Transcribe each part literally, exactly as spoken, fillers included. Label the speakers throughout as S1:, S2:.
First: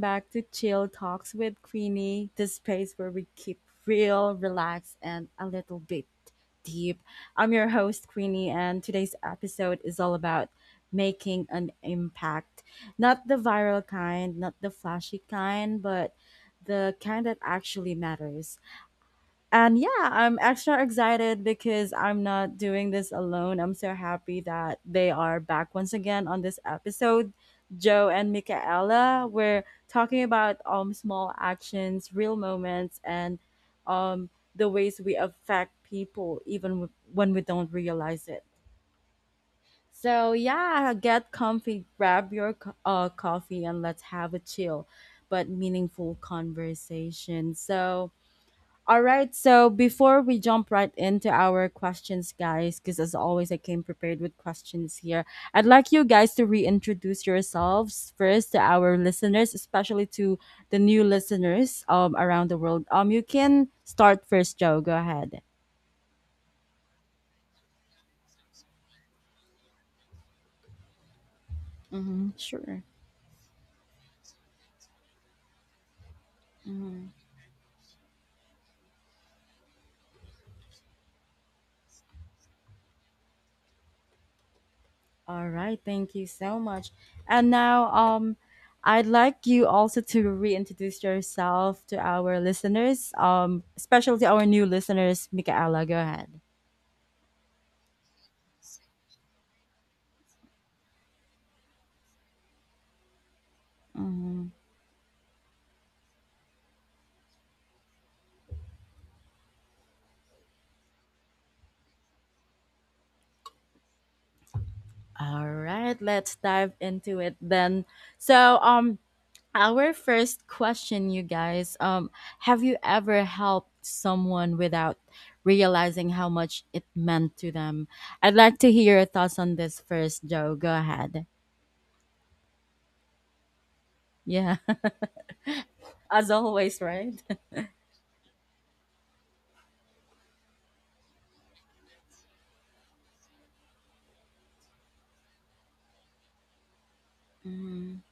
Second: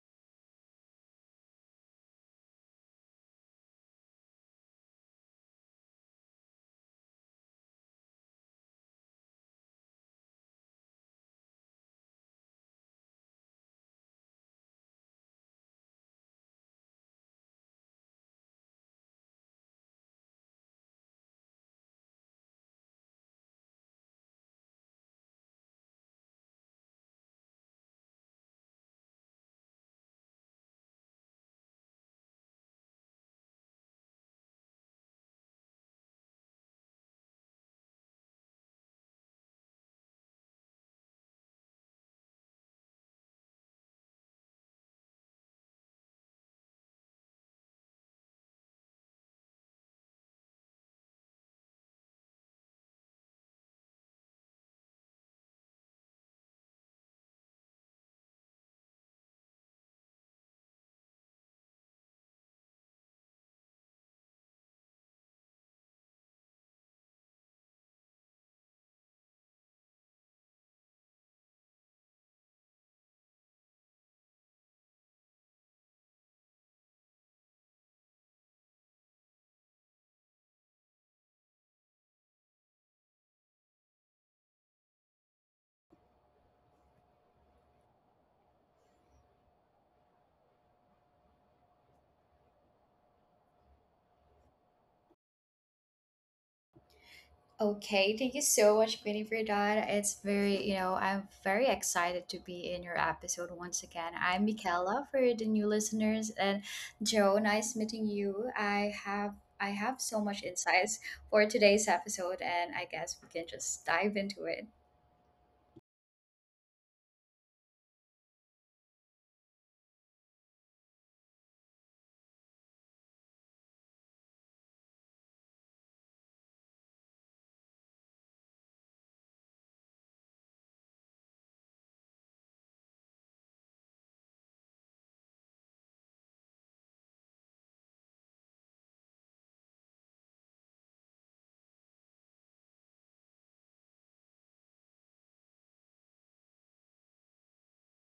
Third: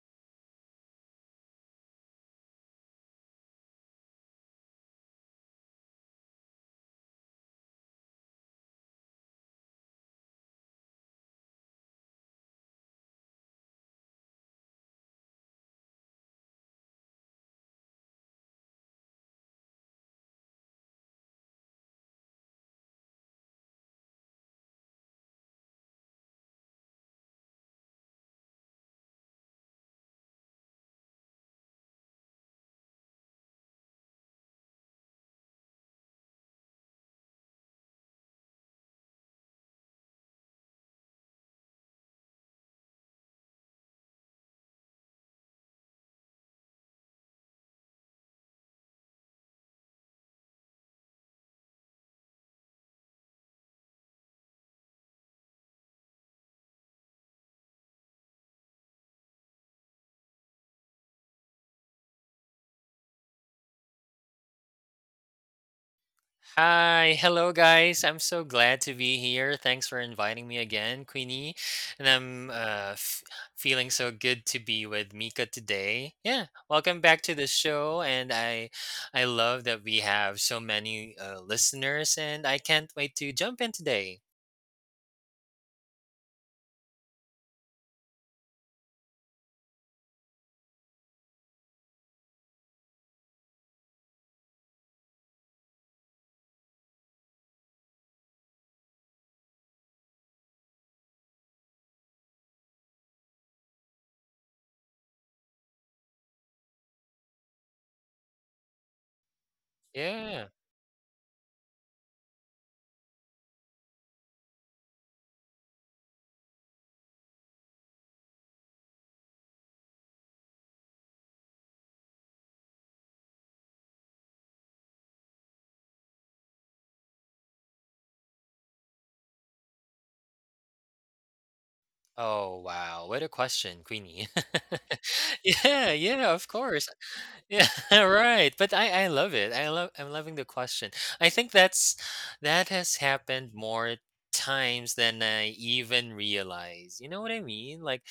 S1: back to Chill Talks with Queenie, the space where we keep real, relaxed, and a little bit deep. I'm your host, Queenie, and today's episode is all about making an impact. Not the viral kind, not the flashy kind, but the kind that actually matters. And yeah, I'm extra excited because I'm not doing this alone. I'm so happy that they are back once again on this episode. Joe and Michaela were talking about um small actions, real moments, and um the ways we affect people even w- when we don't realize it. So yeah, get comfy, grab your co- uh, coffee, and let's have a chill but meaningful conversation. So all right, so before we jump right into our questions, guys, because as always, I came prepared with questions here. I'd like you guys to reintroduce yourselves first to our listeners, especially to the new listeners, um, around the world. Um, you can start first, Joe. Go ahead.
S2: Hi, hello guys. I'm so glad to be here. Thanks for inviting me again, Queenie. And
S1: Mm-hmm.
S2: I'm
S1: Sure.
S2: uh, f- feeling so good to be with Mika today. Yeah,
S1: Mm-hmm.
S2: welcome back to the show. And I, I love that we have so many uh, listeners, and I can't wait to jump in today.
S1: All right, thank you so much. And now, um, I'd like you also to reintroduce yourself to our listeners, um, especially to our new listeners, Michaela. Go ahead.
S3: Okay, thank you so much, Queenie, for that. It's very, you know, I'm very excited to be in your episode once again. I'm
S1: Mm.
S3: Michaela for the new listeners, and Joe, nice meeting you. I have I have so much
S2: Yeah.
S3: insights for today's episode, and I guess we can just dive into it.
S1: All right, let's dive into it then. So, um, our first question, you guys, um, have you ever helped someone without realizing how much it meant to them? I'd like to hear your thoughts on this first, Joe. Go ahead.
S2: Oh wow, what a question, Queenie.
S1: Yeah,
S2: yeah,
S1: as
S2: yeah, of
S1: always,
S2: course.
S1: right?
S2: Yeah, right. But I, I love it. I love I'm loving the question. I think that's that has happened more times than I even realize. You know what I mean?
S1: Mm.
S2: Like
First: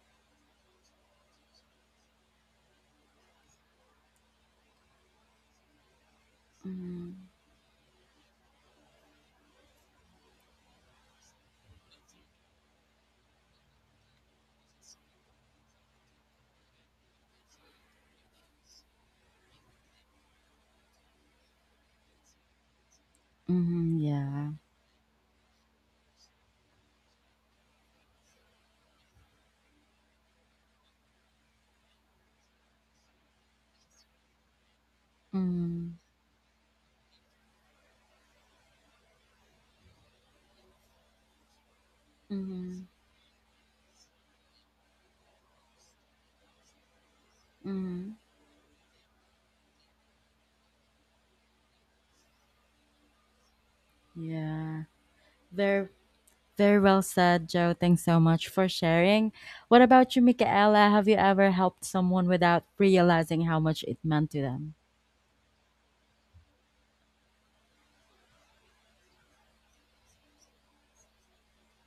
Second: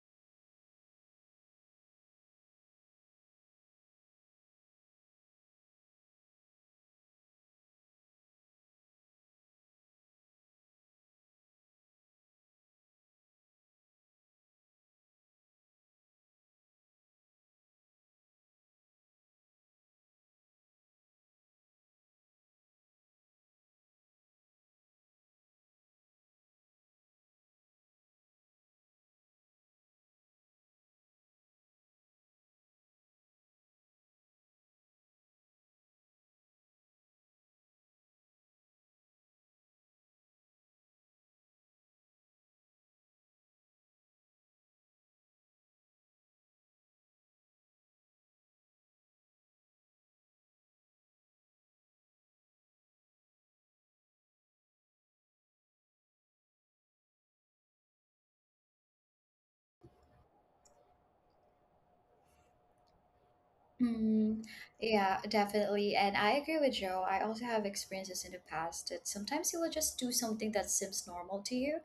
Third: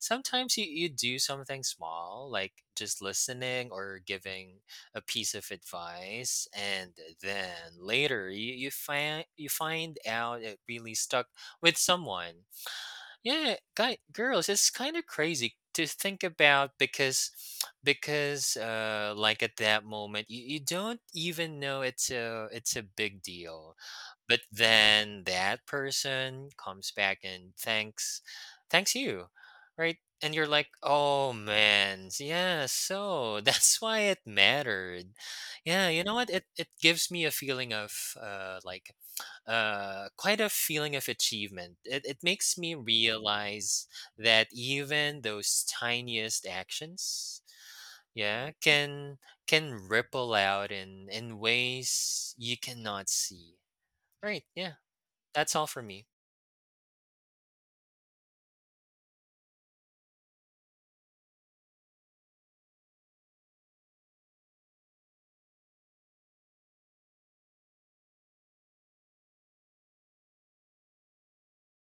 S2: sometimes you, you do something small, like just listening or giving a piece of advice, and
S1: Mm.
S2: then later you, you find you find out it really stuck with someone. Yeah, guy girls, it's kind of crazy to think about because because uh like at that moment you, you don't even know it's a it's a big deal.
S1: Mm,
S2: But
S1: yeah.
S2: then that person comes back and thanks thanks you, right? And you're like, "Oh man, yeah, so that's why it mattered." Yeah,
S1: Mm.
S2: you know what? It it gives me a feeling of uh like uh, quite a feeling of achievement. It, it makes me
S1: Mm.
S2: realize that even those tiniest actions,
S1: Mm,
S2: yeah, can can ripple out in in ways you cannot see. Right? Yeah,
S1: yeah.
S2: that's all for
S1: There.
S2: me.
S1: Very well said, Joe. Thanks so much for sharing. What about you, Michaela? Have you ever helped someone without realizing how much it meant to
S3: Mm,
S1: them?
S3: yeah, definitely. And I agree with Joe. I also have experiences in the past that sometimes you will just do something that seems normal to you,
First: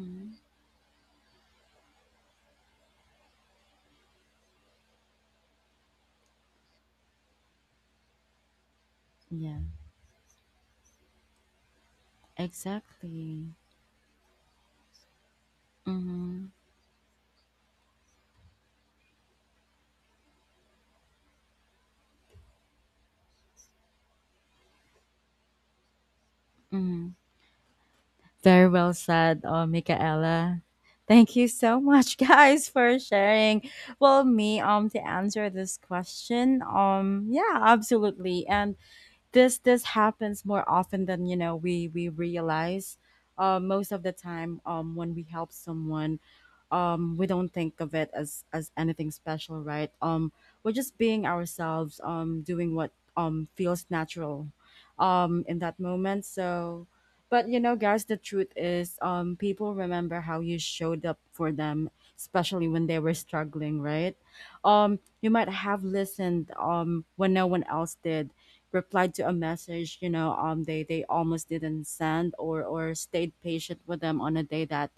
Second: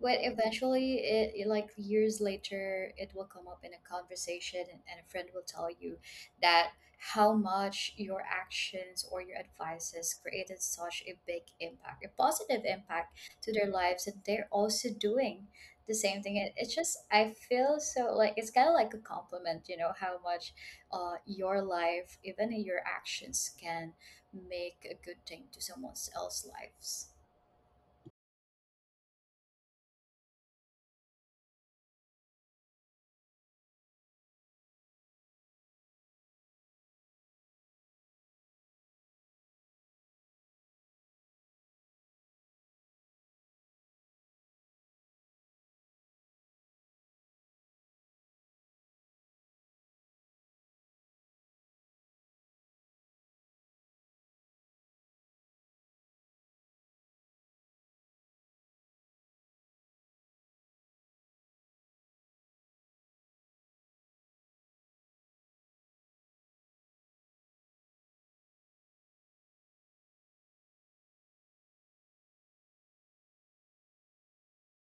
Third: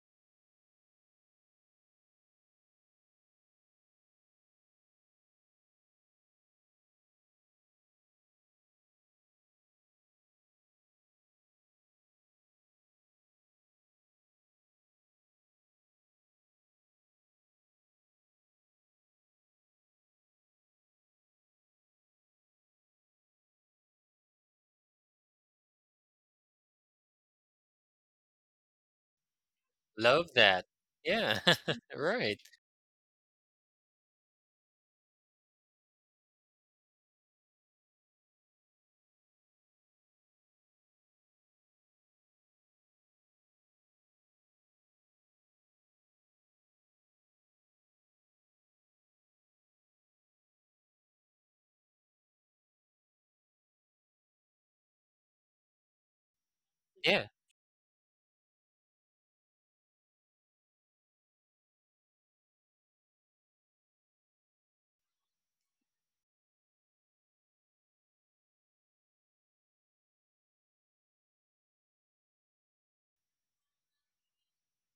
S3: but eventually, it, it, like years later, it will come up in a conversation, and, and a friend will tell you that how much your actions or your
S1: Yeah,
S3: advices created such a big impact, a positive impact to
S1: exactly.
S3: their lives, and they're also doing the same thing.
S1: Mm-hmm.
S3: It, it's just, I feel so like it's kind of like a compliment, you know, how much uh, your life, even your actions, can make a good thing to someone else's lives.
S1: Mm-hmm. Very well said, uh,
S2: Love
S1: Michaela.
S2: that.
S1: Thank
S2: Yeah.
S1: you so much,
S2: right.
S1: guys, for sharing. Well, me, um, to answer this question, um, yeah, absolutely. And this this happens more often than you know we we realize uh, most of the time, um, when we help someone, um, we don't think of it as as anything special, right? Um, we're just being ourselves, um, doing what, um, feels natural, um, in that moment. So
S2: Yeah.
S1: but you know guys, the truth is, um, people remember how you showed up for them, especially when they were struggling, right? Um, you might have listened, um, when no one else did, replied to a message you know um they they almost didn't send, or or stayed patient with them on a day that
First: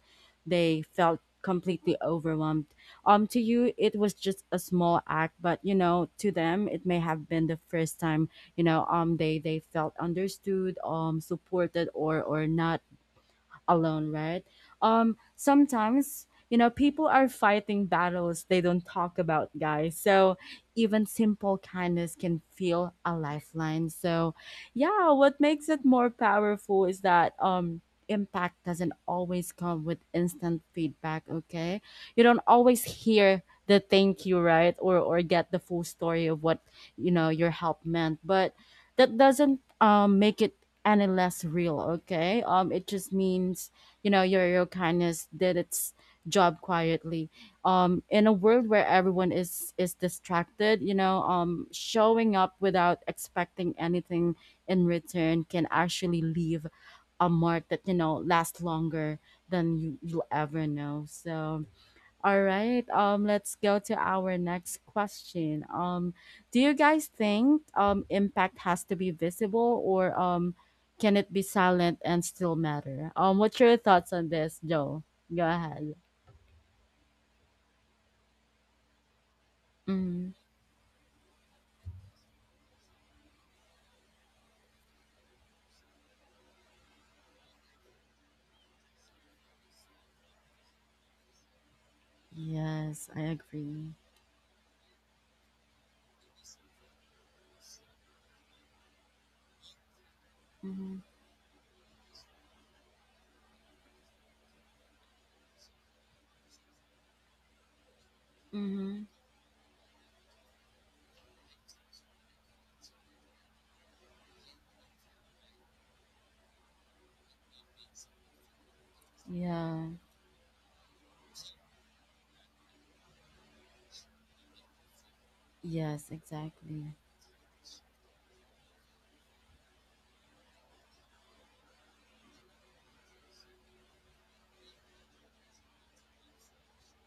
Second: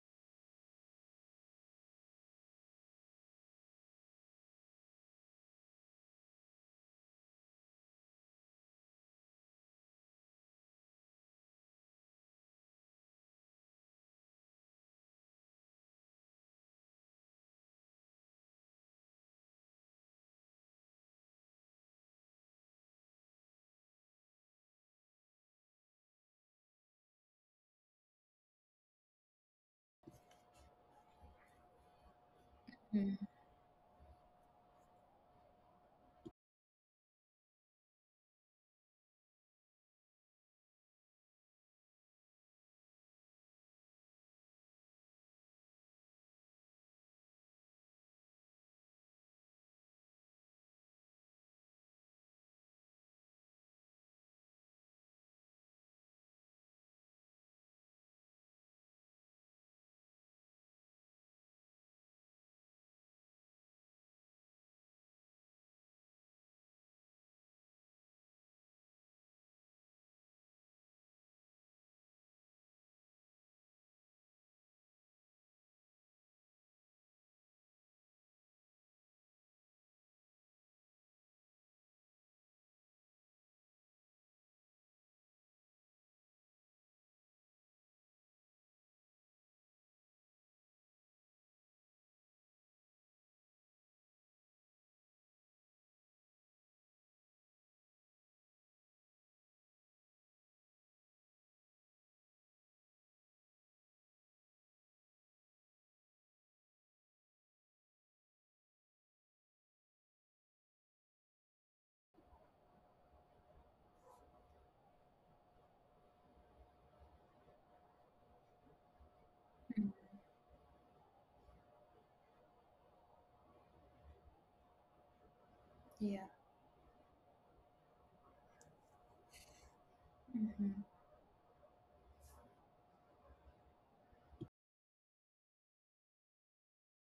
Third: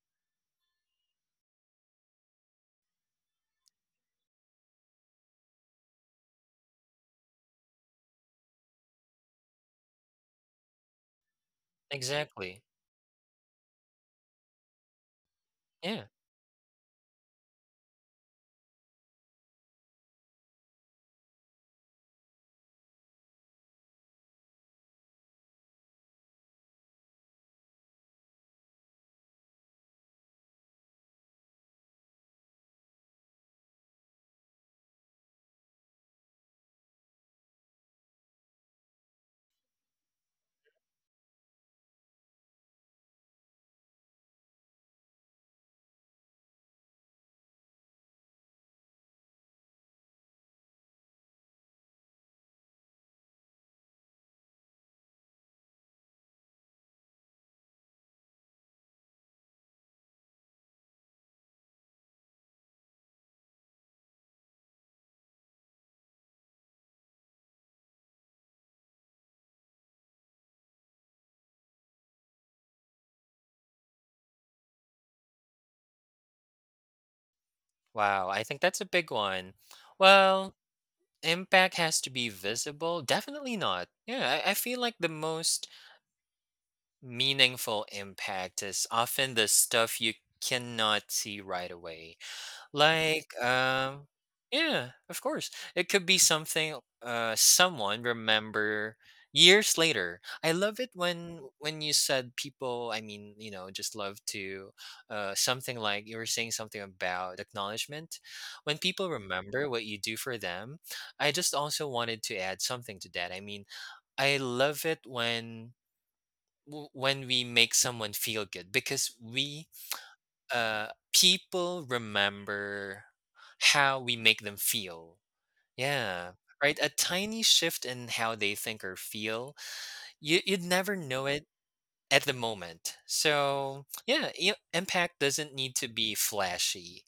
S1: they felt completely overwhelmed. um to you it was just a small act, but you know, to them it may have been the first time, you know um they they felt understood, um supported, or or
S2: Exactly.
S1: not alone, right? Um,
S2: Yeah.
S1: sometimes, you know, people are fighting battles they don't talk about, guys. So even simple kindness can feel a lifeline. So, yeah, what makes it more powerful is that um impact doesn't always come with instant feedback, okay? You don't always
S3: hmm
S1: hear the thank you, right? Or or get the full story of what, you know, your help meant, but that doesn't um make it any less real, okay? um it just means you know, your your kindness did its job quietly, um in a world where everyone is is distracted, you know, um showing up without expecting anything in return can actually leave a mark that you know lasts longer than you you'll ever know. So all right. Um, let's go to our next question. Um, do you guys think um impact has to be visible, or um can it be silent and still matter? Um, what's your thoughts on this, Joe? Go ahead.
S2: Wow. I think that's a big one.
S1: Mm-hmm.
S2: Well. Impact has to be visible? Definitely not. Yeah, I, I feel like the most meaningful impact is often the stuff you cannot see right away.
S1: Yes, I
S2: Like,
S1: agree.
S2: um, yeah, of course, it could be something uh, someone remember years later. I love it
S1: Mm-hmm.
S2: when when you said people. I mean, you know, just love to uh, something like you were saying something about acknowledgement. When
S1: Mm-hmm.
S2: people remember what you do for them, I just also wanted to add something to that. I mean, I love it when w- when we make someone feel good because we
S1: Yeah.
S2: uh people remember how we make them feel,
S1: Yes,
S2: yeah,
S3: Yeah.
S2: right. A
S1: exactly.
S2: tiny shift in how they think or feel, you you'd
S3: Mm-hmm.
S2: never know it at the moment. So yeah, i- impact doesn't need to be flashy,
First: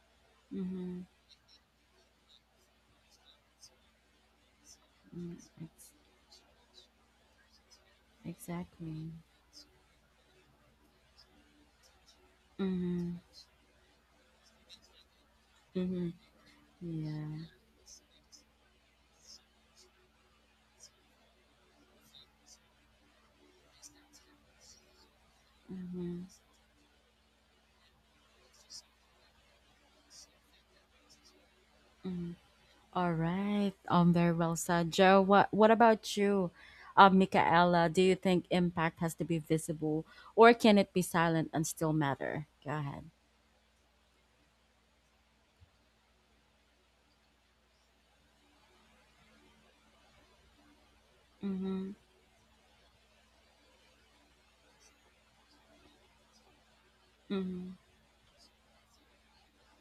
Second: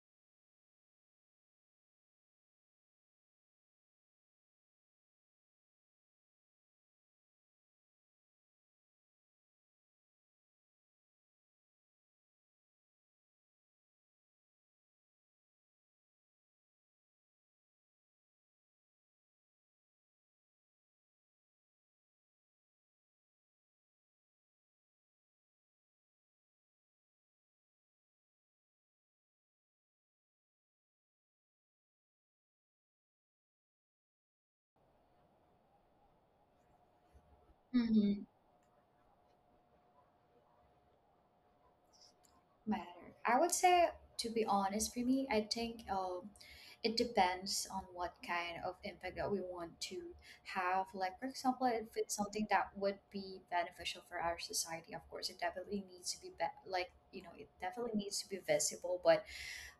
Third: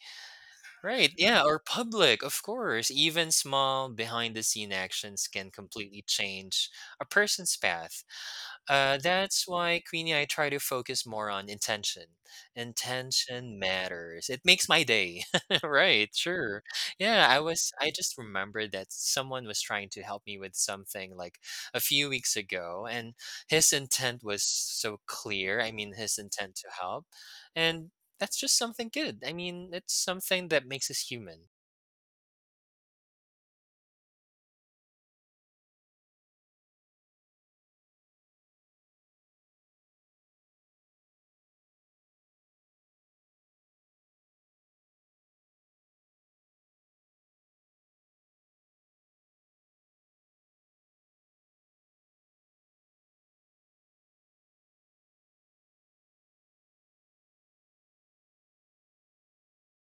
S1: Mm-hmm.
S2: right? Yeah, or public, of course. Even small behind the scene actions
S1: Mm,
S2: can
S1: ex-
S2: completely change a person's path. Uh,
S1: exactly.
S2: that's why, Queenie, I try to focus more on intention.
S1: Mm-hmm.
S2: Intention matters. It makes my day. right,
S1: Mm-hmm.
S2: sure. Yeah, I
S1: Yeah.
S2: was, I just remembered that someone was trying to help me with something like a few weeks ago, and his intent was so clear. I mean, his
S1: Mm-hmm.
S2: intent to help. And that's just something good. I mean, it's something that makes us human.
S1: All right. Um, very well said, Joe. What What about you, uh, Michaela? Do you
S3: Mm-hmm.
S1: think impact has to be visible, or can it be silent and still matter? Go ahead.
S3: Matter, I would say. To be honest, for me, I think um, it depends on what kind of impact that we want to have. Like, for example, if
S1: Mm-hmm.
S3: it's something that would be beneficial for our society, of course, it definitely needs to be, be- like, you know, it
S1: Mm-hmm.
S3: definitely needs to be visible. But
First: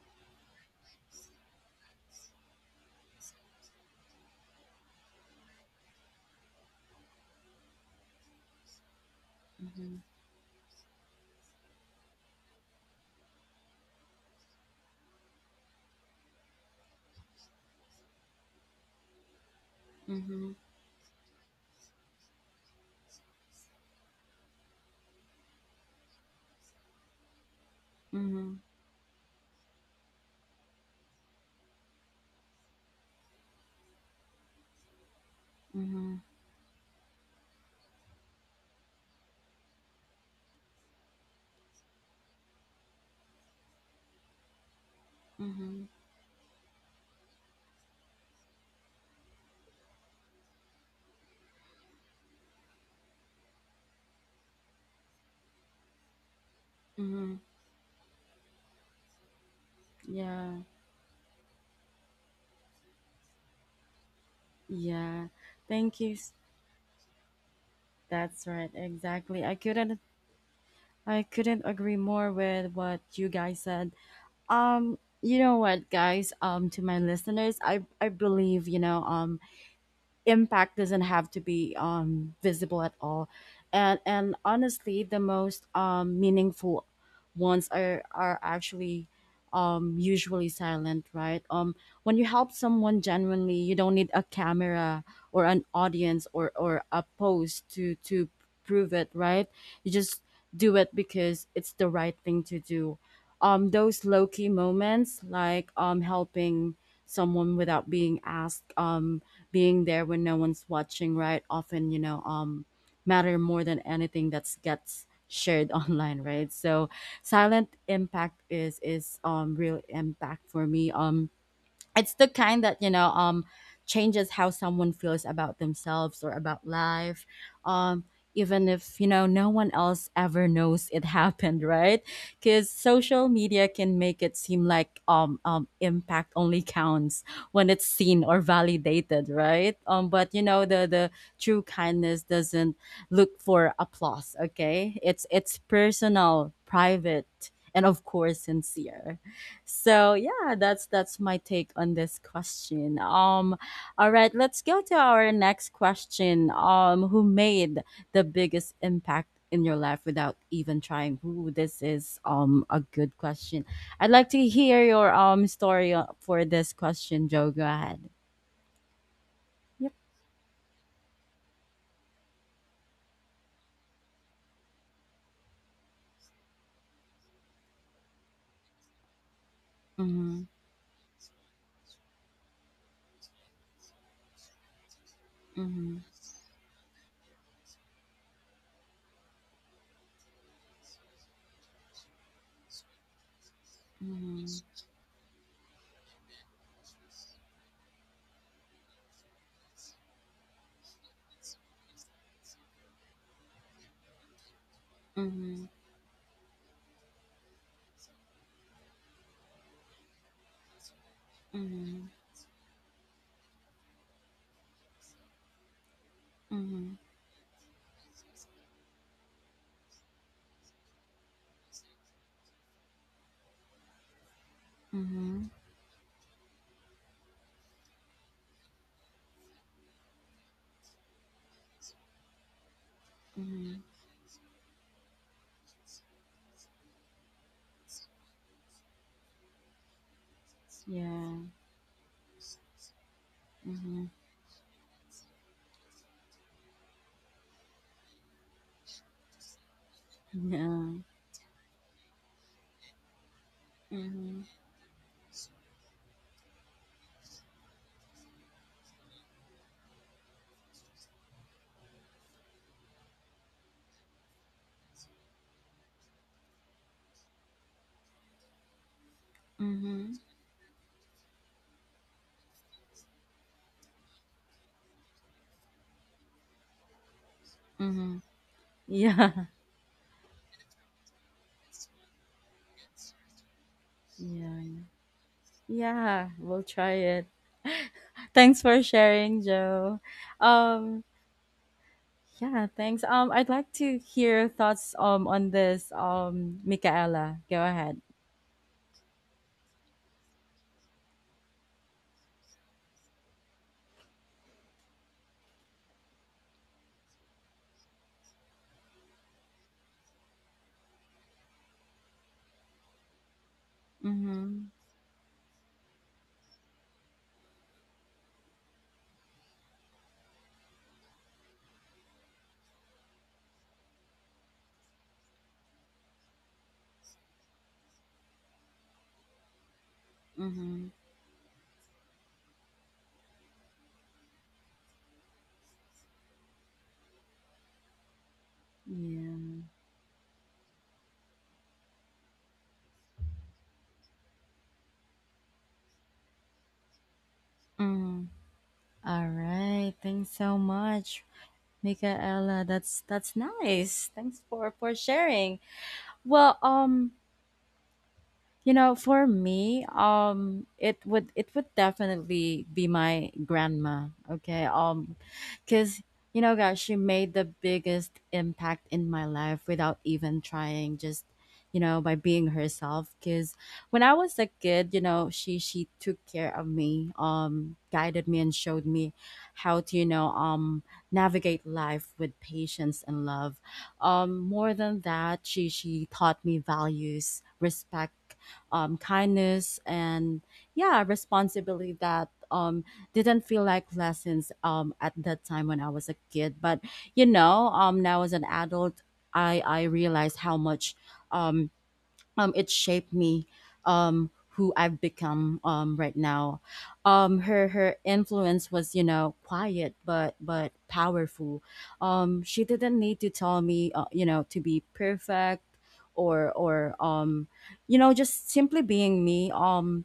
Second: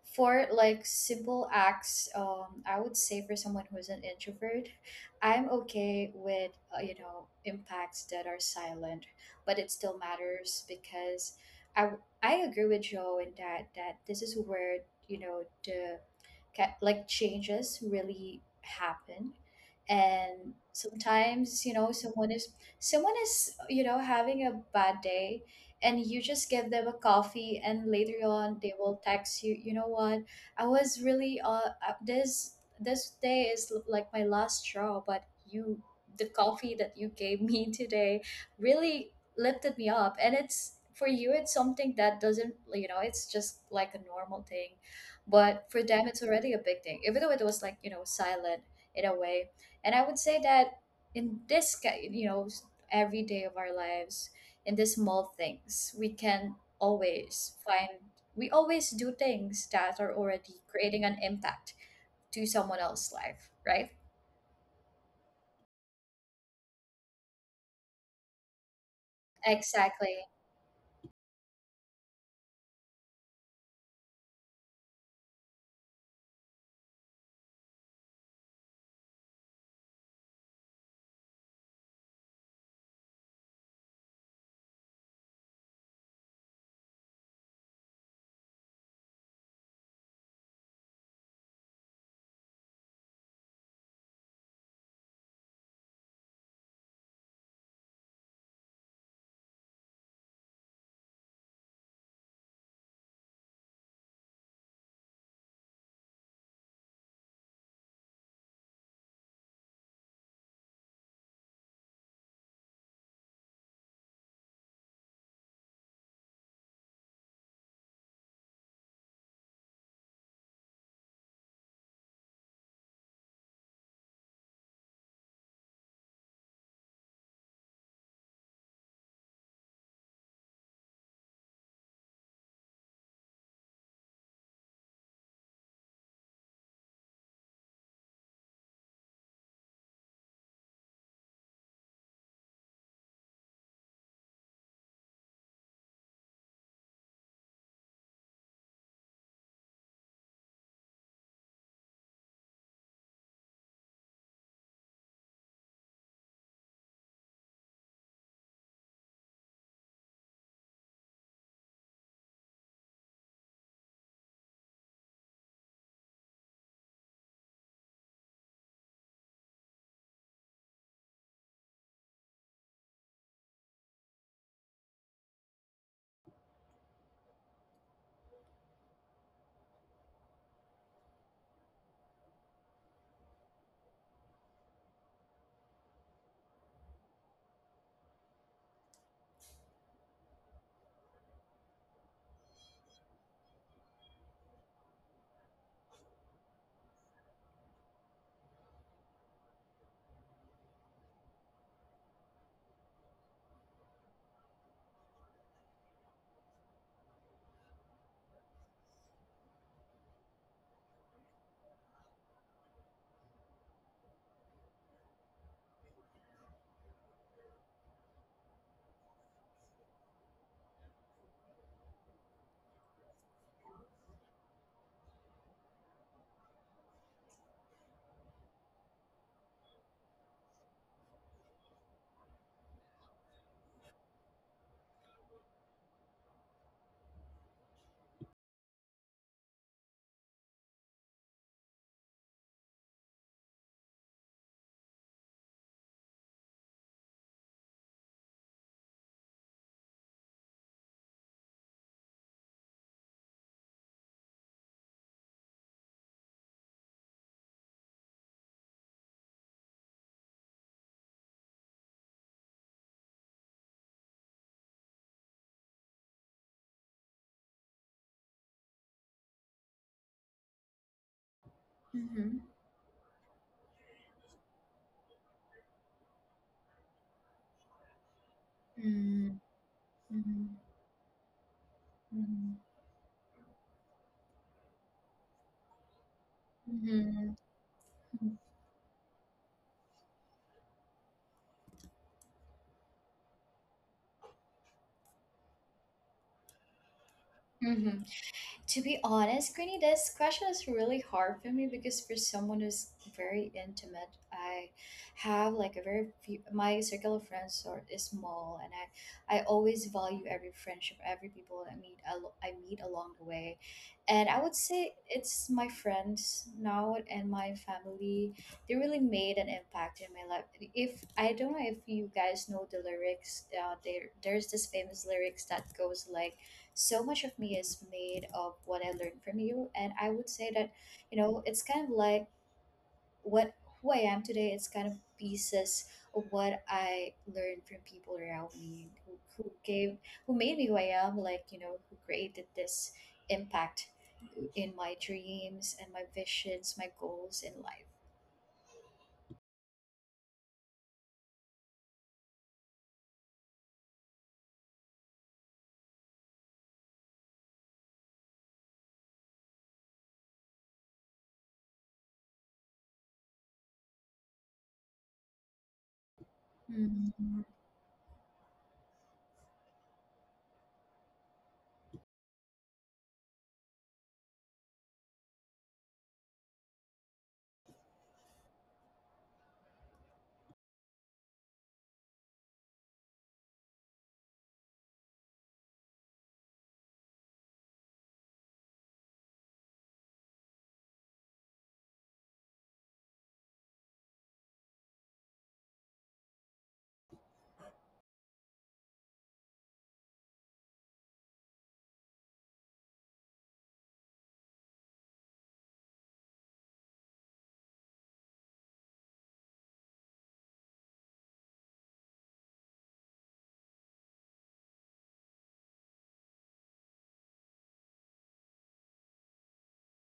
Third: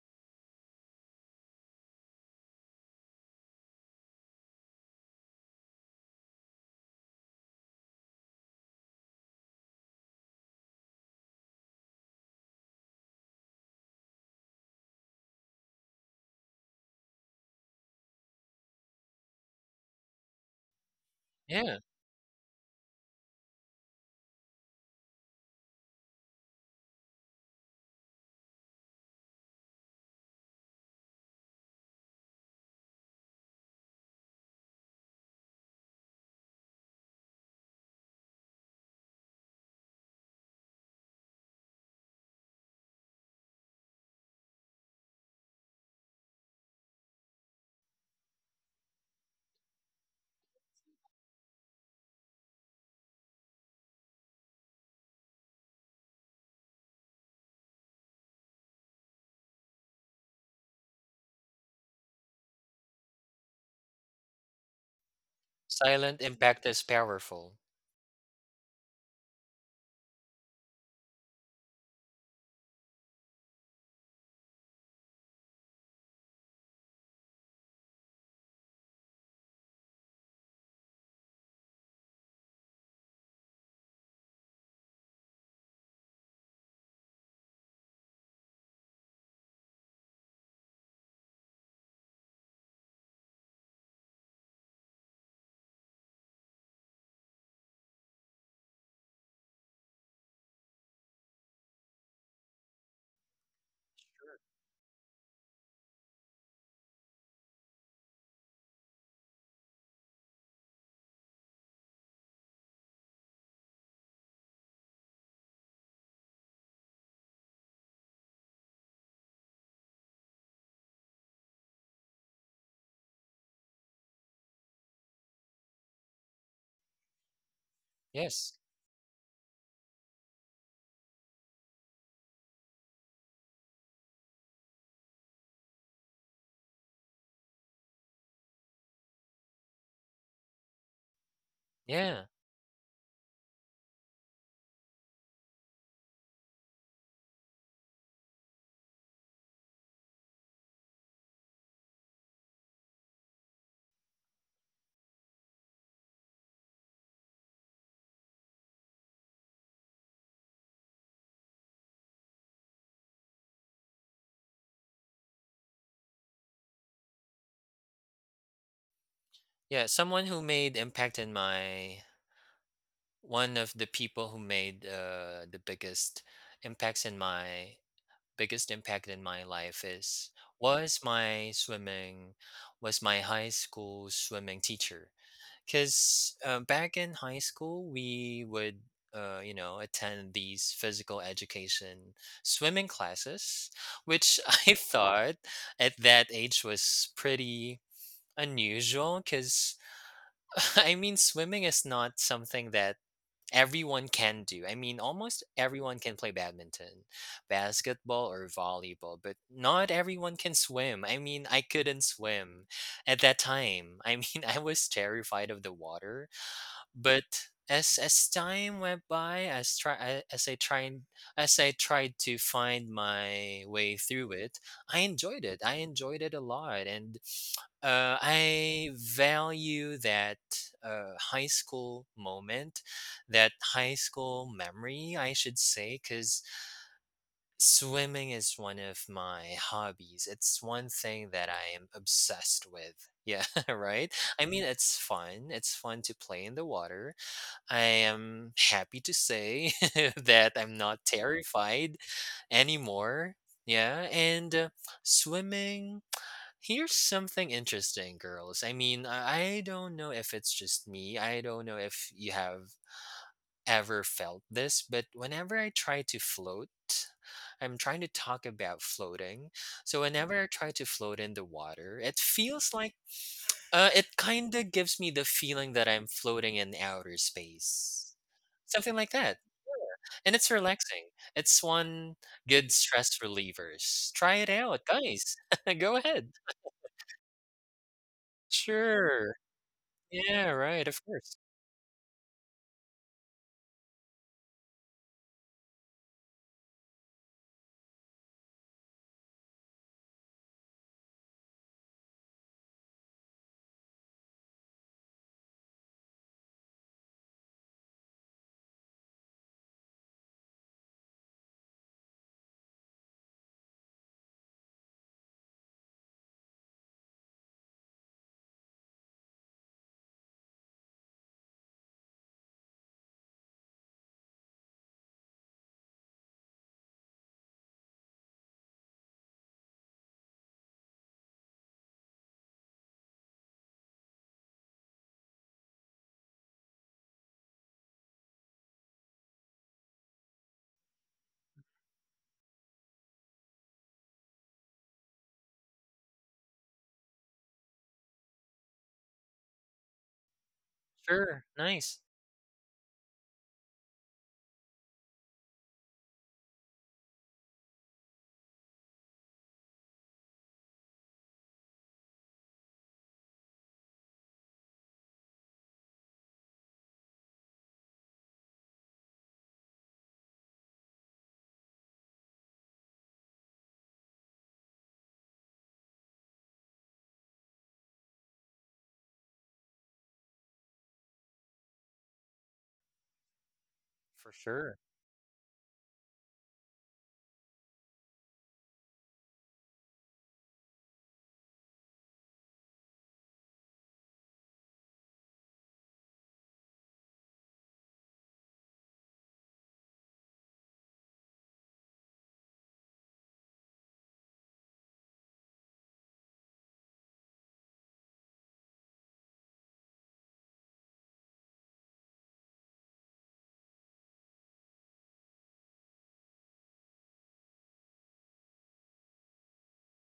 S3: for like simple acts, um I would say for someone who's an introvert, I'm okay with, uh, you know, impacts that are silent, but it still matters because I I agree with Joe in that that this is where, you know, the ca- like changes really happen.
S1: Mm-hmm. Mm-hmm.
S3: And sometimes, you
S2: Yeah.
S3: know, someone is someone is, you know, having a bad day and you just give them a coffee, and later on they will text you, you know what, I was really uh uh, this this day is l- like my last straw, but you,
S1: Mm-hmm.
S3: the coffee that you gave me today really lifted me up. And it's, for you, it's something that doesn't, you know, it's just like a normal thing, but
S1: Mm-hmm.
S3: for them it's already a big thing, even though it was like, you know, silent in a way. And I would say that in this ki- you know, s- every day of our lives, in the small things, we can
S1: Mm-hmm.
S3: always find, we always do things that are
S1: Yeah.
S3: already creating an impact to someone else's life, right?
S1: Yeah. Thank you.
S2: Silent
S1: s-
S2: impact is powerful.
S1: That's right. Exactly. I couldn't.
S3: Exactly.
S1: I couldn't agree more with what you guys said. Um. You know what, guys? Um, to my listeners, I I believe you know. Um, impact doesn't have to be, um, visible at all, and and honestly the most, um, meaningful ones are are actually, um, usually silent, right? um when you help someone genuinely, you don't need a camera or an audience, or or a post to to prove it, right? You just do it because it's the right thing to do. um those low-key moments, like um helping someone without being asked, um being there when no one's watching, right? Often, you know, um, matter more than anything that's gets shared online, right? So silent impact is is um real impact for me. Um it's the kind that you know um changes how someone feels about themselves or about life, um
S2: Yes.
S1: even if you know no one else ever knows it happened, right? Because social media can make it seem like, um, um impact only counts when it's seen or validated, right? um but you know the the true kindness
S2: Yeah.
S1: doesn't look for applause, okay? it's it's personal, private, and of course sincere. So yeah, that's that's my take on this question. Um, all right, let's go to our next question. Um, who made the biggest impact in your life without even trying? Ooh, this is um a good question. I'd like to hear your um story uh, for this question, Joe. Go ahead.
S2: Yeah,
S1: Yep.
S2: someone who made impact in my one of the people who made uh, the biggest impacts in my biggest impact in my life is
S1: Mm-hmm.
S2: was my swimming was my high school swimming teacher,
S1: Mm-hmm.
S2: because uh, back in high school we would, uh, you know, attend these physical education swimming classes, which I thought at that age was pretty unusual because, I mean, swimming is not something that everyone can do. I mean, almost
S1: Mm-hmm.
S2: everyone can play badminton, basketball, or volleyball, but not everyone can swim. I mean, I couldn't
S1: Mm-hmm.
S2: swim at that time. I mean, I was terrified of the water,
S1: Mm-hmm.
S2: but as as time went by, as try I- as I tried as I tried to find my way through it, I
S1: Mm-hmm.
S2: enjoyed
S1: Mm-hmm.
S2: it. I enjoyed it a lot, and uh, I value that uh, high school moment, that
S1: Mm-hmm.
S2: high school memory, I should say, because swimming is one of my hobbies. It's one thing
S1: Yeah.
S2: that I am obsessed with. Yeah,
S1: Mm-hmm.
S2: right? I mean, it's fun. It's fun to play in the water. I am happy to say that I'm not
S1: Yeah.
S2: terrified anymore. Yeah,
S1: Mm-hmm.
S2: and uh, swimming. Here's something interesting, girls. I mean, I I don't know if it's just me. I don't know if you have ever felt this, but whenever I try to float, I'm trying to talk about floating. So,
S1: Mm-hmm.
S2: whenever I try to float in the water, it
S3: Mm-hmm.
S2: feels like uh, it kinda gives me the feeling that I'm floating in outer space.
S1: Mm-hmm.
S2: Something like
S1: Yeah.
S3: Mm-hmm.
S2: that, and it's relaxing. It's one
S3: Mm-hmm.
S2: good stress relievers. Try it
S1: Yeah.
S2: out, guys. Go
S1: Yeah.
S2: ahead.
S1: We'll try it.
S3: Mm-hmm.
S1: Thanks for
S2: Sure.
S1: sharing, Joe.
S2: Yeah, right,
S1: Um,
S2: of course.
S1: yeah, thanks. Um, I'd like to hear your thoughts um on this. Um, Michaela. Go
S3: Mm-hmm.
S1: ahead.
S3: To be honest, Queenie, this question is really hard for me because for someone who's very intimate, I have like a very few, my circle of friends are is small, and I I always value every friendship, every people I meet, al- I meet along the way, and I would
S1: Mm-hmm.
S3: say it's my friends now and my family. They really made an impact in my life. If I don't know if you guys know the lyrics, uh, there there's this famous lyrics that goes like, so much of me is made of what I learned from you. And I would say that,
S1: Mm-hmm.
S3: you know, it's kind of like what who I am today, it's kind of pieces of what I learned from people around me who,
S1: Yeah.
S3: who gave who made me who I am, like, you know, who created this impact in my dreams and my visions, my goals in life.
S1: Mm. All right. Thanks so much,
S2: Sure, nice.
S1: Michaela. That's that's nice. Thanks for for sharing. Well, um, you know, for me, um, it would it would definitely be my grandma. Okay, um, because you know, guys, she made
S3: Mhm.
S1: the biggest impact in my life without even trying. Just you know, by being herself. Because when I was a kid, you know, she she took care of me, um, guided me and showed me how to you know um navigate life with patience and love.
S2: For
S1: Um, more
S2: sure.
S1: than that, she she taught me values, respect, um, kindness, and yeah responsibility that, um, didn't feel like lessons, um, at that time when I was a kid. But you know, um, now as an adult, I I realized how much, um, um, it shaped me, um, who I've become, um, right now. Um, her her influence was you know quiet but but powerful. Um, she didn't need to tell me, uh, you know, to be perfect, or or um, you know, just simply being me. Um,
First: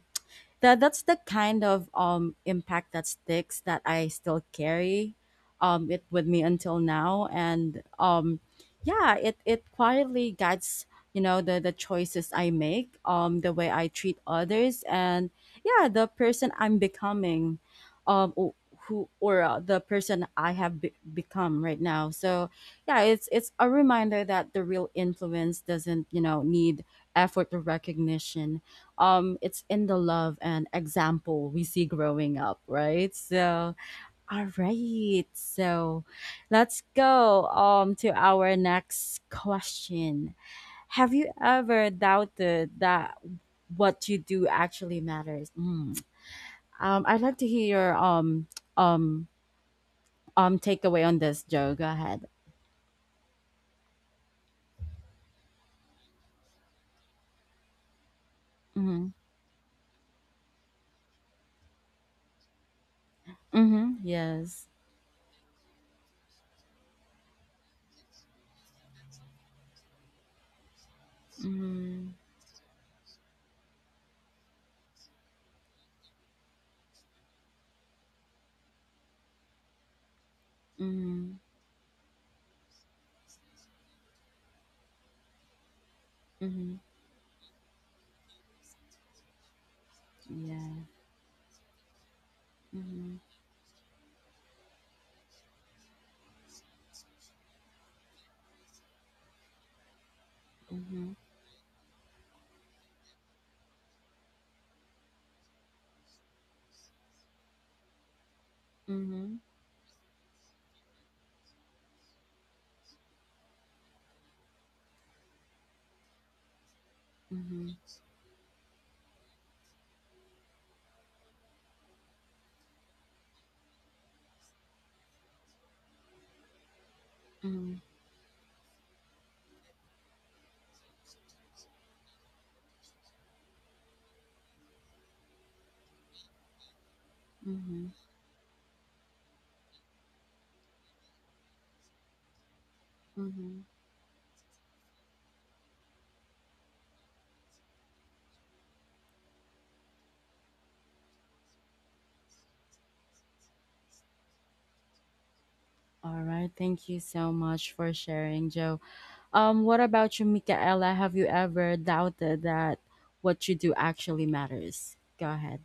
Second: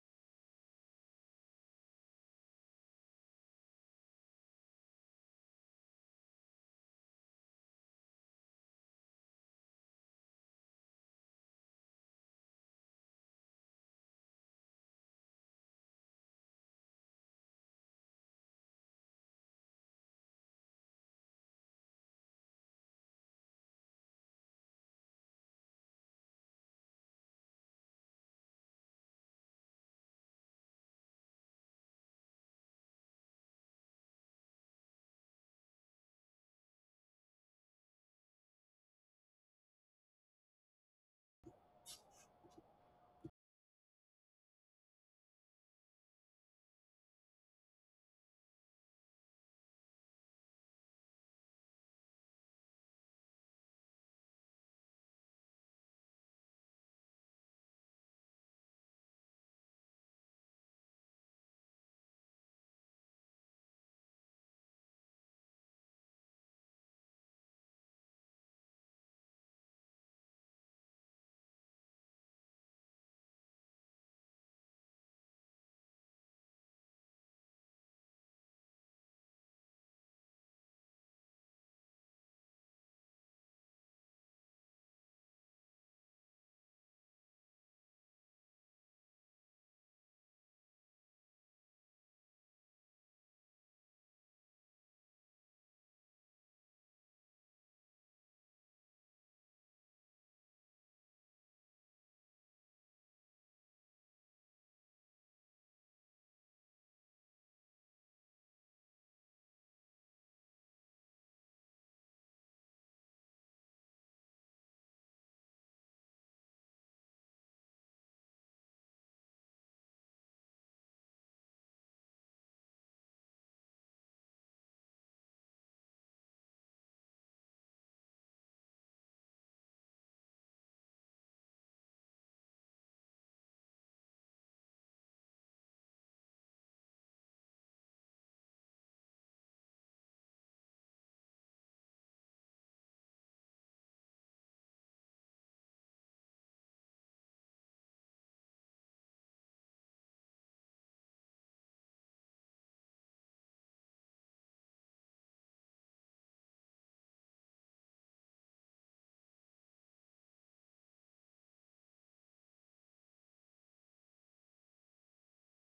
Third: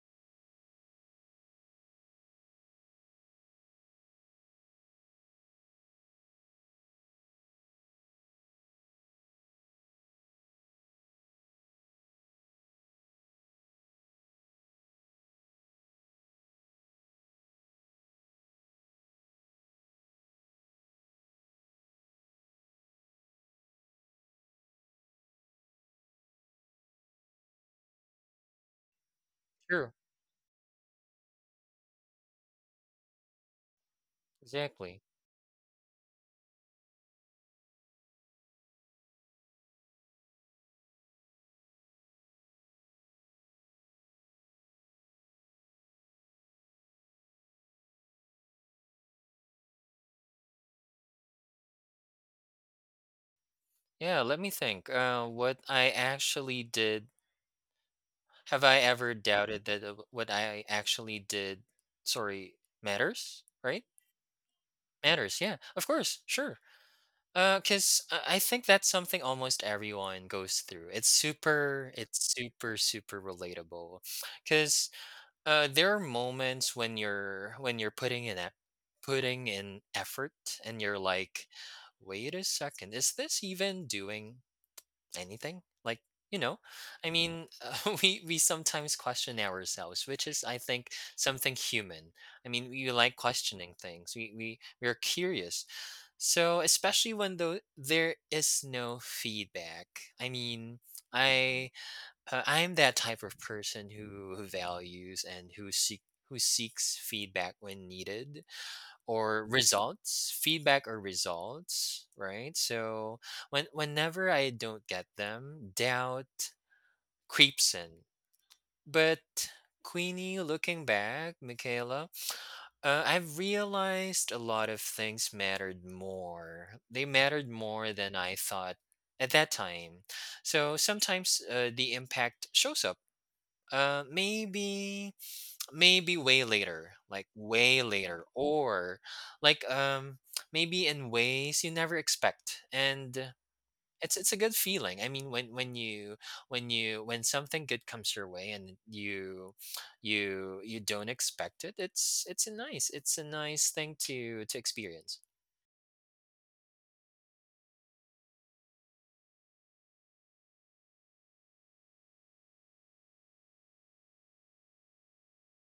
S1: that that's the kind of um impact that sticks, that I still carry um it with me until now, and um yeah it it quietly guides you know the the choices I make, um the way I treat others, and yeah the person I'm becoming, um o- who or, uh, the person I have be- become right now. So yeah, it's it's a reminder that the real influence doesn't you know need effort or recognition, um it's in
S2: True,
S1: the love and example we see growing up, right? So all
S2: exactly.
S1: right, so let's go um to our next question. Have you ever doubted that what you do actually matters? Mm. um I'd like to hear your, um um um takeaway on this, Joe. Go ahead.
S2: Yeah, let me think, uh, what I actually did have I
S1: Mm-hmm.
S2: ever doubted that, uh, what I actually did, sorry, matters, right?
S1: Mm-hmm. Yes.
S2: Matters, yeah, of course, sure. Uh, 'cause I I think that's something almost everyone goes through. It's super
S1: Mm-hmm.
S2: it's super, super relatable. 'Cause, uh, there are moments when you're when you're putting in e putting in effort and you're
S1: Mm-hmm.
S2: like, "Wait a second, is this even doing anything like you know?"
S1: Mm-hmm.
S2: I mean, uh, we we sometimes question ourselves, which is, I
S1: Yeah.
S2: think, something human. I mean, we like
S1: Mm-hmm.
S2: questioning things. We we we're curious. So especially when though there is no feedback, I mean,
S1: Mm-hmm.
S2: i uh, I'm that type of person who, who values and who seek who seeks feedback when needed,
S1: Mm-hmm.
S2: or results, feedback or results right? So when whenever I don't get them, doubt
S1: Mm-hmm.
S2: creeps in. But Queenie, looking back, Michaela, uh, I've realized a lot of things mattered more, they mattered
S1: Mm.
S2: more than I thought at that time. So sometimes uh, the impact shows up uh, maybe maybe way later, like way
S1: Mhm.
S2: later or like um maybe in ways you never expect. And
S1: Mhm.
S2: it's it's a good feeling. I mean, when when you when you when something good comes your way and you you you don't expect it, it's it's a nice, it's a nice thing to to experience.
S1: All right, thank you so much for sharing, Joe. Um, what about you, Michaela? Have you ever doubted that what you do actually matters? Go ahead.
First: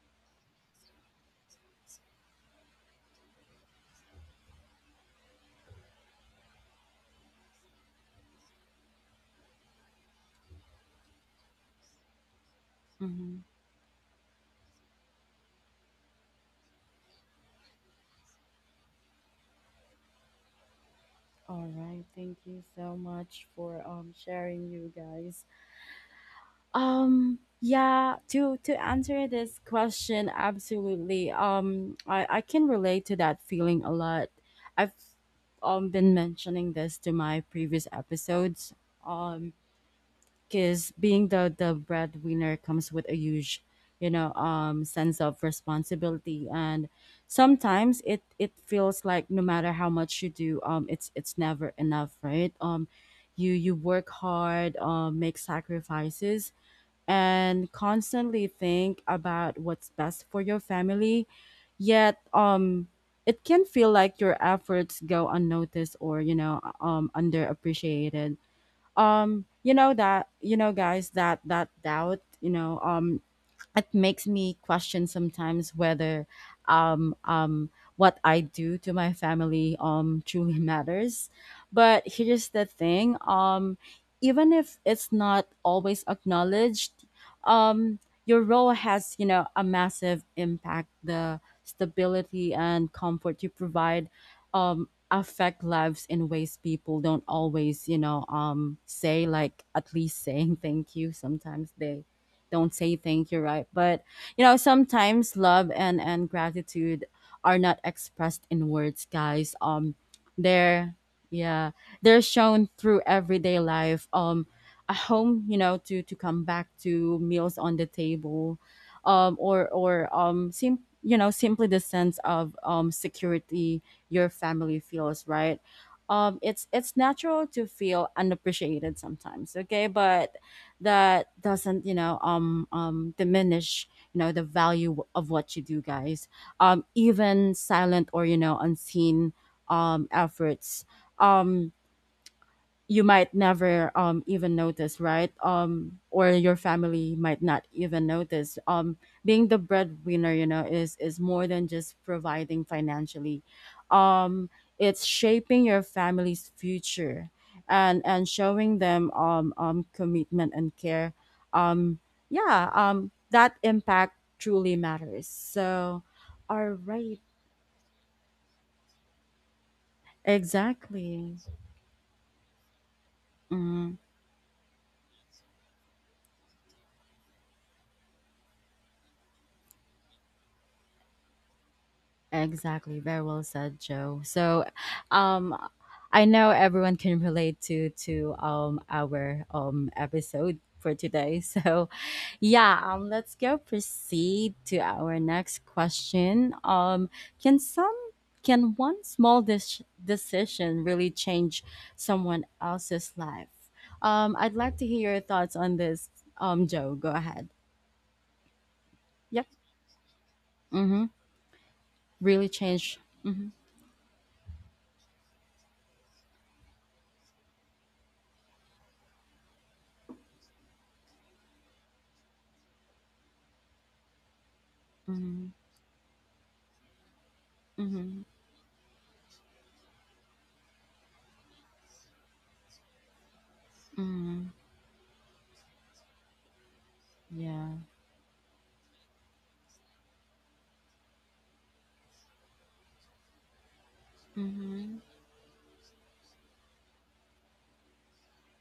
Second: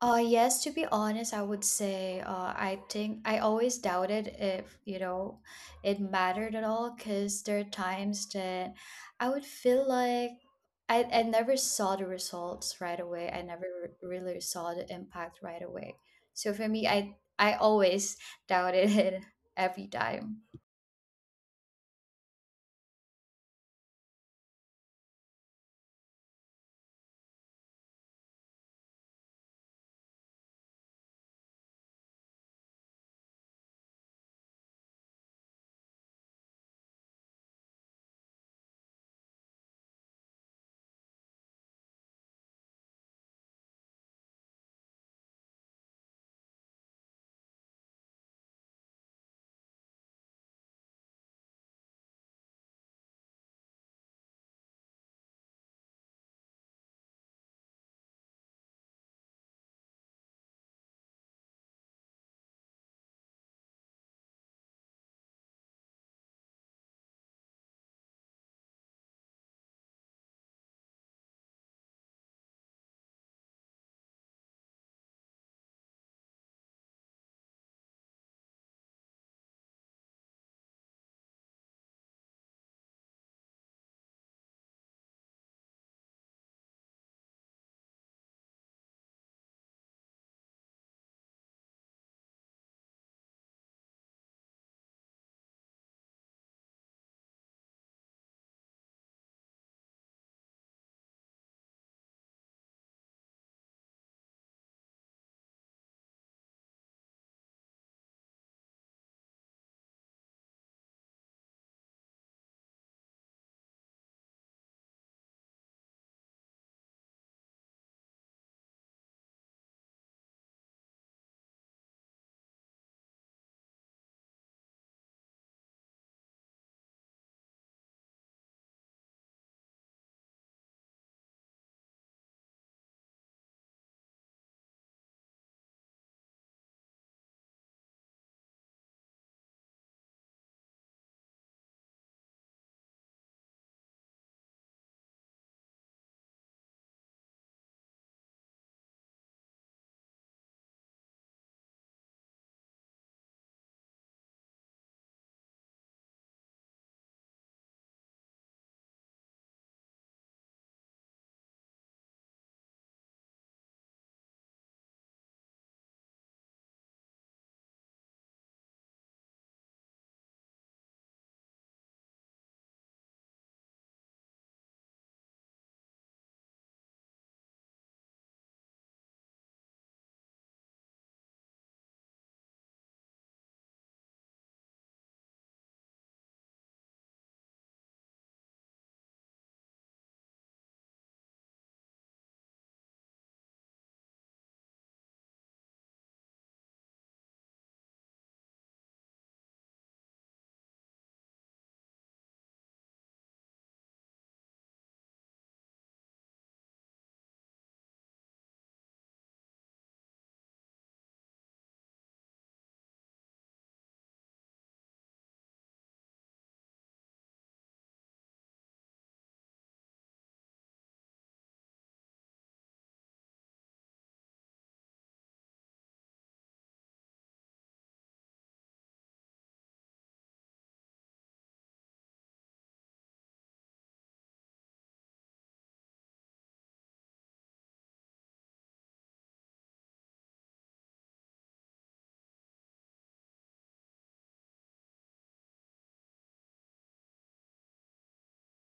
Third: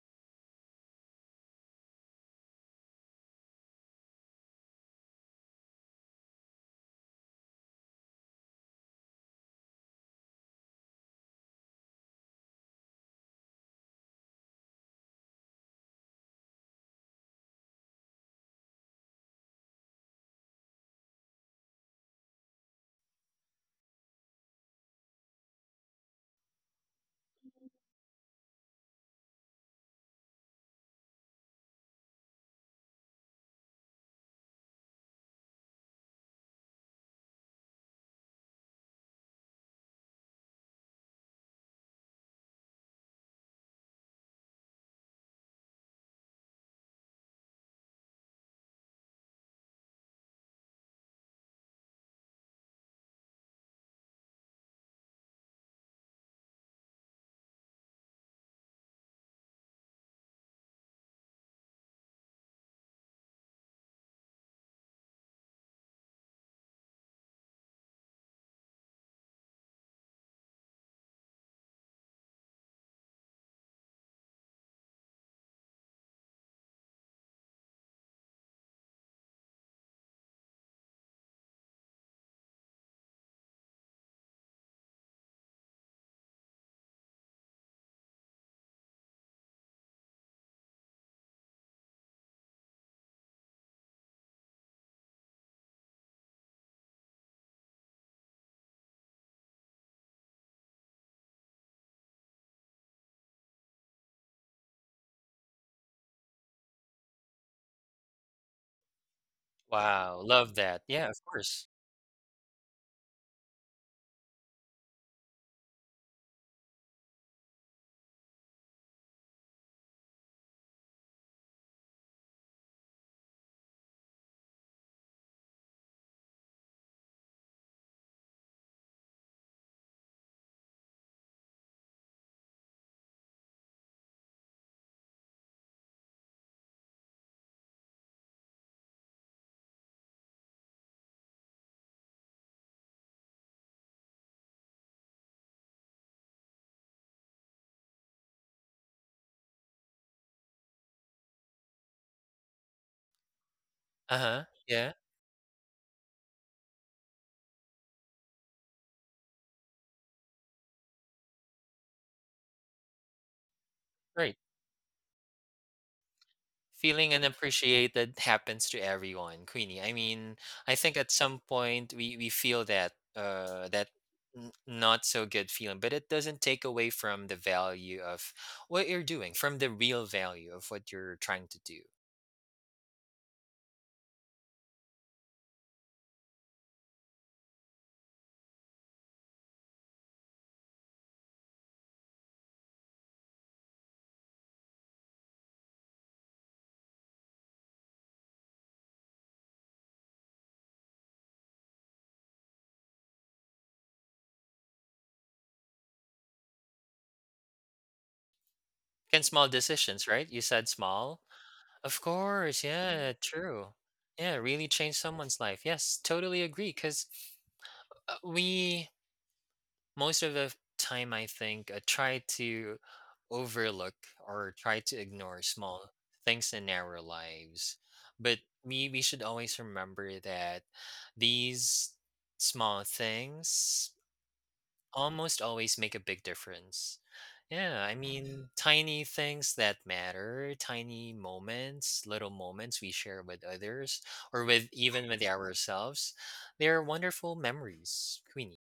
S3: Uh, yes, to be honest, I would say uh, I think I always doubted if, you know, it mattered at all, because there are times that I would feel like I, I never saw the results right away. I
S1: Mhm.
S3: never re- really saw the impact right away. So for me, I I always doubted it every time.
S1: All right, thank you so much for um sharing, you guys. Um, yeah, to to answer this question, absolutely. Um, I I can relate to that feeling a lot. I've um been mentioning this to my previous episodes. Um because being the the breadwinner comes with a huge you know um sense of responsibility, and sometimes it it feels like no matter how much you do um it's it's never enough, right? um you you work hard, um make sacrifices, and constantly think about what's best for your family, yet um it can feel like your efforts go unnoticed or you know um underappreciated. um you know, that you know guys, that that doubt you know um it makes me question sometimes whether, um um what I do to my family um truly matters. But here's the thing, um even if it's not always acknowledged, um your role has, you know, a massive impact. The stability and comfort you provide um affect lives in ways people don't always, you know, um say, like at least saying thank you. Sometimes they don't say thank you, right? But you know, sometimes love and and gratitude are not expressed in words, guys. Um
S2: Wow, love that.
S1: they're
S2: Yeah, of course.
S1: yeah, they're shown through everyday life. Um a home, you know, to to come back to, meals on the table, um or or um sim- you know, simply the sense of um security your family feels, right? Um it's it's natural to feel unappreciated sometimes, okay, but that doesn't you know um um diminish, you know, the value of what you do, guys. Um even silent or, you know, unseen um efforts um you might never um even notice, right? Um or your family might not even notice. Um being the breadwinner, you know, is is more than just providing financially.
S2: Uh-huh,
S1: um
S2: yeah,
S1: it's shaping your family's future and and showing them um um commitment and care. um yeah, um that impact
S2: right.
S1: truly matters, so all
S2: Feeling
S1: right.
S2: unappreciated happens to everyone, Queenie. I mean, I think at
S1: Exactly.
S2: some point we we feel that uh that
S1: Mhm.
S2: n- not so good feeling, but it doesn't take away from the value of what you're doing, from the real value of what you're trying to do.
S1: Exactly. Very well said, Joe. So, um, I know everyone can relate to to um our um episode for today. So yeah, um, let's go proceed to our next question. Um, can some can one small dis- decision really change someone else's life? Um, I'd like to hear your thoughts on this. Um, Joe, go ahead.
S2: Can
S1: Yep.
S2: small decisions, right? You said
S1: Mm-hmm.
S2: small. Of
S1: Really
S2: course,
S1: change.
S2: yeah,
S1: Mm-hmm.
S2: true. Yeah, really change someone's life. Yes, totally agree. Because we most of the time I think I try to overlook or try to ignore
S1: Mm-hmm.
S2: small things in our lives,
S1: Mm-hmm.
S2: but we, we should always remember that these small things
S1: Mm-hmm.
S2: almost always make a big difference.
S1: Yeah.
S2: Yeah, I mean, tiny things that matter, tiny moments, little moments we share with others or with
S1: Mm-hmm.
S2: even with ourselves, they're wonderful memories, Queenie.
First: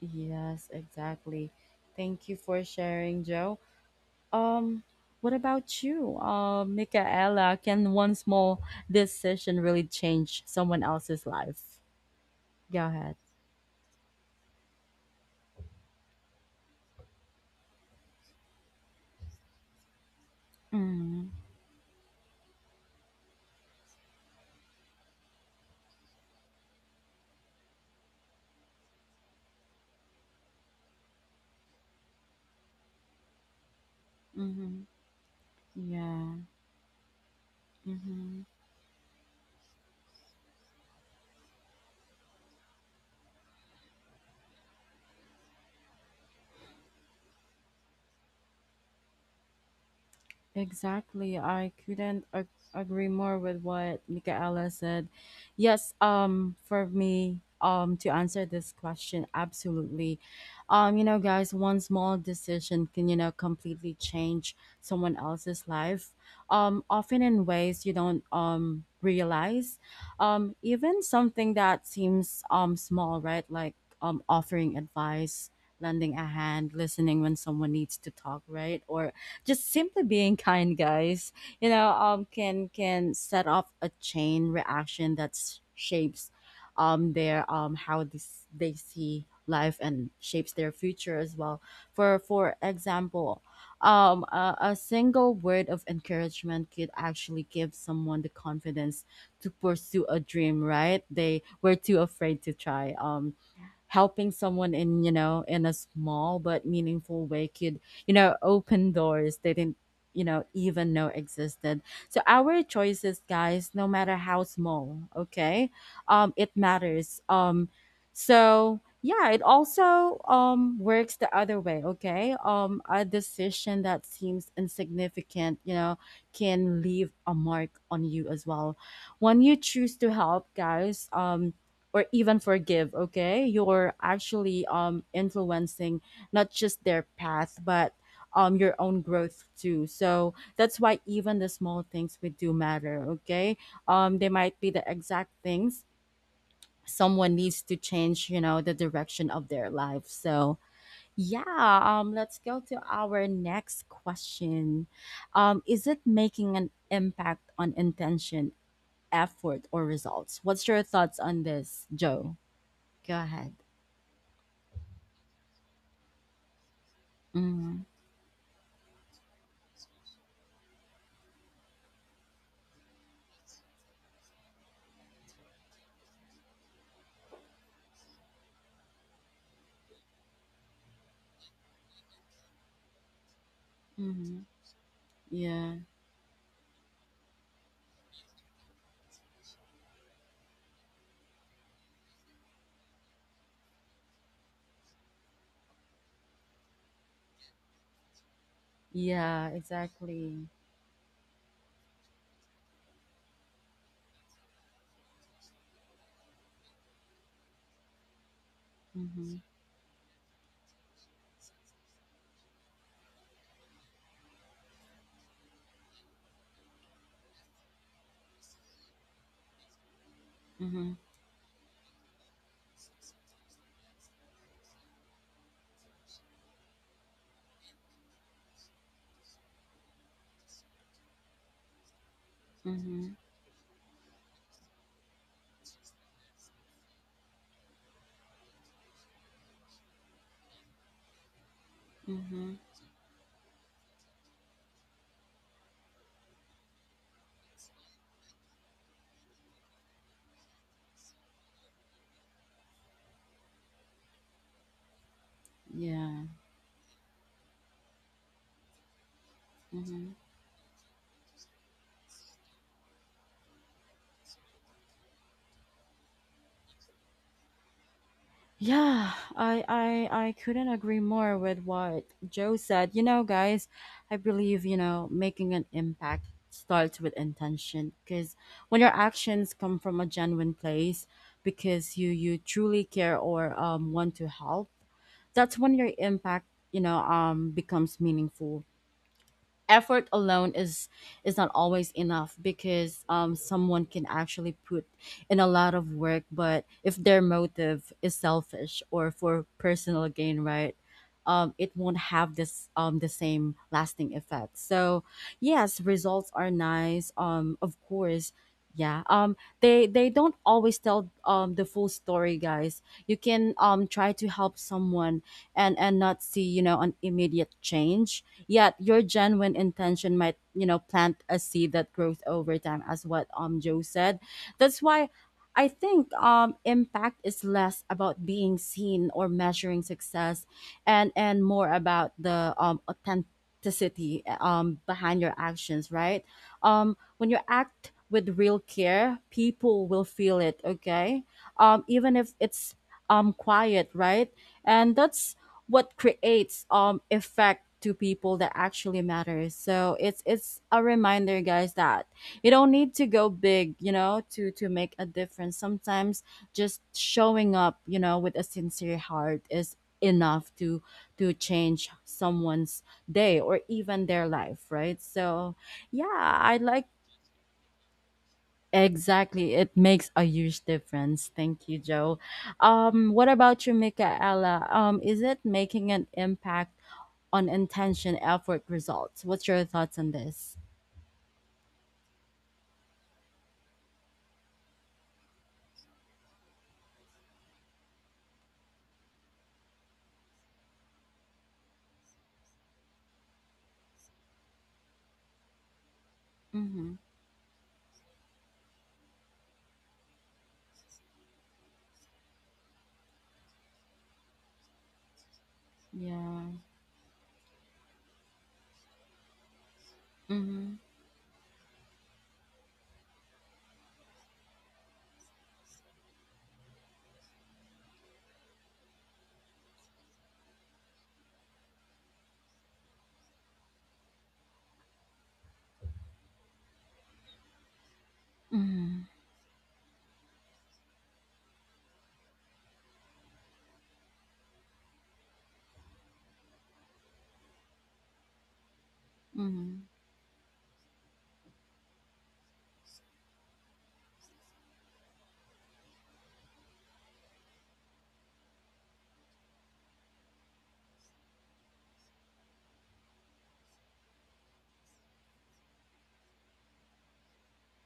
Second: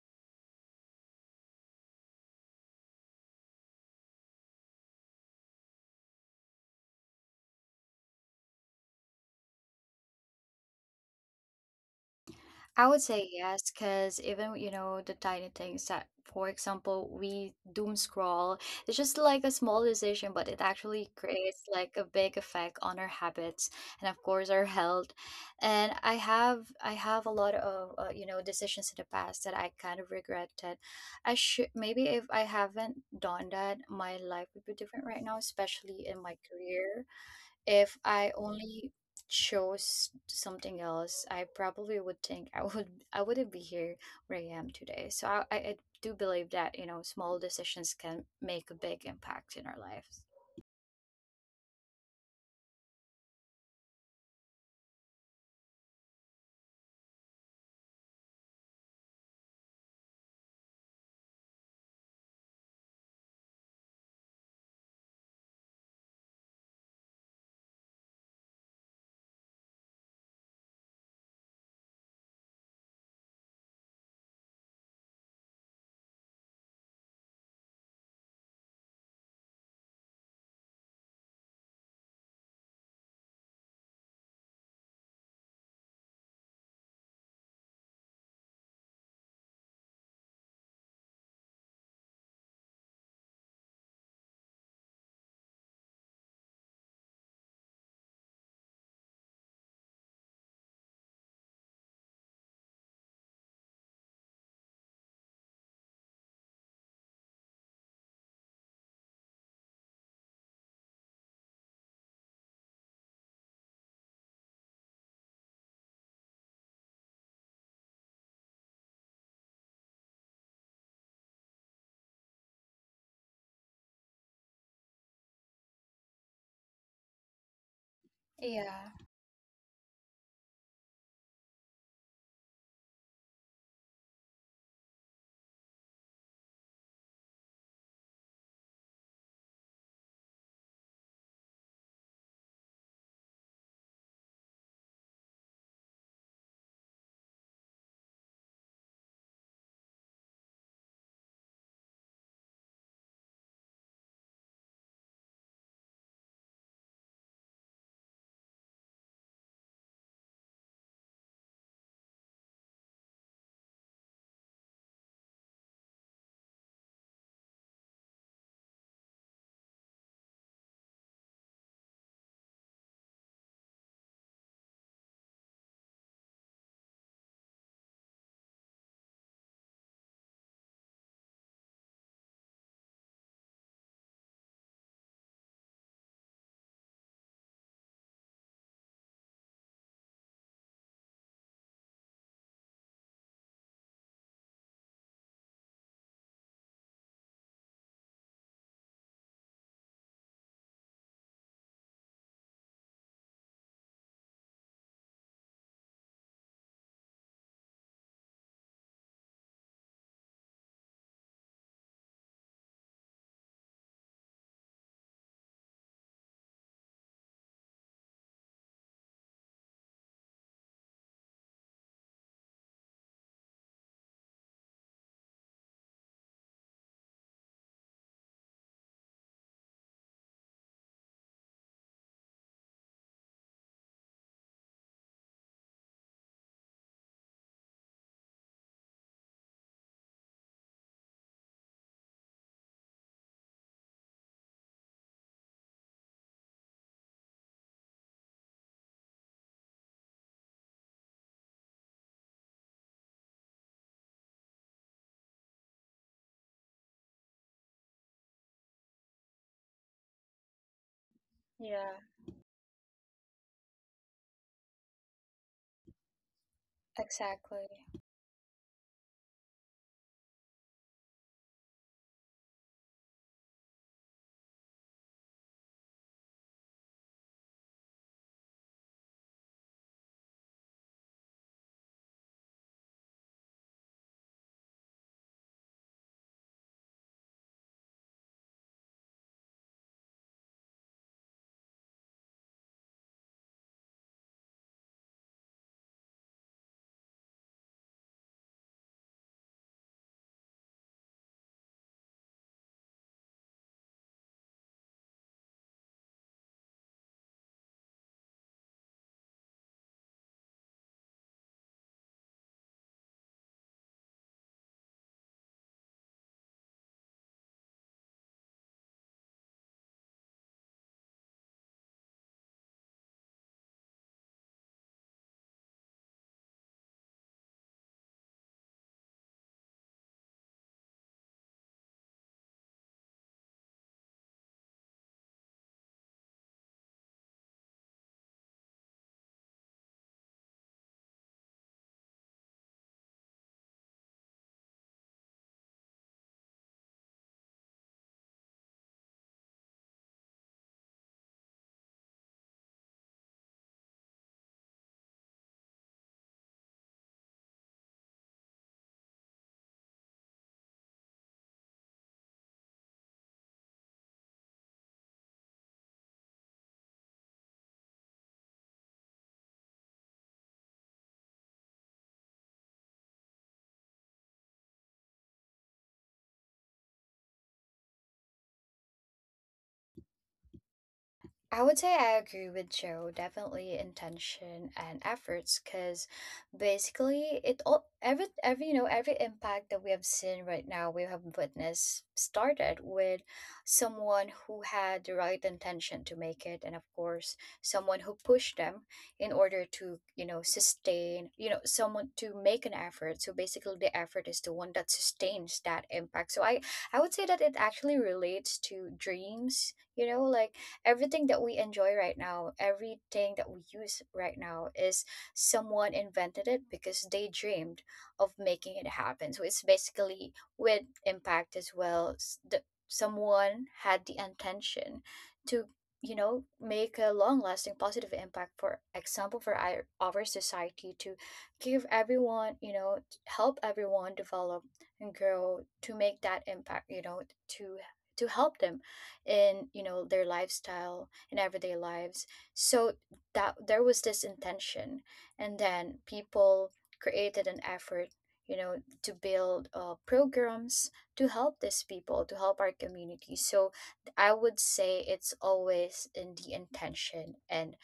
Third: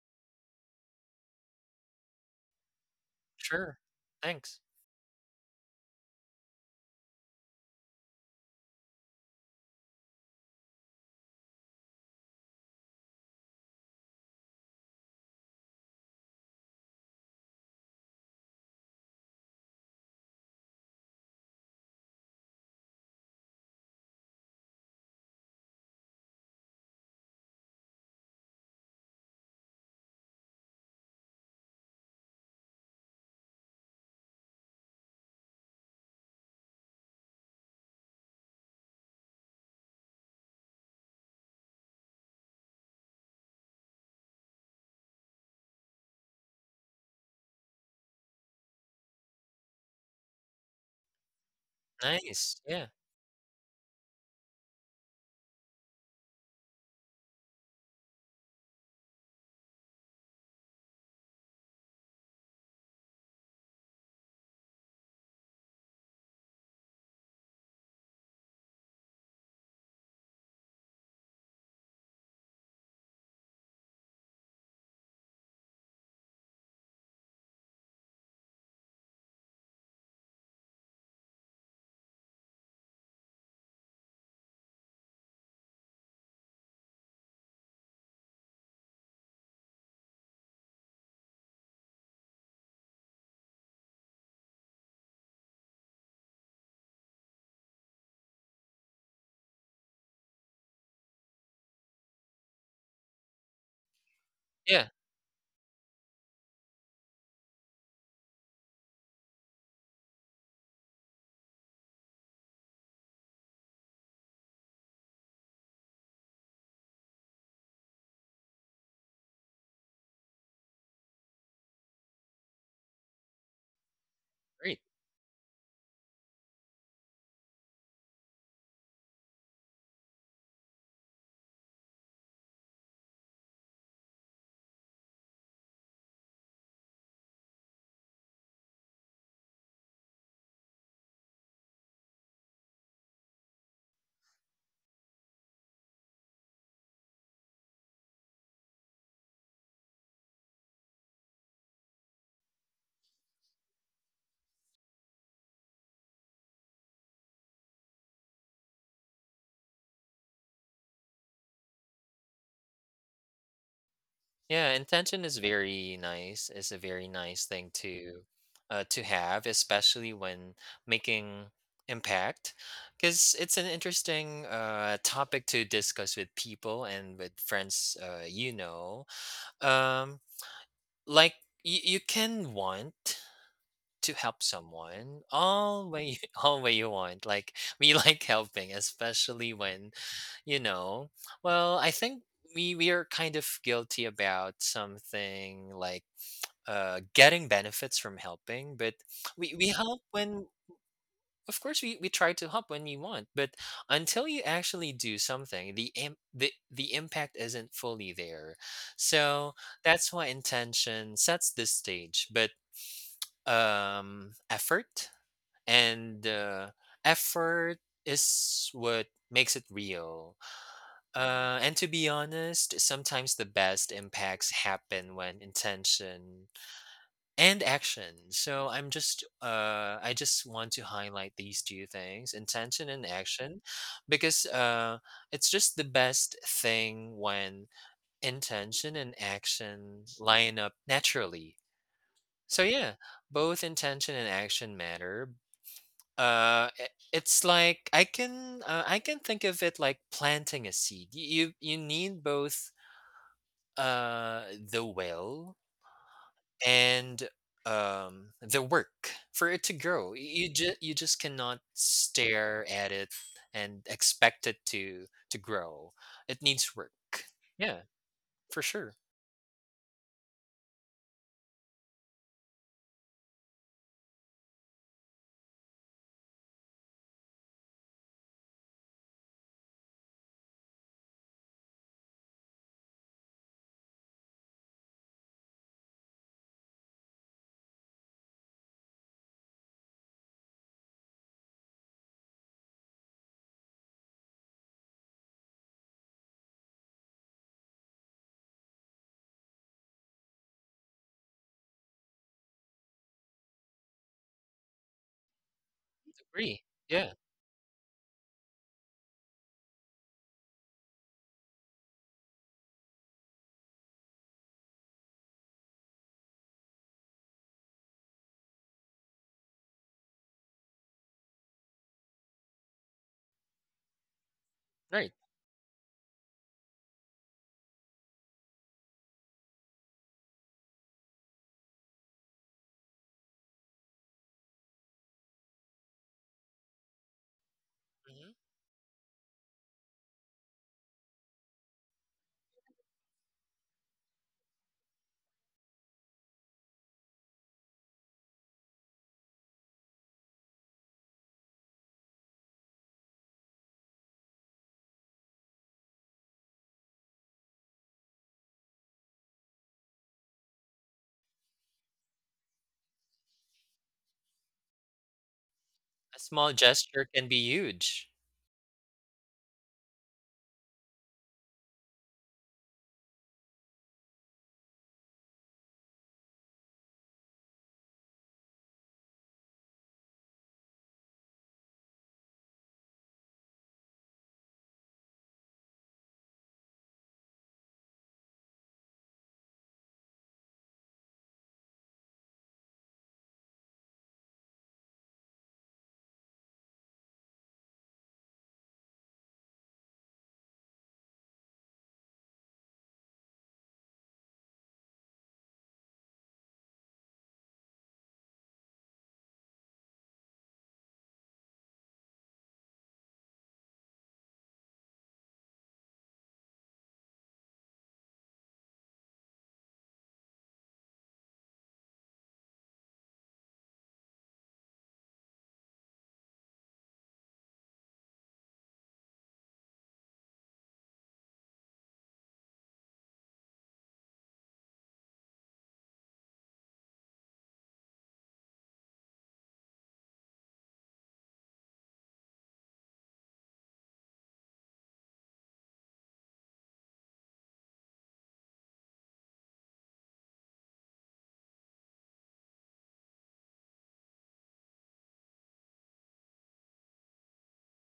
S1: Yes, exactly. Thank you for sharing, Joe.
S2: Sure, thanks.
S1: Um, what about you, uh, Michaela? Can one small decision really change someone else's life? Go
S3: I would
S1: ahead.
S3: say yes, because even, you know, the tiny things that, for example, we doom scroll, it's just like a small decision, but it actually
S1: Mm-hmm.
S3: creates like a big effect on our habits and of course our health. And I have I have a lot of, uh, you know, decisions in the past that I kind of regretted. I should, maybe if I haven't done that, my life would be
S1: Mm-hmm.
S3: different right now, especially in my
S1: Yeah.
S3: career, if I
S1: Mm-hmm.
S3: only chose something else, I probably would think I would I wouldn't be here where I am today. So, I, I I do believe that, you know, small decisions can make a big impact in our lives.
S1: Exactly. I couldn't ag-
S2: Nice. Yeah.
S1: agree more with what Michaela said. Yes, um for me, um to answer this question, absolutely. Um you know, guys, one small decision can, you know, completely change someone else's life, Um often in ways you don't um realize. Um even something that seems um small, right? Like, um offering advice, lending a hand, listening when someone needs to talk, right? Or just simply being kind, guys, you know, um, can can set off a chain reaction that s- shapes um their um how this they see life and shapes their future as well. For for example, um a, a single word of encouragement could actually give someone the confidence to pursue a dream, right? They were too afraid to try. Um helping someone
S2: Yeah.
S1: in, you know, in a small but meaningful way could, you know, open doors they didn't, you know, even know existed. So our choices, guys, no matter how small, okay, um it matters. Um so yeah, it also um works the other way, okay. Um a decision that seems
S2: Great.
S1: insignificant, you know, can leave a mark on you as well.
S3: Yeah,
S1: When you choose to help, guys, um or even forgive, okay, you're actually um influencing not just their path but um your own growth too. So that's why even the small things we do matter, okay. Um they might be the exact things someone needs to change, you know, the direction of their life. So yeah, um let's go to our next question. Um is it making an impact on intention, effort, or results? What's your thoughts on this, Joe? Go ahead.
S2: Yeah. Intention is very nice. It's a very nice thing
S1: Mhm,
S2: to uh, to have, especially when making impact, because it's an interesting uh, topic to discuss with people and with friends. Uh, you know, um, like y- you can want to help
S1: mhm.
S2: someone
S1: Yeah.
S2: all way you- all way you want. Like we like helping, especially when you know. Well, I think we we are kind of guilty about something like uh getting benefits from helping. But
S1: Yeah,
S2: we we help when,
S1: exactly.
S2: of course, we, we try to help when you want, but until you actually do something, the im- the the impact isn't fully there.
S1: Mhm,
S2: So that's why intention sets the stage, but um effort, and uh, effort is what makes it real.
S1: mhm,
S2: Uh, and to be honest, sometimes the best impacts happen when intention and action. So I'm just, uh, I just want to highlight these two things, intention and
S1: mhm,
S2: action, because uh, it's just the best thing when intention and action line up naturally.
S1: mhm.
S2: So yeah, both intention and action matter. Uh, i- it's like I can, uh, I can think of it like planting a seed. Y- You you need both uh the will
S1: Yeah.
S2: and um the work for it to grow.
S1: Mhm.
S2: Y- You just you just cannot
S3: yeah,
S2: stare at it and expect it to to grow. It needs work.
S3: exactly.
S2: Yeah, for sure.
S1: Yeah, I I I couldn't agree more with what Joe said. You know, guys, I believe, you know, making an impact starts with intention, because when your actions come from a genuine place, because you, you truly care or um want to help, that's when your impact, you know, um becomes meaningful. Effort alone is is not always enough, because um someone can actually put in a lot of work, but if their motive is selfish or for personal gain, right, um it won't have this um the same lasting effect. So yes, results are
S2: Agree. Yeah,
S1: nice, um of course, yeah, um they they don't always tell um the full story, guys. You can um try to help someone and and not see, you know, an immediate change. Yet your genuine intention might, you know, plant a seed that grows over time, as what um Joe said. That's why
S2: right.
S1: I think um impact is less about being seen or measuring success and and more about the um authenticity um behind your actions, right? Um when you act
S2: Mhm.
S1: with real care, people will feel it, okay? Um even if it's um quiet, right? And that's what creates um effect to people that actually matters. So it's it's a reminder, guys, that you don't need to go big, you know, to to make a difference. Sometimes just showing up, you know, with a sincere heart is enough to to change someone's day or even their life, right? So yeah,
S2: A small
S1: I like,
S2: gesture can be huge.
S1: exactly, it makes a huge difference. Thank you, Joe. Um what about you, Michaela? Um is it making an impact? Unintention, effort, results. What's your thoughts on this?
S3: I would say I agree with Joe. Definitely intention and efforts, because basically it all, every every you know, every impact that we have seen right now, we have witnessed, started with someone who had the right intention to make it, and of
S1: Mm-hmm.
S3: course someone who pushed them in order to, you know, sustain, you know, someone to make an effort. So basically the effort is the one that sustains that impact. So
S1: Yeah.
S3: I I would say that it actually relates to dreams. You know, like
S1: Mm-hmm.
S3: everything that we enjoy right now, everything that we use right now is, someone invented it because they dreamed of making it happen. So it's basically with impact as well. s- The, someone had the intention to, you know, make a long lasting positive impact, for
S1: Mm-hmm.
S3: example, for our, our society, to give everyone, you know, t- help everyone develop and grow, to make that impact, you know, to to help them in,
S1: Mm-hmm.
S3: you know, their lifestyle and everyday lives. So that there was this intention, and then people created an effort, you know, to build, uh, programs to help these people, to help our community. So I would say it's always in the intention and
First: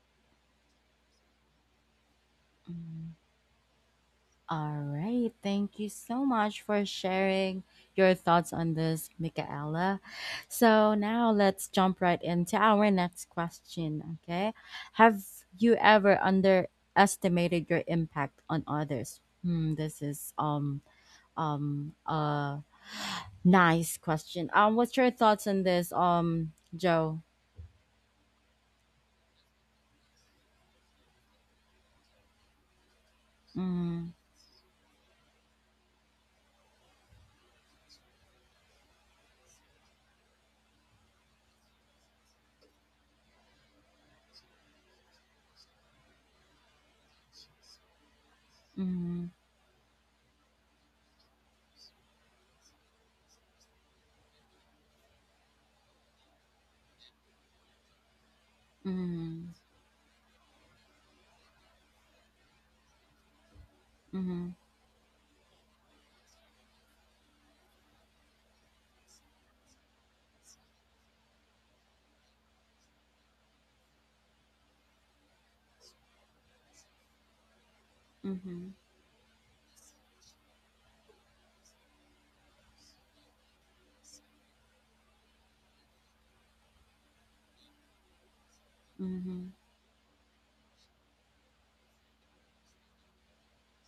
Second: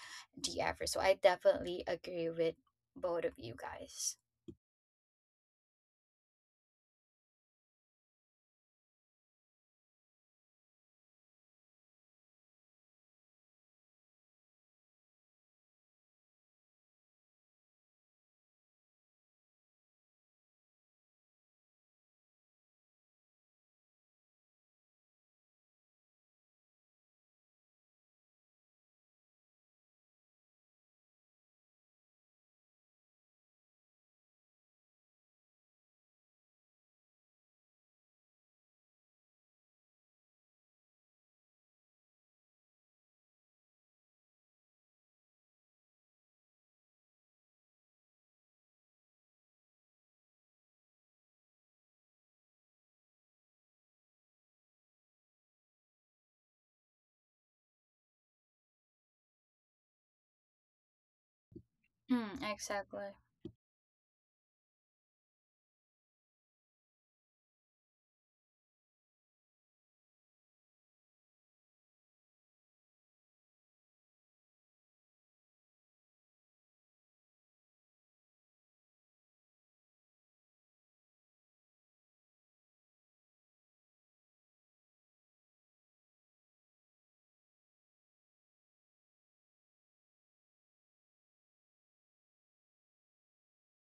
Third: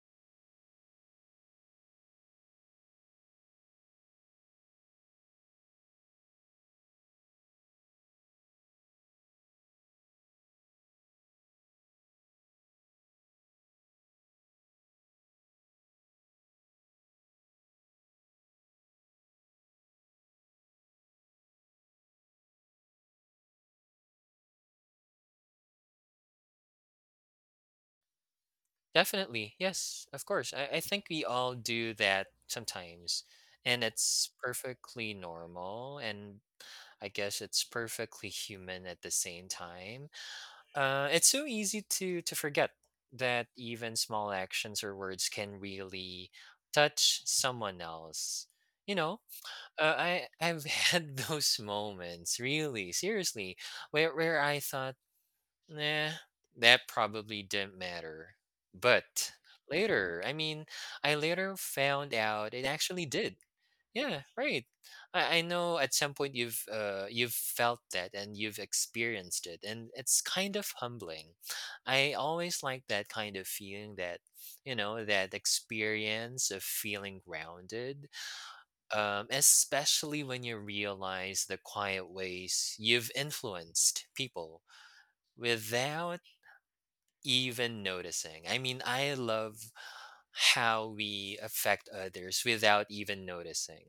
S3: the effort. So I definitely agree with
S1: Mm-hmm.
S3: both of you guys.
S1: All right. Thank you so much for sharing your thoughts on this, Michaela. So now let's jump right into our next question. Okay. Have you ever underestimated your impact on others? Hmm, this is um um uh nice question. Um what's your thoughts on this, um Joe?
S2: Definitely. Yes, of course. I, I think we all do that sometimes. And
S1: Mm-hmm,
S2: it's perfectly normal. And I guess it's perfectly human at the same time. Uh, it's so easy to to forget that even small actions or words can really touch someone else. You know,
S1: mm-hmm,
S2: uh, I I've had those moments, really, seriously, where where I thought, nah, that probably didn't matter. But
S1: mm-hmm,
S2: later, I mean, I later found
S3: mm,
S2: out it actually
S3: exactly.
S2: did. Yeah,
S1: mm-hmm,
S2: right. I, I know at some point you've uh, you've felt that and you've experienced it, and it's kind of humbling. I always like that kind of feeling, that you know, that experience of feeling grounded,
S1: mm-hmm,
S2: um, especially when you realize the quiet ways you've influenced people without even noticing. I mean, I
S1: mm-hmm,
S2: love how we affect others without even noticing,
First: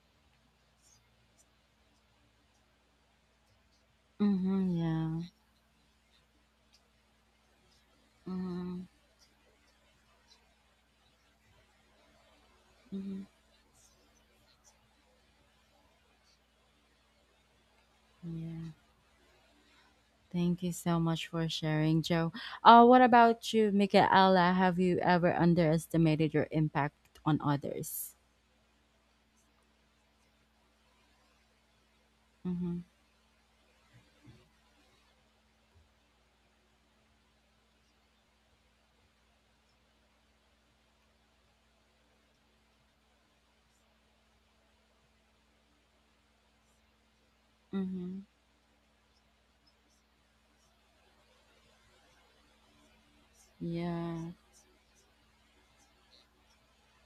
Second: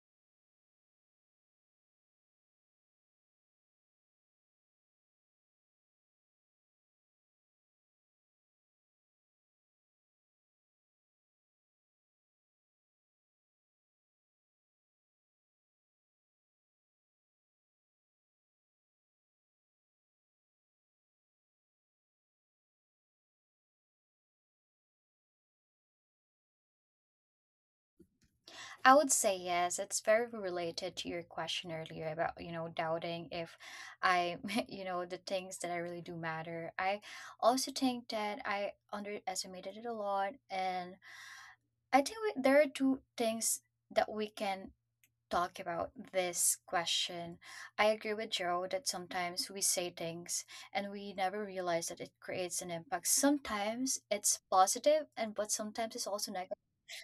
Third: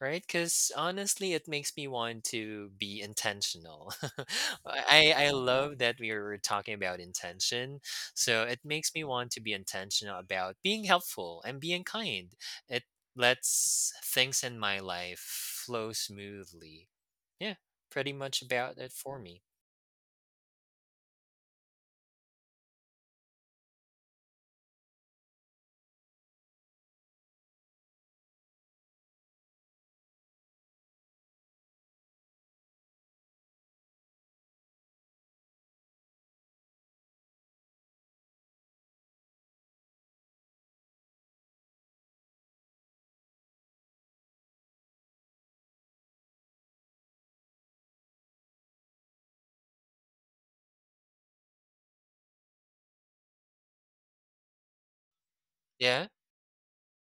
S2: right? Because honestly, it makes me want to be intentional.
S1: mm-hmm,
S2: I,
S1: yeah,
S2: I love that we were talking about intention. So it
S1: mm-hmm,
S2: makes me want to be intentional about being helpful and being kind. It
S1: mm-hmm,
S2: lets things in my life flow smoothly. Yeah, pretty much
S1: yeah.
S2: about it for me.
S1: Thank you so much for sharing, Joe. Uh what about you, Michaela? Have you ever underestimated your impact on others?
S3: I would say yes. It's very related to your question earlier about, you know,
S1: Mm-hmm,
S3: doubting if I, you know, the things that I really do matter. I also think that I underestimated it a lot. And I think we, there are two things that we can talk about this question. I agree
S1: mm-hmm,
S3: with Joe that sometimes we say things and we never realize that it creates an impact. Sometimes
S1: yeah,
S3: it's positive, and but sometimes
S2: Yeah,
S3: it's also negative.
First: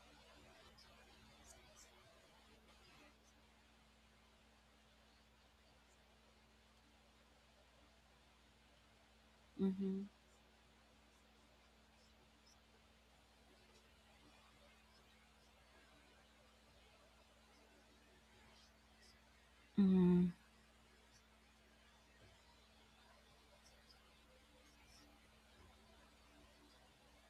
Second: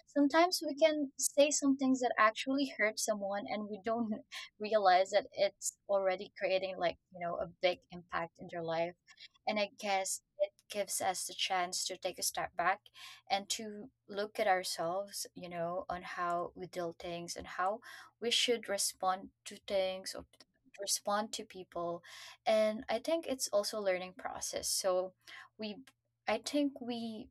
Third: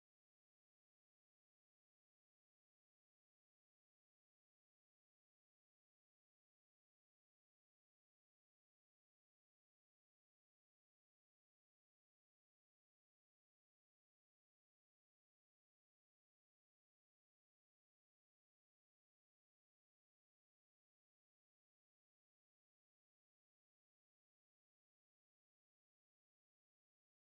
S3: Sometimes we can say some things that actually hurt someone and we don't realize that it's already creating like, you know, a big impact in their life. And I
S1: mm-hmm,
S3: guess it gives us the chance to take a step back and to look at ourselves, you know, on how we deal things and how we should respond to things or
S1: mm-hmm,
S3: respond to people. And I think it's also a learning process. So we I think we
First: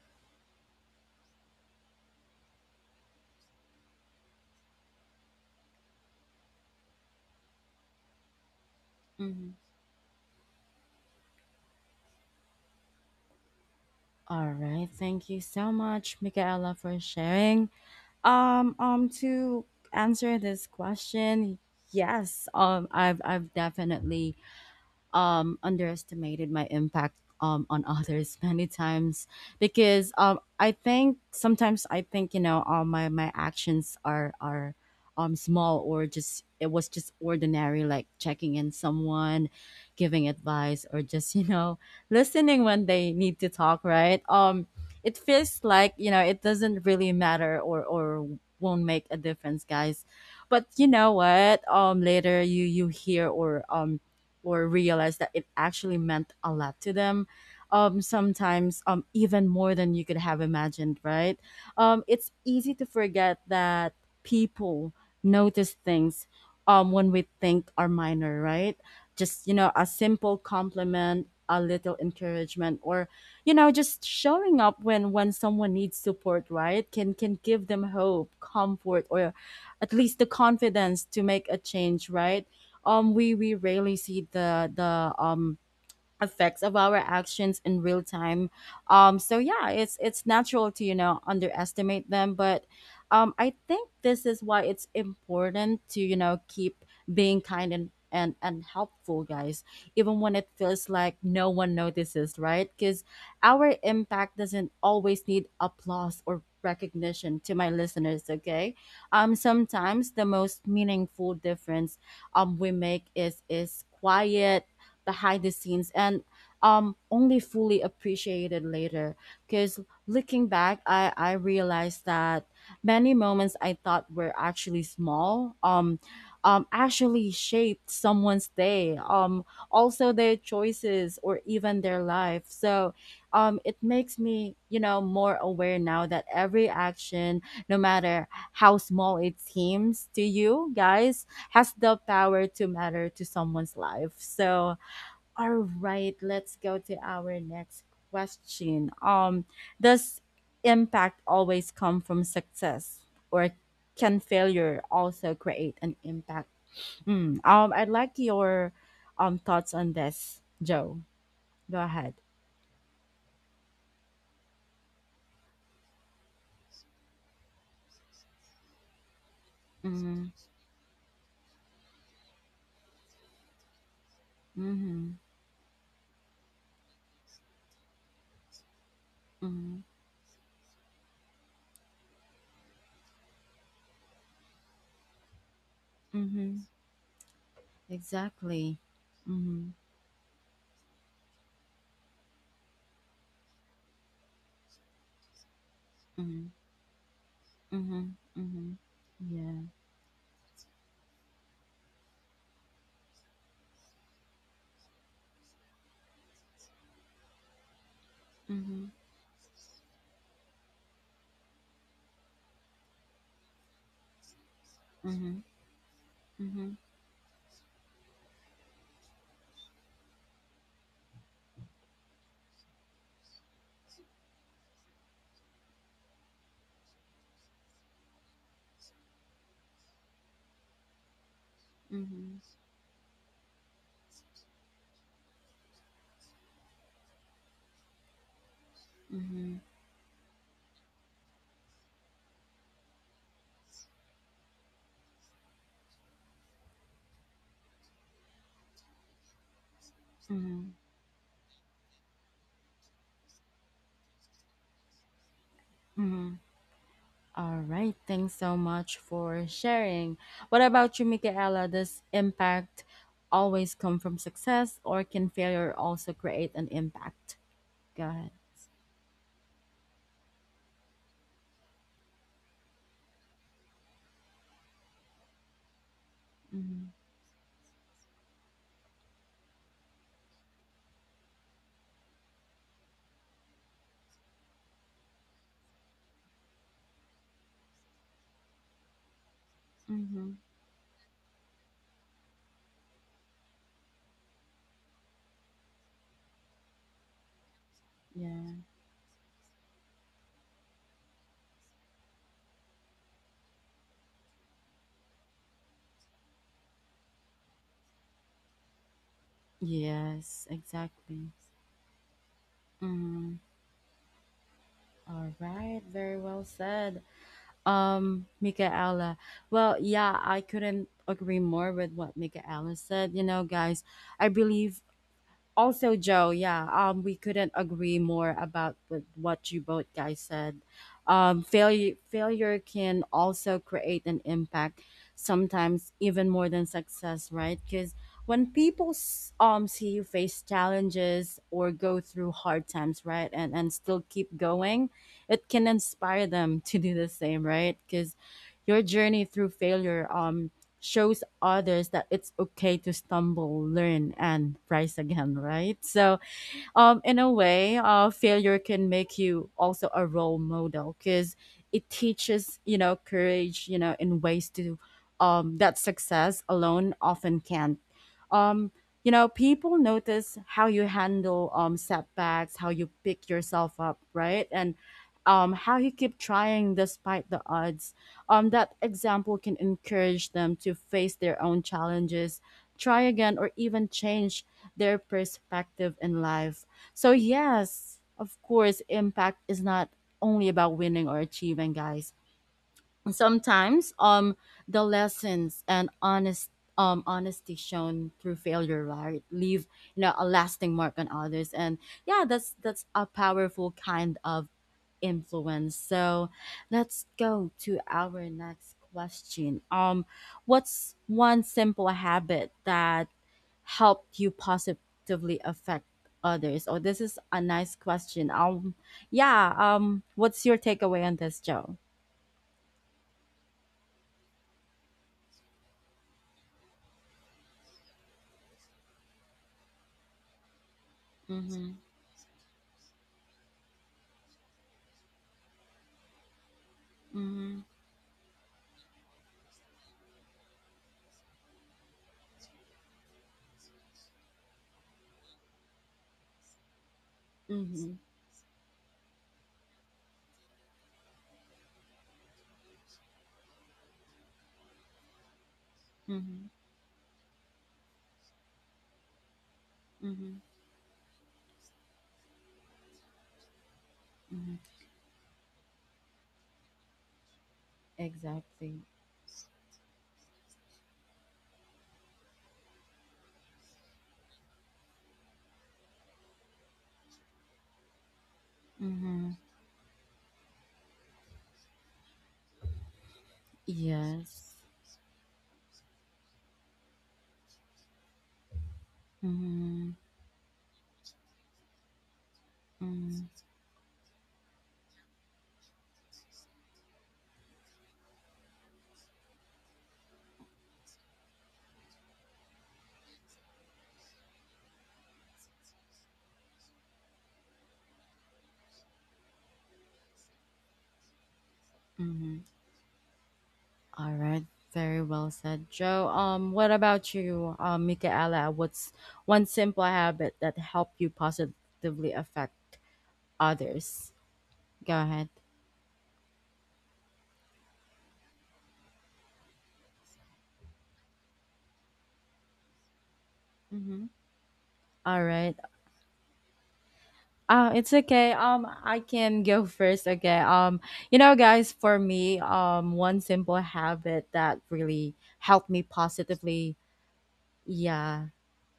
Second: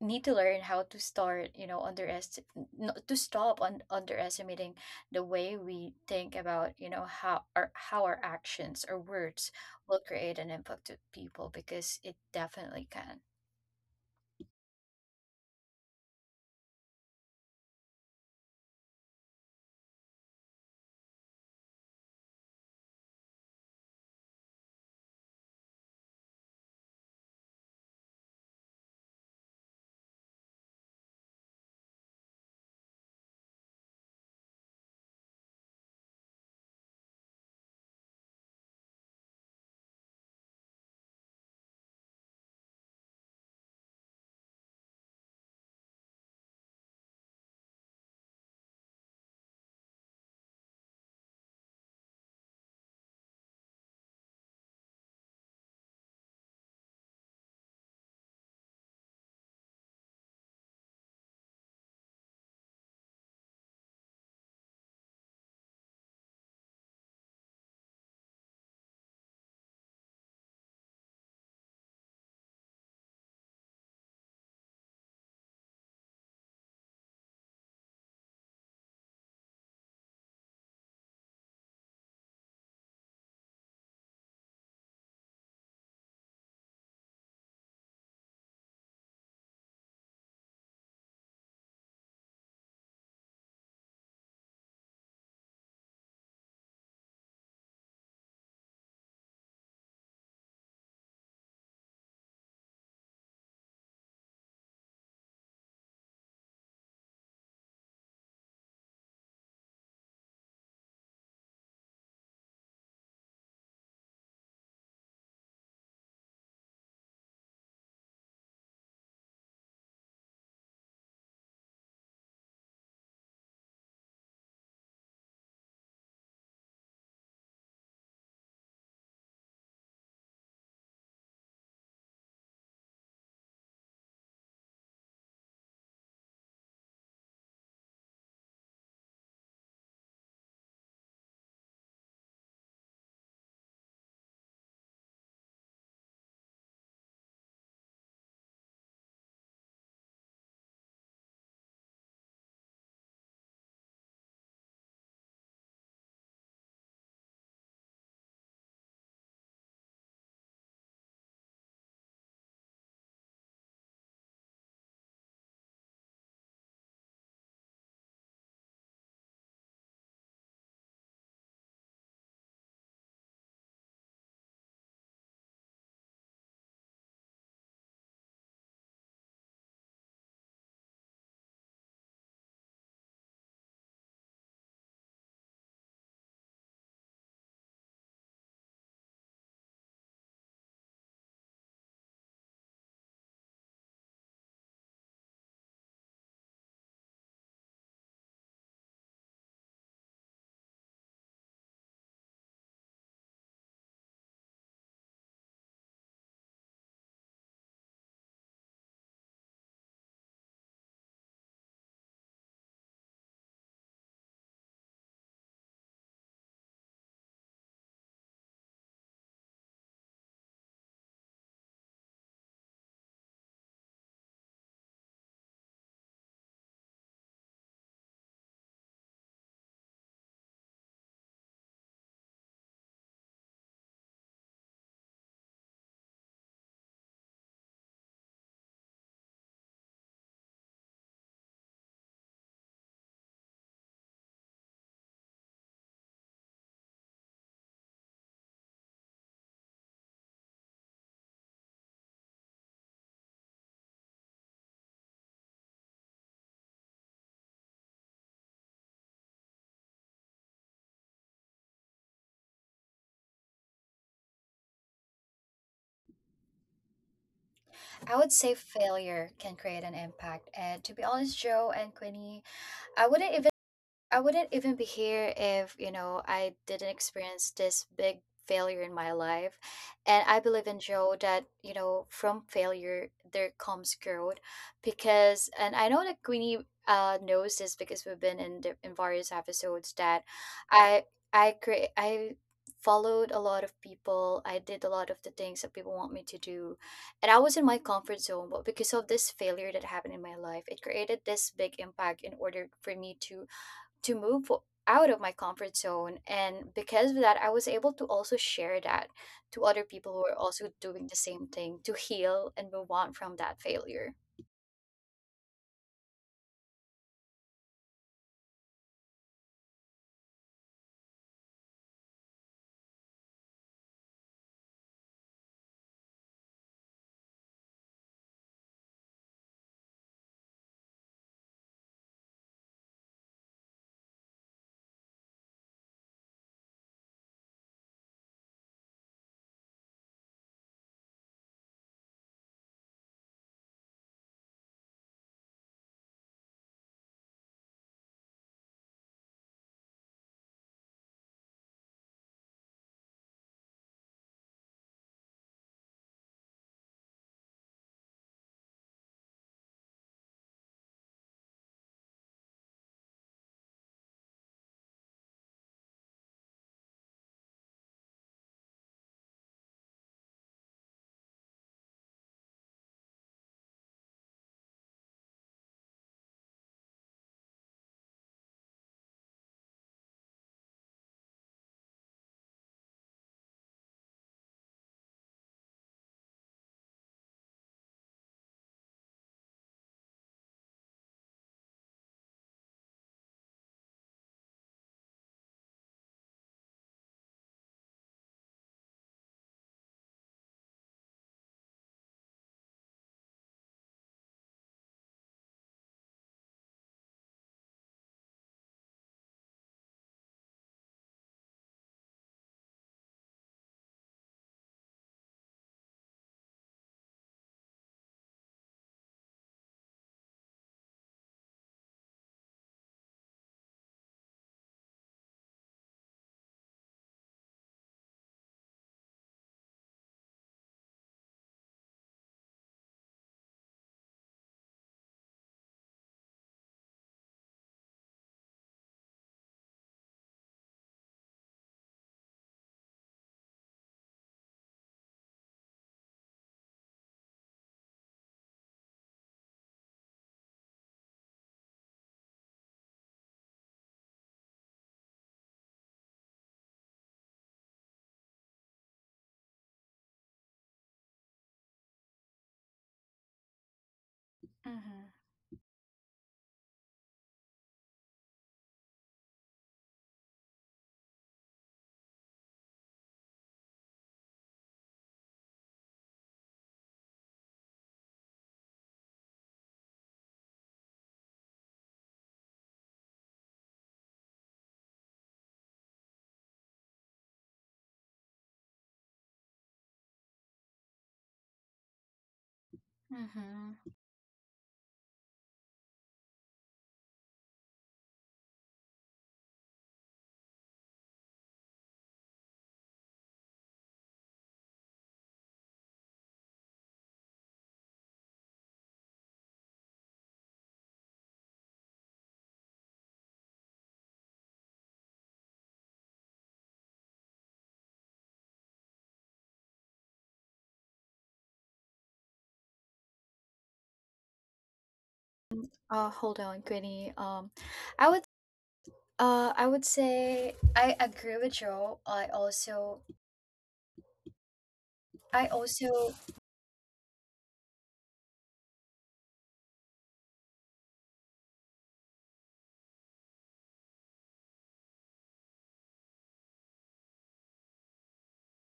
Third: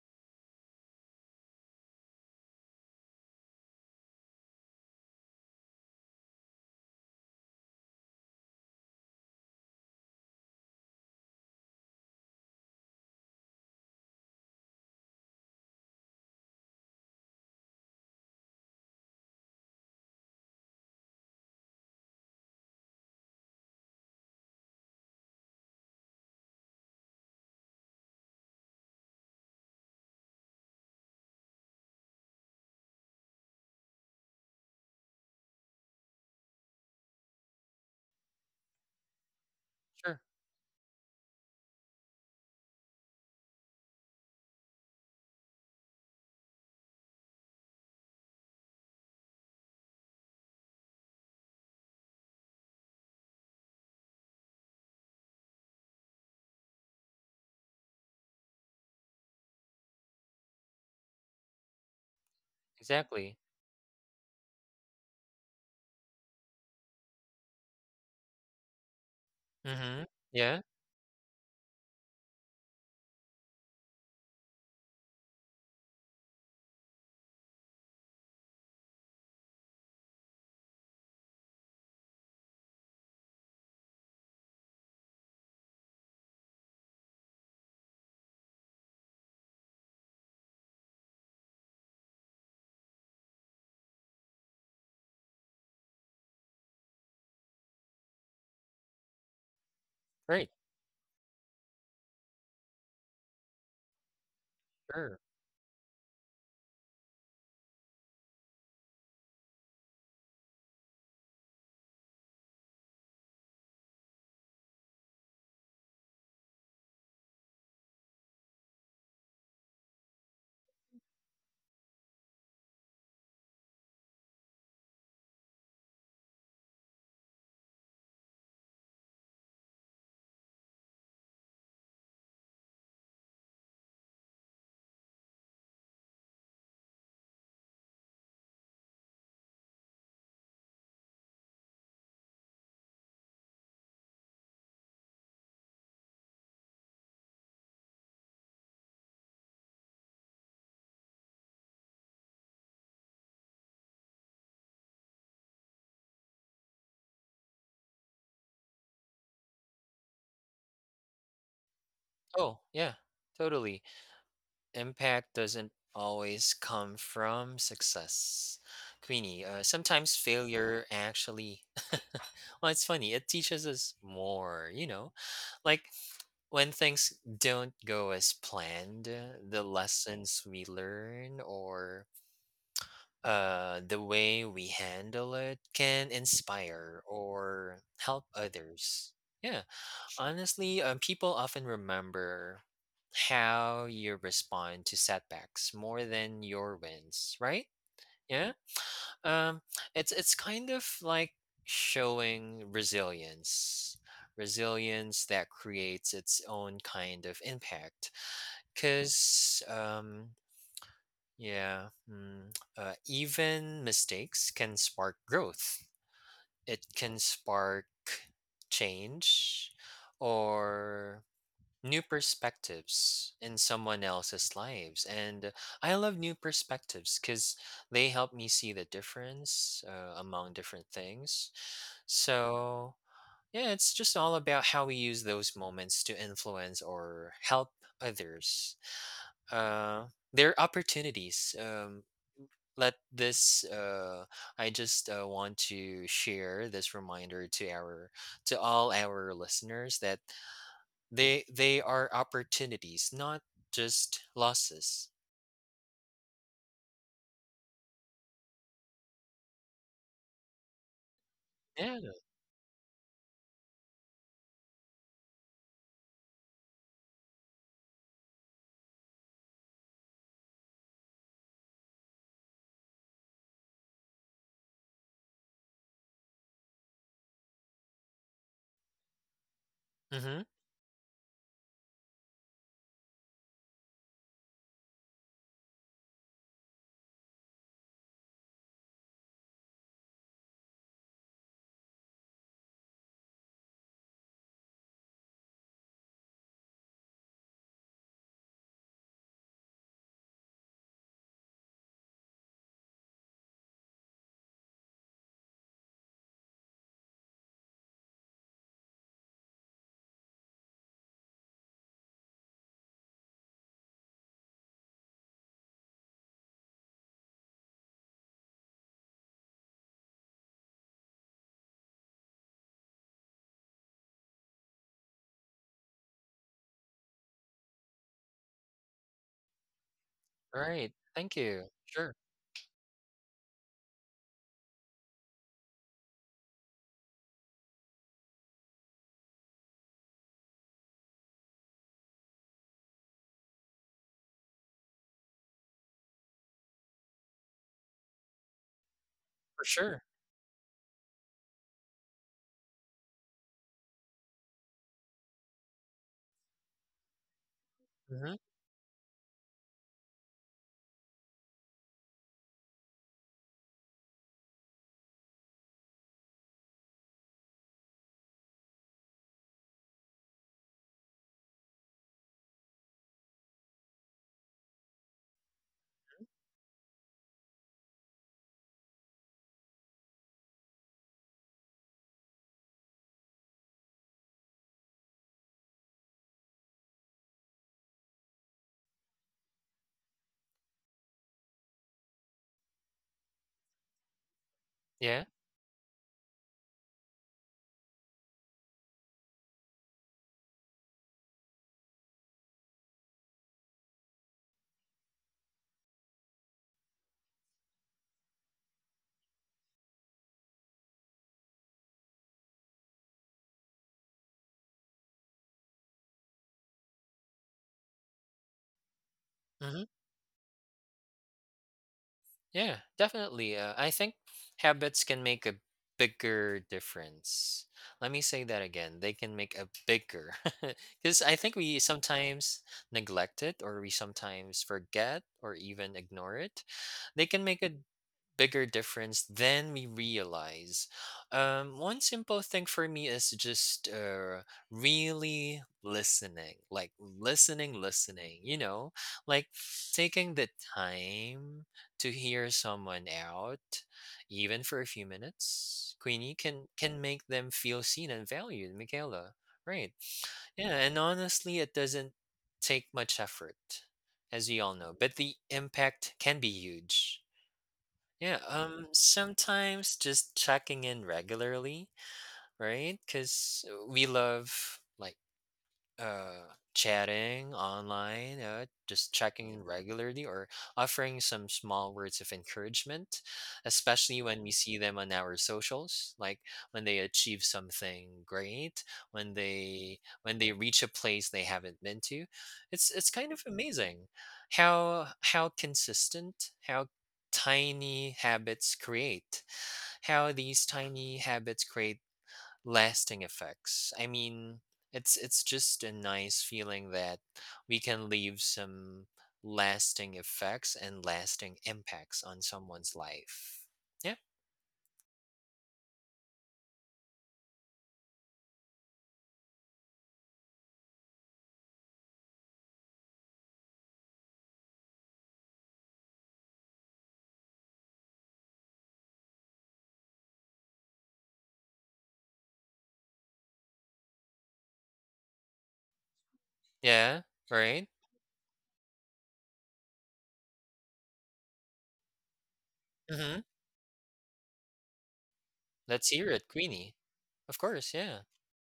S3: need to learn how to start, you know, underest not to stop on underestimating the way we think about, you know, how our how our actions or
S1: mm-hmm.
S3: words will create an impact to people, because it definitely can.
S1: All right, thank you so much, Michaela, for sharing. Um, um, to answer this question, yes, um, I've I've definitely um, underestimated my impact, um, on others many times, because um, I think sometimes, I think you know, all my my actions are, are um, small or just, it was just ordinary, like checking in someone,
S2: sure.
S1: giving advice, or just you know, listening when they need to talk, right? Um it feels like, you know, it doesn't really matter, or or won't make a difference, guys. But you know what, um later you, you hear, or um or realize that it actually meant a lot to them, um sometimes um even more than you could have imagined, right? Um it's easy to
S2: Exactly.
S1: forget that people notice things um when we think are minor, right? Just, you know, a
S2: Mm-hmm.
S1: simple
S2: Yeah.
S1: compliment, a little encouragement, or, you know, just showing up when, when someone needs support, right, can, can give them hope, comfort, or at least the confidence to make a change, right? Um we we rarely see the the um effects of our actions in real time. Um, so yeah, it's it's natural to, you know, underestimate them, but um, I think this is why it's important to, you know, keep being kind and and and helpful, guys, even when it
S2: Right,
S1: feels like no one notices, right? Because our impact doesn't
S2: sure.
S1: always need applause or recognition, to my listeners, okay. Um sometimes the most meaningful difference um we make is is quiet, behind the scenes, and um only fully appreciated later, because looking back, i i realized that many moments I thought were actually small um um actually shaped someone's day, um also their choices, or even their life. So um it makes me, you know, more aware now, that every action, no matter how small it seems to you, guys, has the power to matter to someone's life. So all right, let's go to our next question. Um, does impact always come from success, or can failure also create an impact? Hmm. Um, I'd like your um thoughts on this, Joe. Go ahead.
S2: Oh, yeah, totally. Impact doesn't always come from success, Queenie. Uh, sometimes
S1: Mm-hmm.
S2: failure actually, well, it's funny, it teaches us more, you know?
S1: Mm-hmm.
S2: Like when things don't go as planned, uh, the
S1: Mm-hmm.
S2: lessons we learn or uh, the way we handle it can
S1: Mm-hmm.
S2: inspire or help
S1: Exactly.
S2: others. Yeah.
S1: Mm-hmm.
S2: Honestly, um, people often remember how you respond to setbacks more than
S1: Mm-hmm.
S2: your wins, right?
S1: Mm-hmm.
S2: Yeah.
S1: Mm-hmm.
S2: Um,
S1: Yeah.
S2: it's it's kind of like showing resilience, resilience that creates its own kind of impact.
S1: Mm-hmm.
S2: Cause um, yeah, mm, uh, even mistakes can spark
S1: Mm-hmm.
S2: growth.
S1: Mm-hmm.
S2: It can spark change, or new perspectives in someone else's lives. And I love new perspectives because they help me see the difference uh, among different things.
S1: Mm-hmm.
S2: So yeah, it's just all about how we use those moments to influence or help others.
S1: Mm-hmm.
S2: Uh, are opportunities um, let this uh, I just uh, want to share this reminder to our to all our listeners that
S1: Mm-hmm.
S2: they they are opportunities, not just losses.
S1: Mm-hmm. All right. Thanks so much for sharing. What about you, Michaela? Does
S2: Yeah.
S1: impact always come from success, or can failure also create an impact? Go
S3: I would
S1: ahead.
S3: say failure can create an impact. And to be honest, Joe and Quinny, I wouldn't I wouldn't even be here if, you know, I
S1: Mm-hmm.
S3: didn't experience this big failure in my life. And I
S2: Mhm.
S3: believe in Joe that, you know, from failure there comes growth, because, and I know that Queenie uh knows this, because we've been in the, in various episodes that
S1: Mm-hmm.
S3: I I create I followed a lot of people. I did a lot of the things that people want me to do. And I was in my comfort zone,
S1: Yeah.
S3: but because of this failure that happened in my life, it created this big impact in order for me to to move out of my comfort zone. And because of that, I was able to also share that to other people who are
S1: Yes,
S3: also doing the
S1: exactly.
S3: same thing, to heal and move on
S1: Mm-hmm.
S3: from that failure.
S1: All right. Very well said, um, Michaela. Well, yeah, I couldn't agree more with what Michaela said. You know, guys, I believe also Joe, yeah, um we couldn't agree more about with what you both guys said.
S2: Right.
S1: Um
S2: Thank you.
S1: failure
S2: Sure.
S1: failure can also create an impact, sometimes even more than success, right? Because when people s- um see you face challenges or go through hard times, right, and and still keep going, it can inspire them to do the same, right? Because your journey through
S2: For
S1: failure
S2: sure.
S1: um shows others that it's okay to stumble, learn, and rise again, right? So um, in a way, uh,
S2: Mhm.
S1: failure can make you also a role model, because it teaches, you know, courage, you know, in ways to, um, that success alone often can't. Um, you know, people notice how you handle um, setbacks, how you pick yourself up, right? And um, how you keep trying despite the odds. Um, that example can encourage them to face their own challenges, try again, or even change their perspective in life. So, yes, of course, impact is not only about winning or achieving, guys. Sometimes, um, the
S2: Yeah.
S1: lessons and honest, um, honesty shown through failure, right, leave, you know, a lasting mark on others, and yeah, that's that's a powerful kind of influence. So, let's go to our next question. Um, what's one simple habit that helped you positively affect others? Oh, this is a nice question. Um, yeah.
S2: Mhm.
S1: Um, what's your takeaway on this, Joe?
S2: Yeah. Definitely. Uh, I think habits can make a bigger difference. Let me say that again. They can make a bigger because I think
S1: Mm-hmm.
S2: we sometimes neglect it or we sometimes forget or even ignore it. They can
S1: Mm-hmm.
S2: make a bigger difference than we realize. Um, one simple thing for me is just uh, really listening, like
S1: Mm-hmm.
S2: listening, listening, you know, like taking the time to hear someone out, even for a few minutes,
S1: Mm-hmm.
S2: Queenie. can can make them feel seen and valued, Michaela. Right.
S1: Mm-hmm.
S2: Yeah, and honestly, it doesn't take much effort,
S1: Mm-hmm.
S2: as we all
S3: Mm-hmm.
S2: know, but the impact can be huge. Yeah,
S1: Exactly.
S2: um, sometimes just checking in regularly, right? Because we love like uh, chatting online, uh, just
S1: Mm-hmm.
S2: checking in regularly, or offering some small words of encouragement, especially when
S1: Yes.
S2: we see them on our socials, like when they achieve something great, when
S1: Mm-hmm.
S2: they when they reach a place they haven't been to. It's
S1: Mm-hmm.
S2: it's kind of
S3: Mm-hmm.
S2: amazing how how consistent, how tiny habits create how these tiny habits create lasting effects. I mean, it's it's just a nice feeling that we can leave some lasting effects and lasting impacts
S1: Mm-hmm.
S2: on someone's life.
S1: All
S2: Yeah.
S1: right. Very well said, Joe. Um, what about you, um, Michaela? What's one simple habit that helped you positively affect others? Go ahead.
S3: Uh, hold on, Quinny. Um, I would. Uh, I would say I agree with Joe. I also,
S1: Mm-hmm. All
S3: I
S1: right.
S3: also
S2: Yeah.
S1: Uh, it's
S2: Right.
S1: okay. Um, I can go first. Okay. Um, you know, guys, for me, um, one
S2: Mm-hmm.
S1: simple habit that really helped me
S2: Let's hear it,
S1: positively,
S2: Queenie. Of course.
S1: yeah,
S2: Yeah.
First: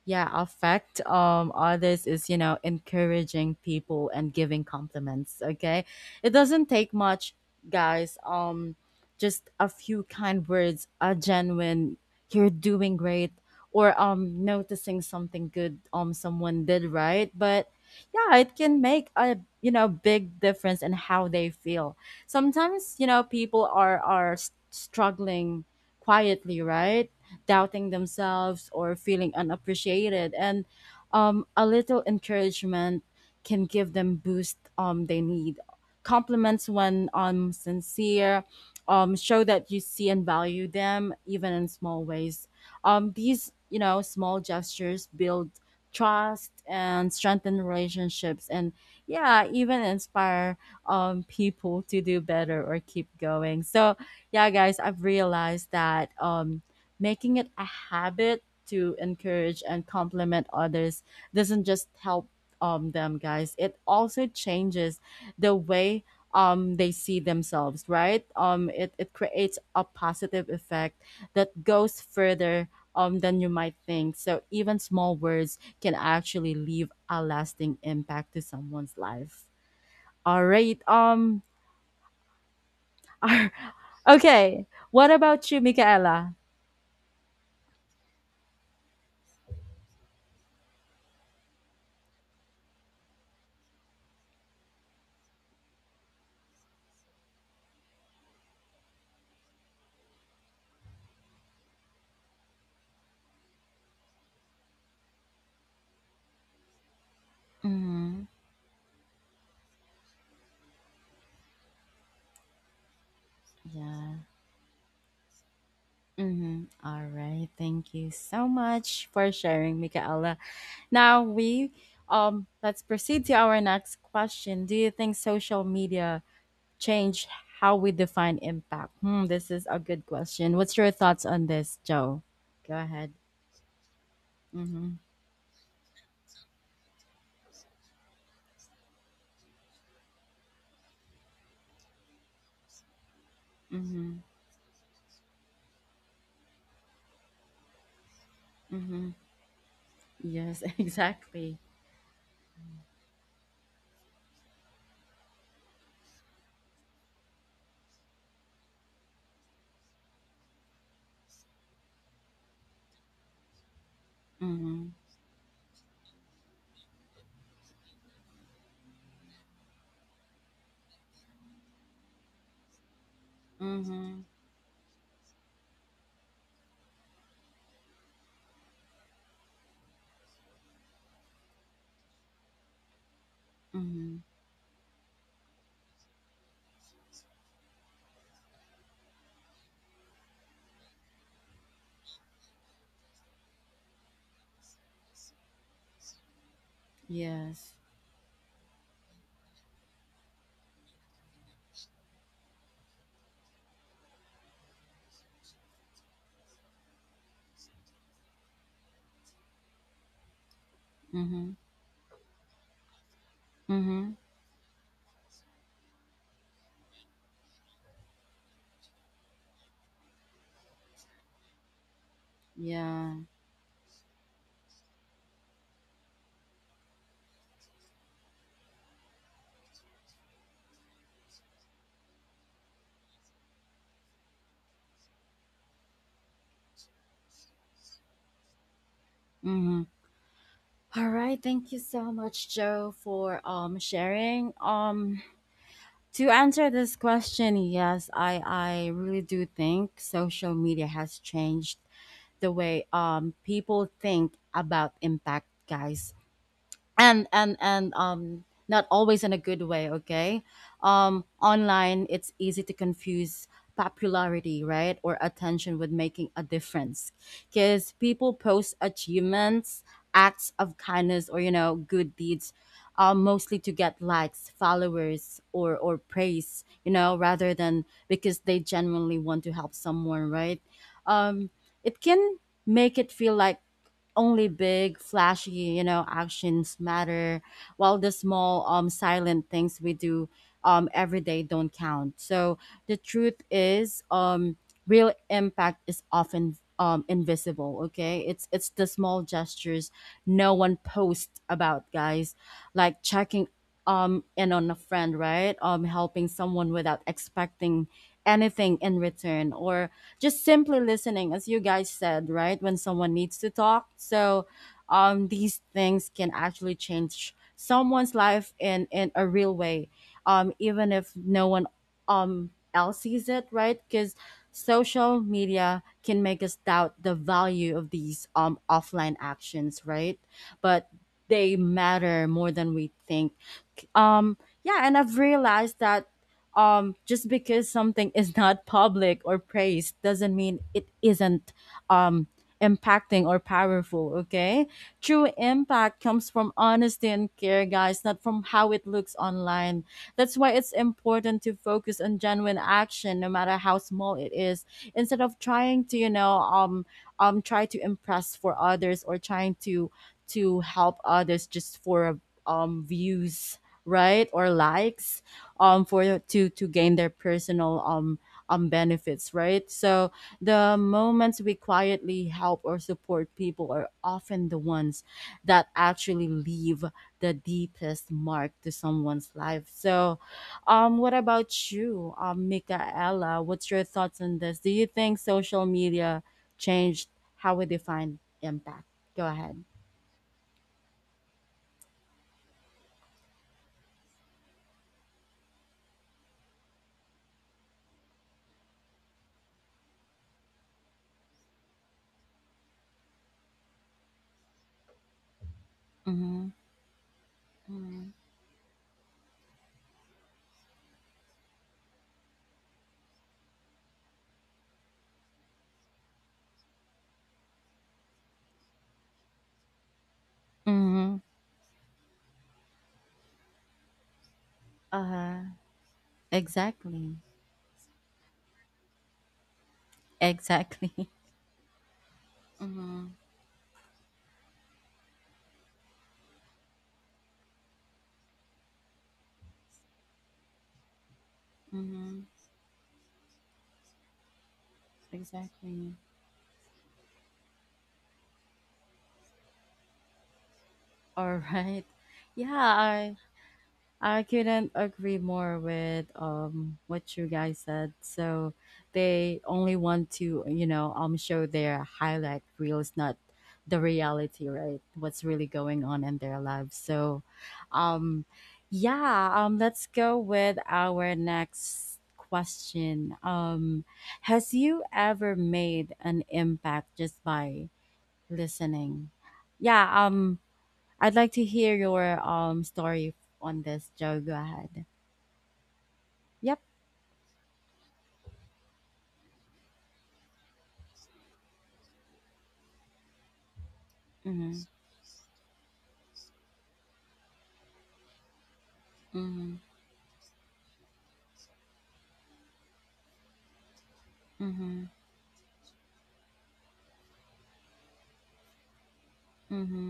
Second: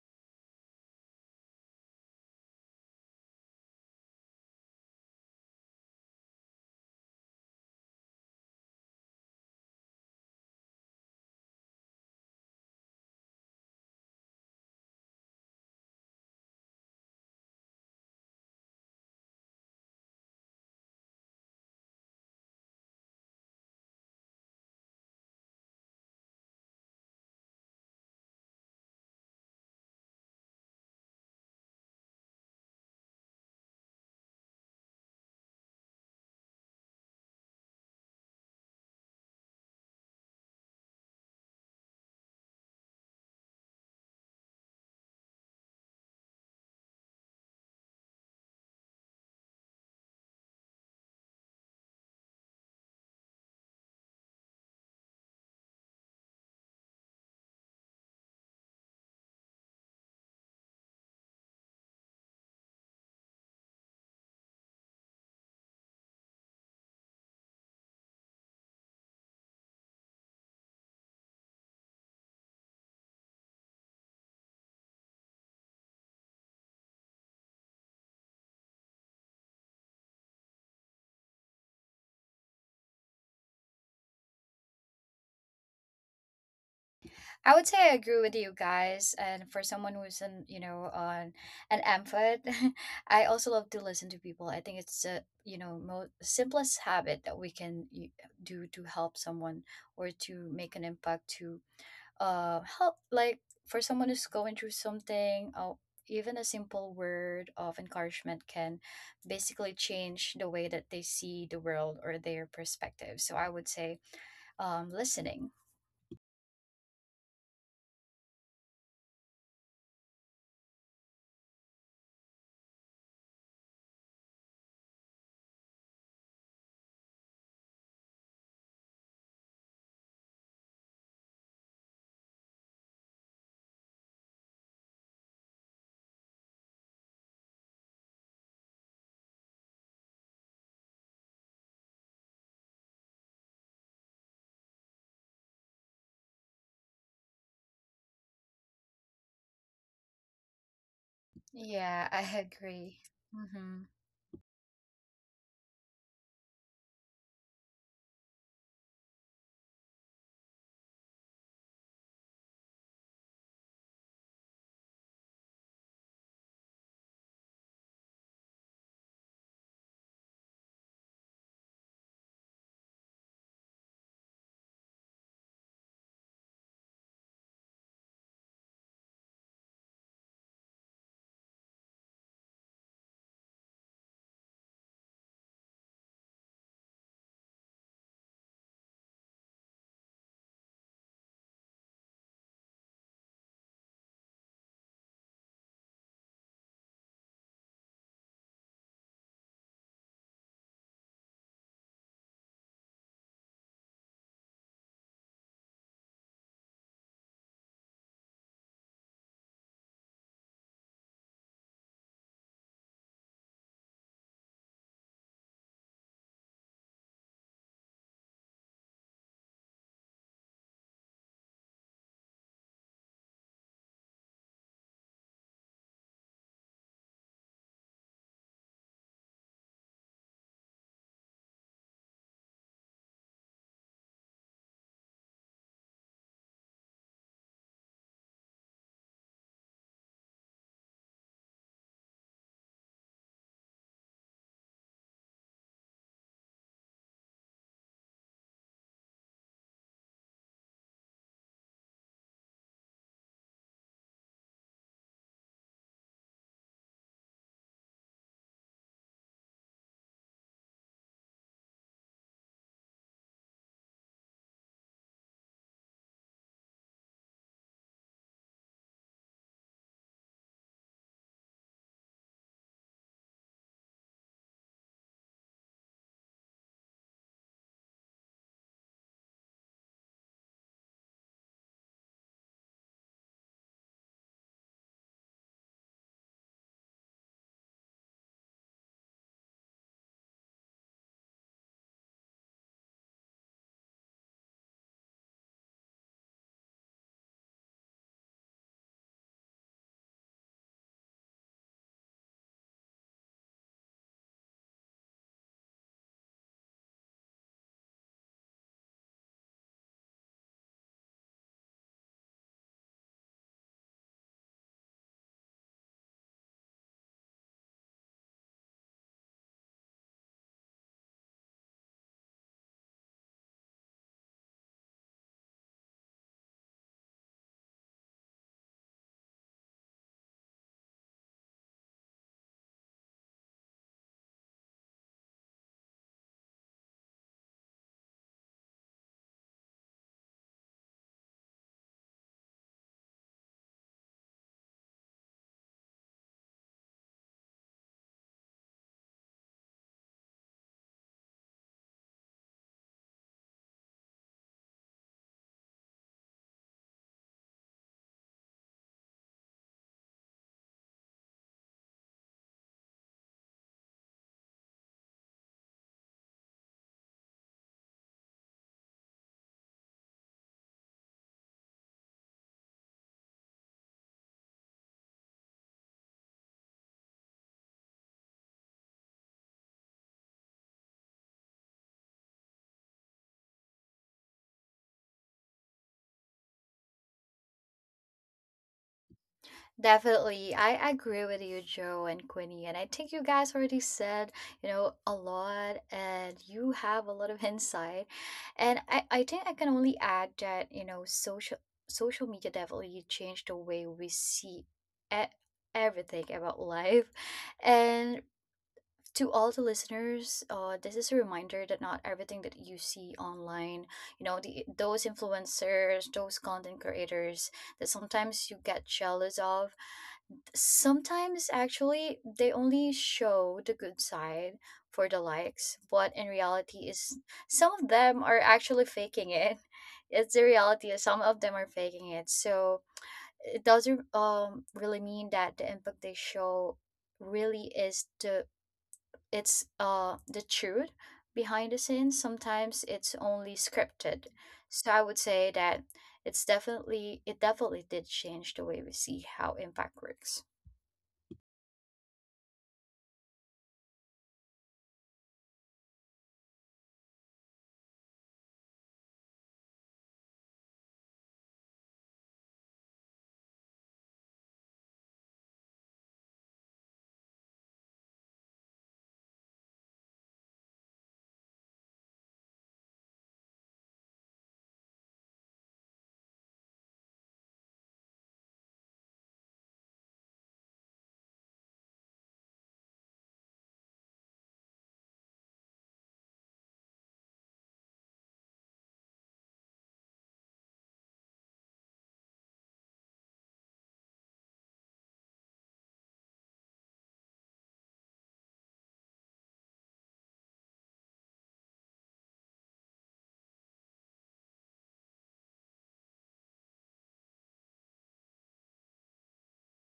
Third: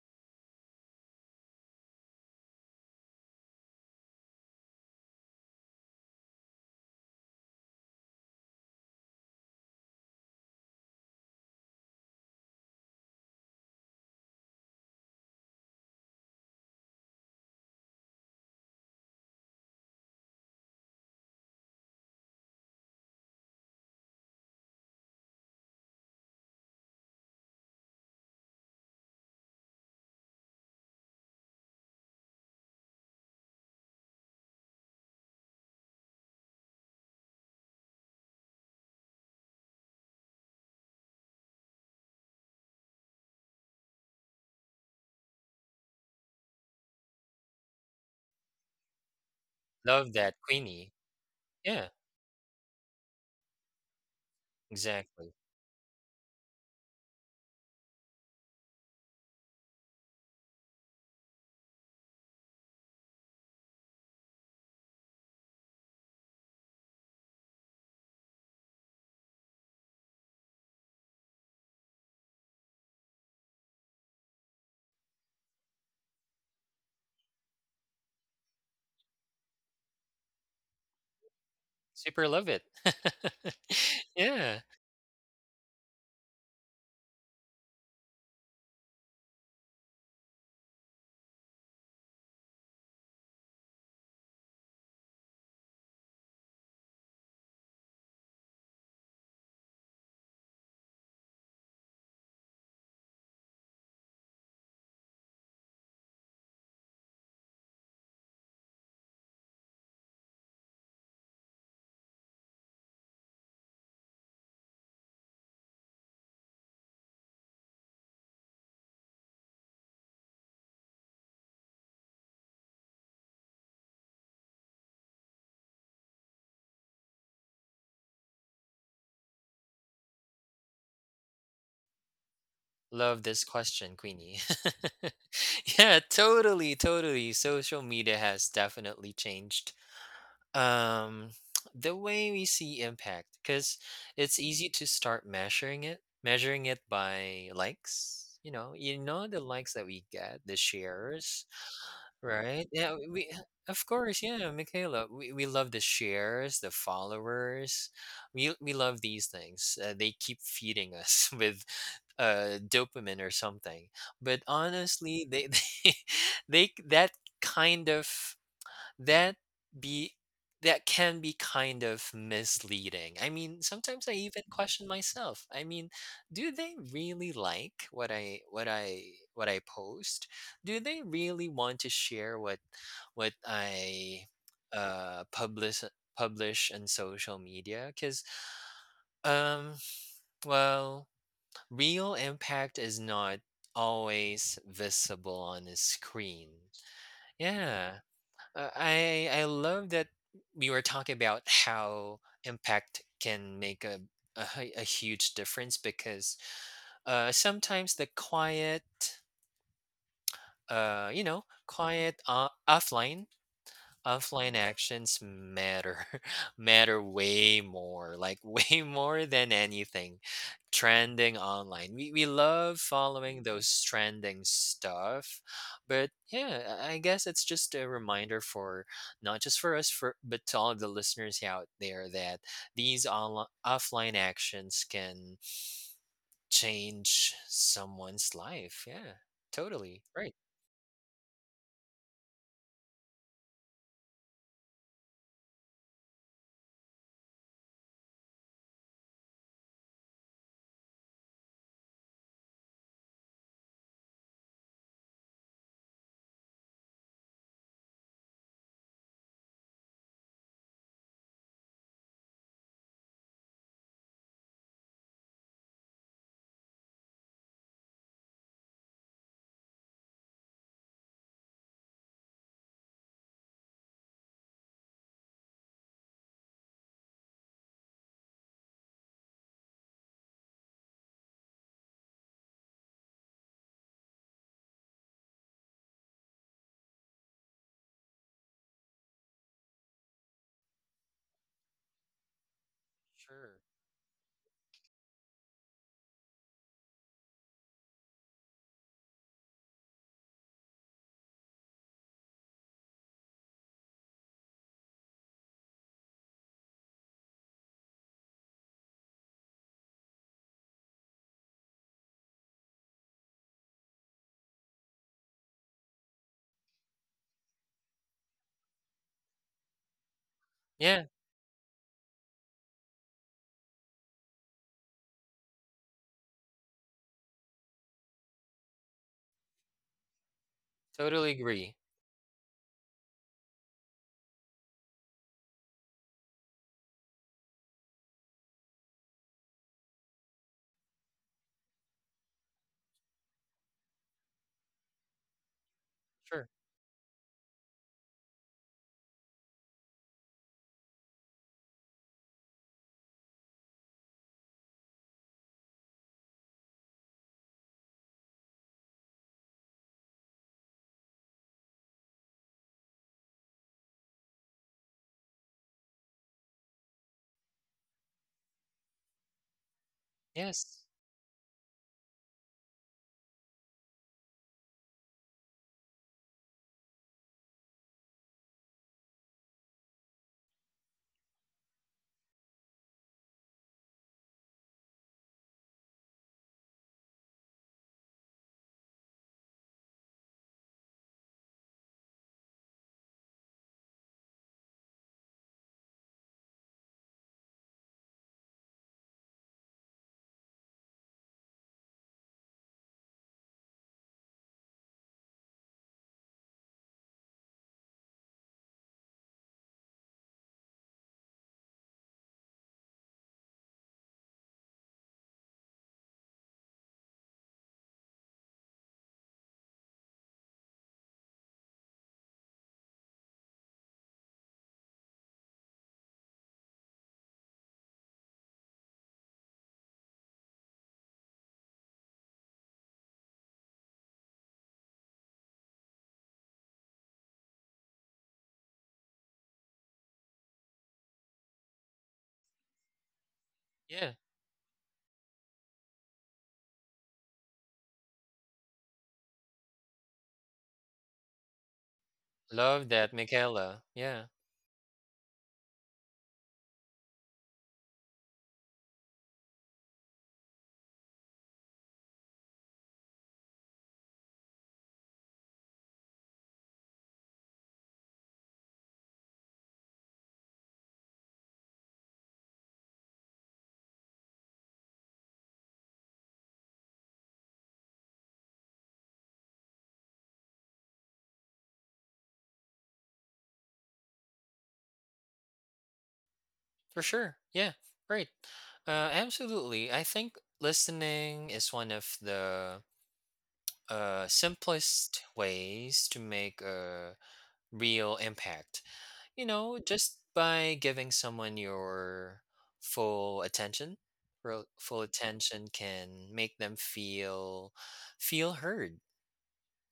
S1: yeah affect um others is, you know, encouraging people and giving compliments. Okay, it doesn't take much, guys. Um just a few kind words, a genuine "you're doing great," or um noticing something good um someone did, right? But yeah, it can make a, you know, big difference in how they feel. Sometimes, you know, people are are s- struggling quietly, right? Doubting themselves or feeling unappreciated, and um, a little encouragement can give them boost um, they need. Compliments, when um, sincere, um, show that you see and value them even in small ways. Um, these, you know, small gestures build trust and strengthen relationships, and yeah, even
S2: Love that,
S1: inspire
S2: Queenie.
S1: um people
S2: Yeah.
S1: to do better or keep going. So yeah, guys, I've
S2: Exactly.
S1: realized that um making it a habit to encourage and compliment others doesn't just help um, them, guys. It also changes the way um, they see themselves, right? Um, it, it creates a positive effect that goes further um, than you might think. So even small words can actually leave a lasting impact to someone's life. All right. Um.
S2: Super love it. Yeah.
S1: Okay. What about you, Michaela?
S3: I would say I agree with you guys. And for someone who's an, you know, on an amphet, I also love to listen to people. I think it's a, you know, most simplest habit that we can, y- do to help someone or to make an impact, to uh help, like, for someone who's going through something. Oh, even a simple word of
S1: Mm-hmm.
S3: encouragement can basically change the way that they see the world or their perspective. So I would say,
S1: Yeah.
S3: um, listening.
S1: Mhm. All right. Thank you so much for sharing, Michaela. Now we um let's proceed to our next question. Do you think social media changed how we define impact? Hmm, this is a good question. What's your thoughts on this, Joe? Go ahead.
S2: Love this question, Queenie.
S1: Mhm.
S2: Yeah, totally, totally. Social media has definitely changed Um, the way we see impact, because
S1: Mhm.
S2: it's easy to start measuring it, measuring it by likes. You know, you
S1: Mhm.
S2: know the likes that we get, the
S1: Yes,
S2: shares,
S1: exactly.
S3: Yeah, I
S2: right? Yeah,
S3: agree.
S2: we
S3: hmm
S2: of course, yeah, Michaela, we, we love the shares, the followers. We we love these things. Uh, they keep feeding us with uh dopamine or something. But
S1: Mhm.
S2: honestly, they they, they that kind of that be that can be kind of misleading. I mean, sometimes I
S1: Mhm.
S2: even question myself. I mean, do they really like what I what I what I post? Do they really want to share what what I
S1: Mhm.
S2: uh publish publish on social media? Cuz um well, real impact is not always visible on a screen.
S1: Yes.
S2: Yeah, uh, I I love that we were talking about how impact can make a a, hu- a huge difference because uh, sometimes the quiet, uh, you know,
S1: Mhm.
S2: quiet uh, offline
S1: Mhm.
S2: offline actions matter matter way more, like way more than anything trending online. We we love
S1: Yeah.
S2: following those trending stuff, but yeah, I I guess it's just a reminder for not just for us, for but to all of the listeners out there that these online offline actions can change someone's life. Yeah,
S1: Mhm.
S2: totally right.
S1: All right, thank you so much, Joe, for um sharing. Um to answer this question, yes, I I really do think social media has changed the way um people think about impact, guys, and and and um not always in a good way. Okay, um online, it's easy to confuse popularity, right, or attention with making a difference, because people post achievements, acts of kindness, or, you know, good deeds, um, mostly to get likes, followers, or or praise, you know, rather than because they genuinely want to help someone, right? um it can make it feel like only big, flashy, you know, actions matter, while the small, um, silent things we do um, every day don't count. So the truth
S2: Sure.
S1: is, um, real impact is often um invisible. Okay, it's it's the small gestures no one posts about, guys, like checking um in on a friend, right? Um, helping someone without expecting anything in return, or just simply listening, as you guys said, right? When someone needs to talk. So um, these things can actually change someone's life in, in a real way, um, even
S2: Yeah,
S1: if no one um, else sees it, right? Because social media can make us doubt the value of these um, offline actions, right? But
S2: totally
S1: they
S2: agree.
S1: matter more than we think. Um, yeah, and I've realized that um, just because something is not public or praised doesn't mean it isn't um, impacting or powerful, okay? True impact comes
S2: Sure.
S1: from honesty and care, guys, not from how it looks online. That's why it's important to focus on genuine action, no matter how small it is, instead of trying to, you know, um, um, try to impress for others or trying to to help others just for um views, right, or likes, um for to to gain their personal um um benefits, right? So the
S2: Yes.
S1: moments we quietly help or support people are often the ones that actually leave the deepest mark to someone's life. So um what about you, um Michaela? What's your thoughts on this? Do you think social media changed how we define impact? Go ahead.
S3: Definitely. I agree with you, Joe and Quinny. And I think you guys already said, you know, a lot, and you have a lot of insight. And I, I think I can only add that, you know, social social media definitely changed the way we see e- everything
S1: Mm-hmm.
S3: about life. And to all the listeners, uh, this is a reminder that not everything that you see online, you know, the, those influencers, those content creators that sometimes you get jealous of,
S1: Mm-hmm.
S3: sometimes actually they only show the good side
S1: Uh,
S3: for the
S1: huh.
S3: likes, but in reality
S1: Exactly.
S3: is, some of them are actually faking it. It's, the reality
S1: Exactly.
S3: is, some of them are faking it. So
S1: Mhm.
S3: it doesn't, um, really mean that the impact they show really is the, it's, uh, the truth. Behind the scenes,
S1: Mhm.
S3: sometimes it's only
S2: Yeah.
S3: scripted. So I would say that
S1: Exactly.
S3: it's definitely it definitely did change the way we see how impact works.
S1: All right. Yeah,
S2: Love that,
S1: I
S2: Michaela.
S1: I
S2: Yeah,
S1: couldn't agree more with um what you guys said. So they only want to, you know, um show their highlight reels, not the reality, right? What's really going on in their lives. So um yeah, um let's go with our next question. Um has you ever made an impact just by listening? Yeah, um I'd like to hear your um story on this, Joe. Go ahead. Yep.
S2: for sure. Yeah, right. Uh, absolutely. I think listening is one of the uh,
S1: Mm-hmm.
S2: simplest ways to make a real impact. You
S1: Mm-hmm.
S2: know, just by giving someone your full attention. Ro-
S1: Mm-hmm.
S2: Full attention can make them feel feel heard.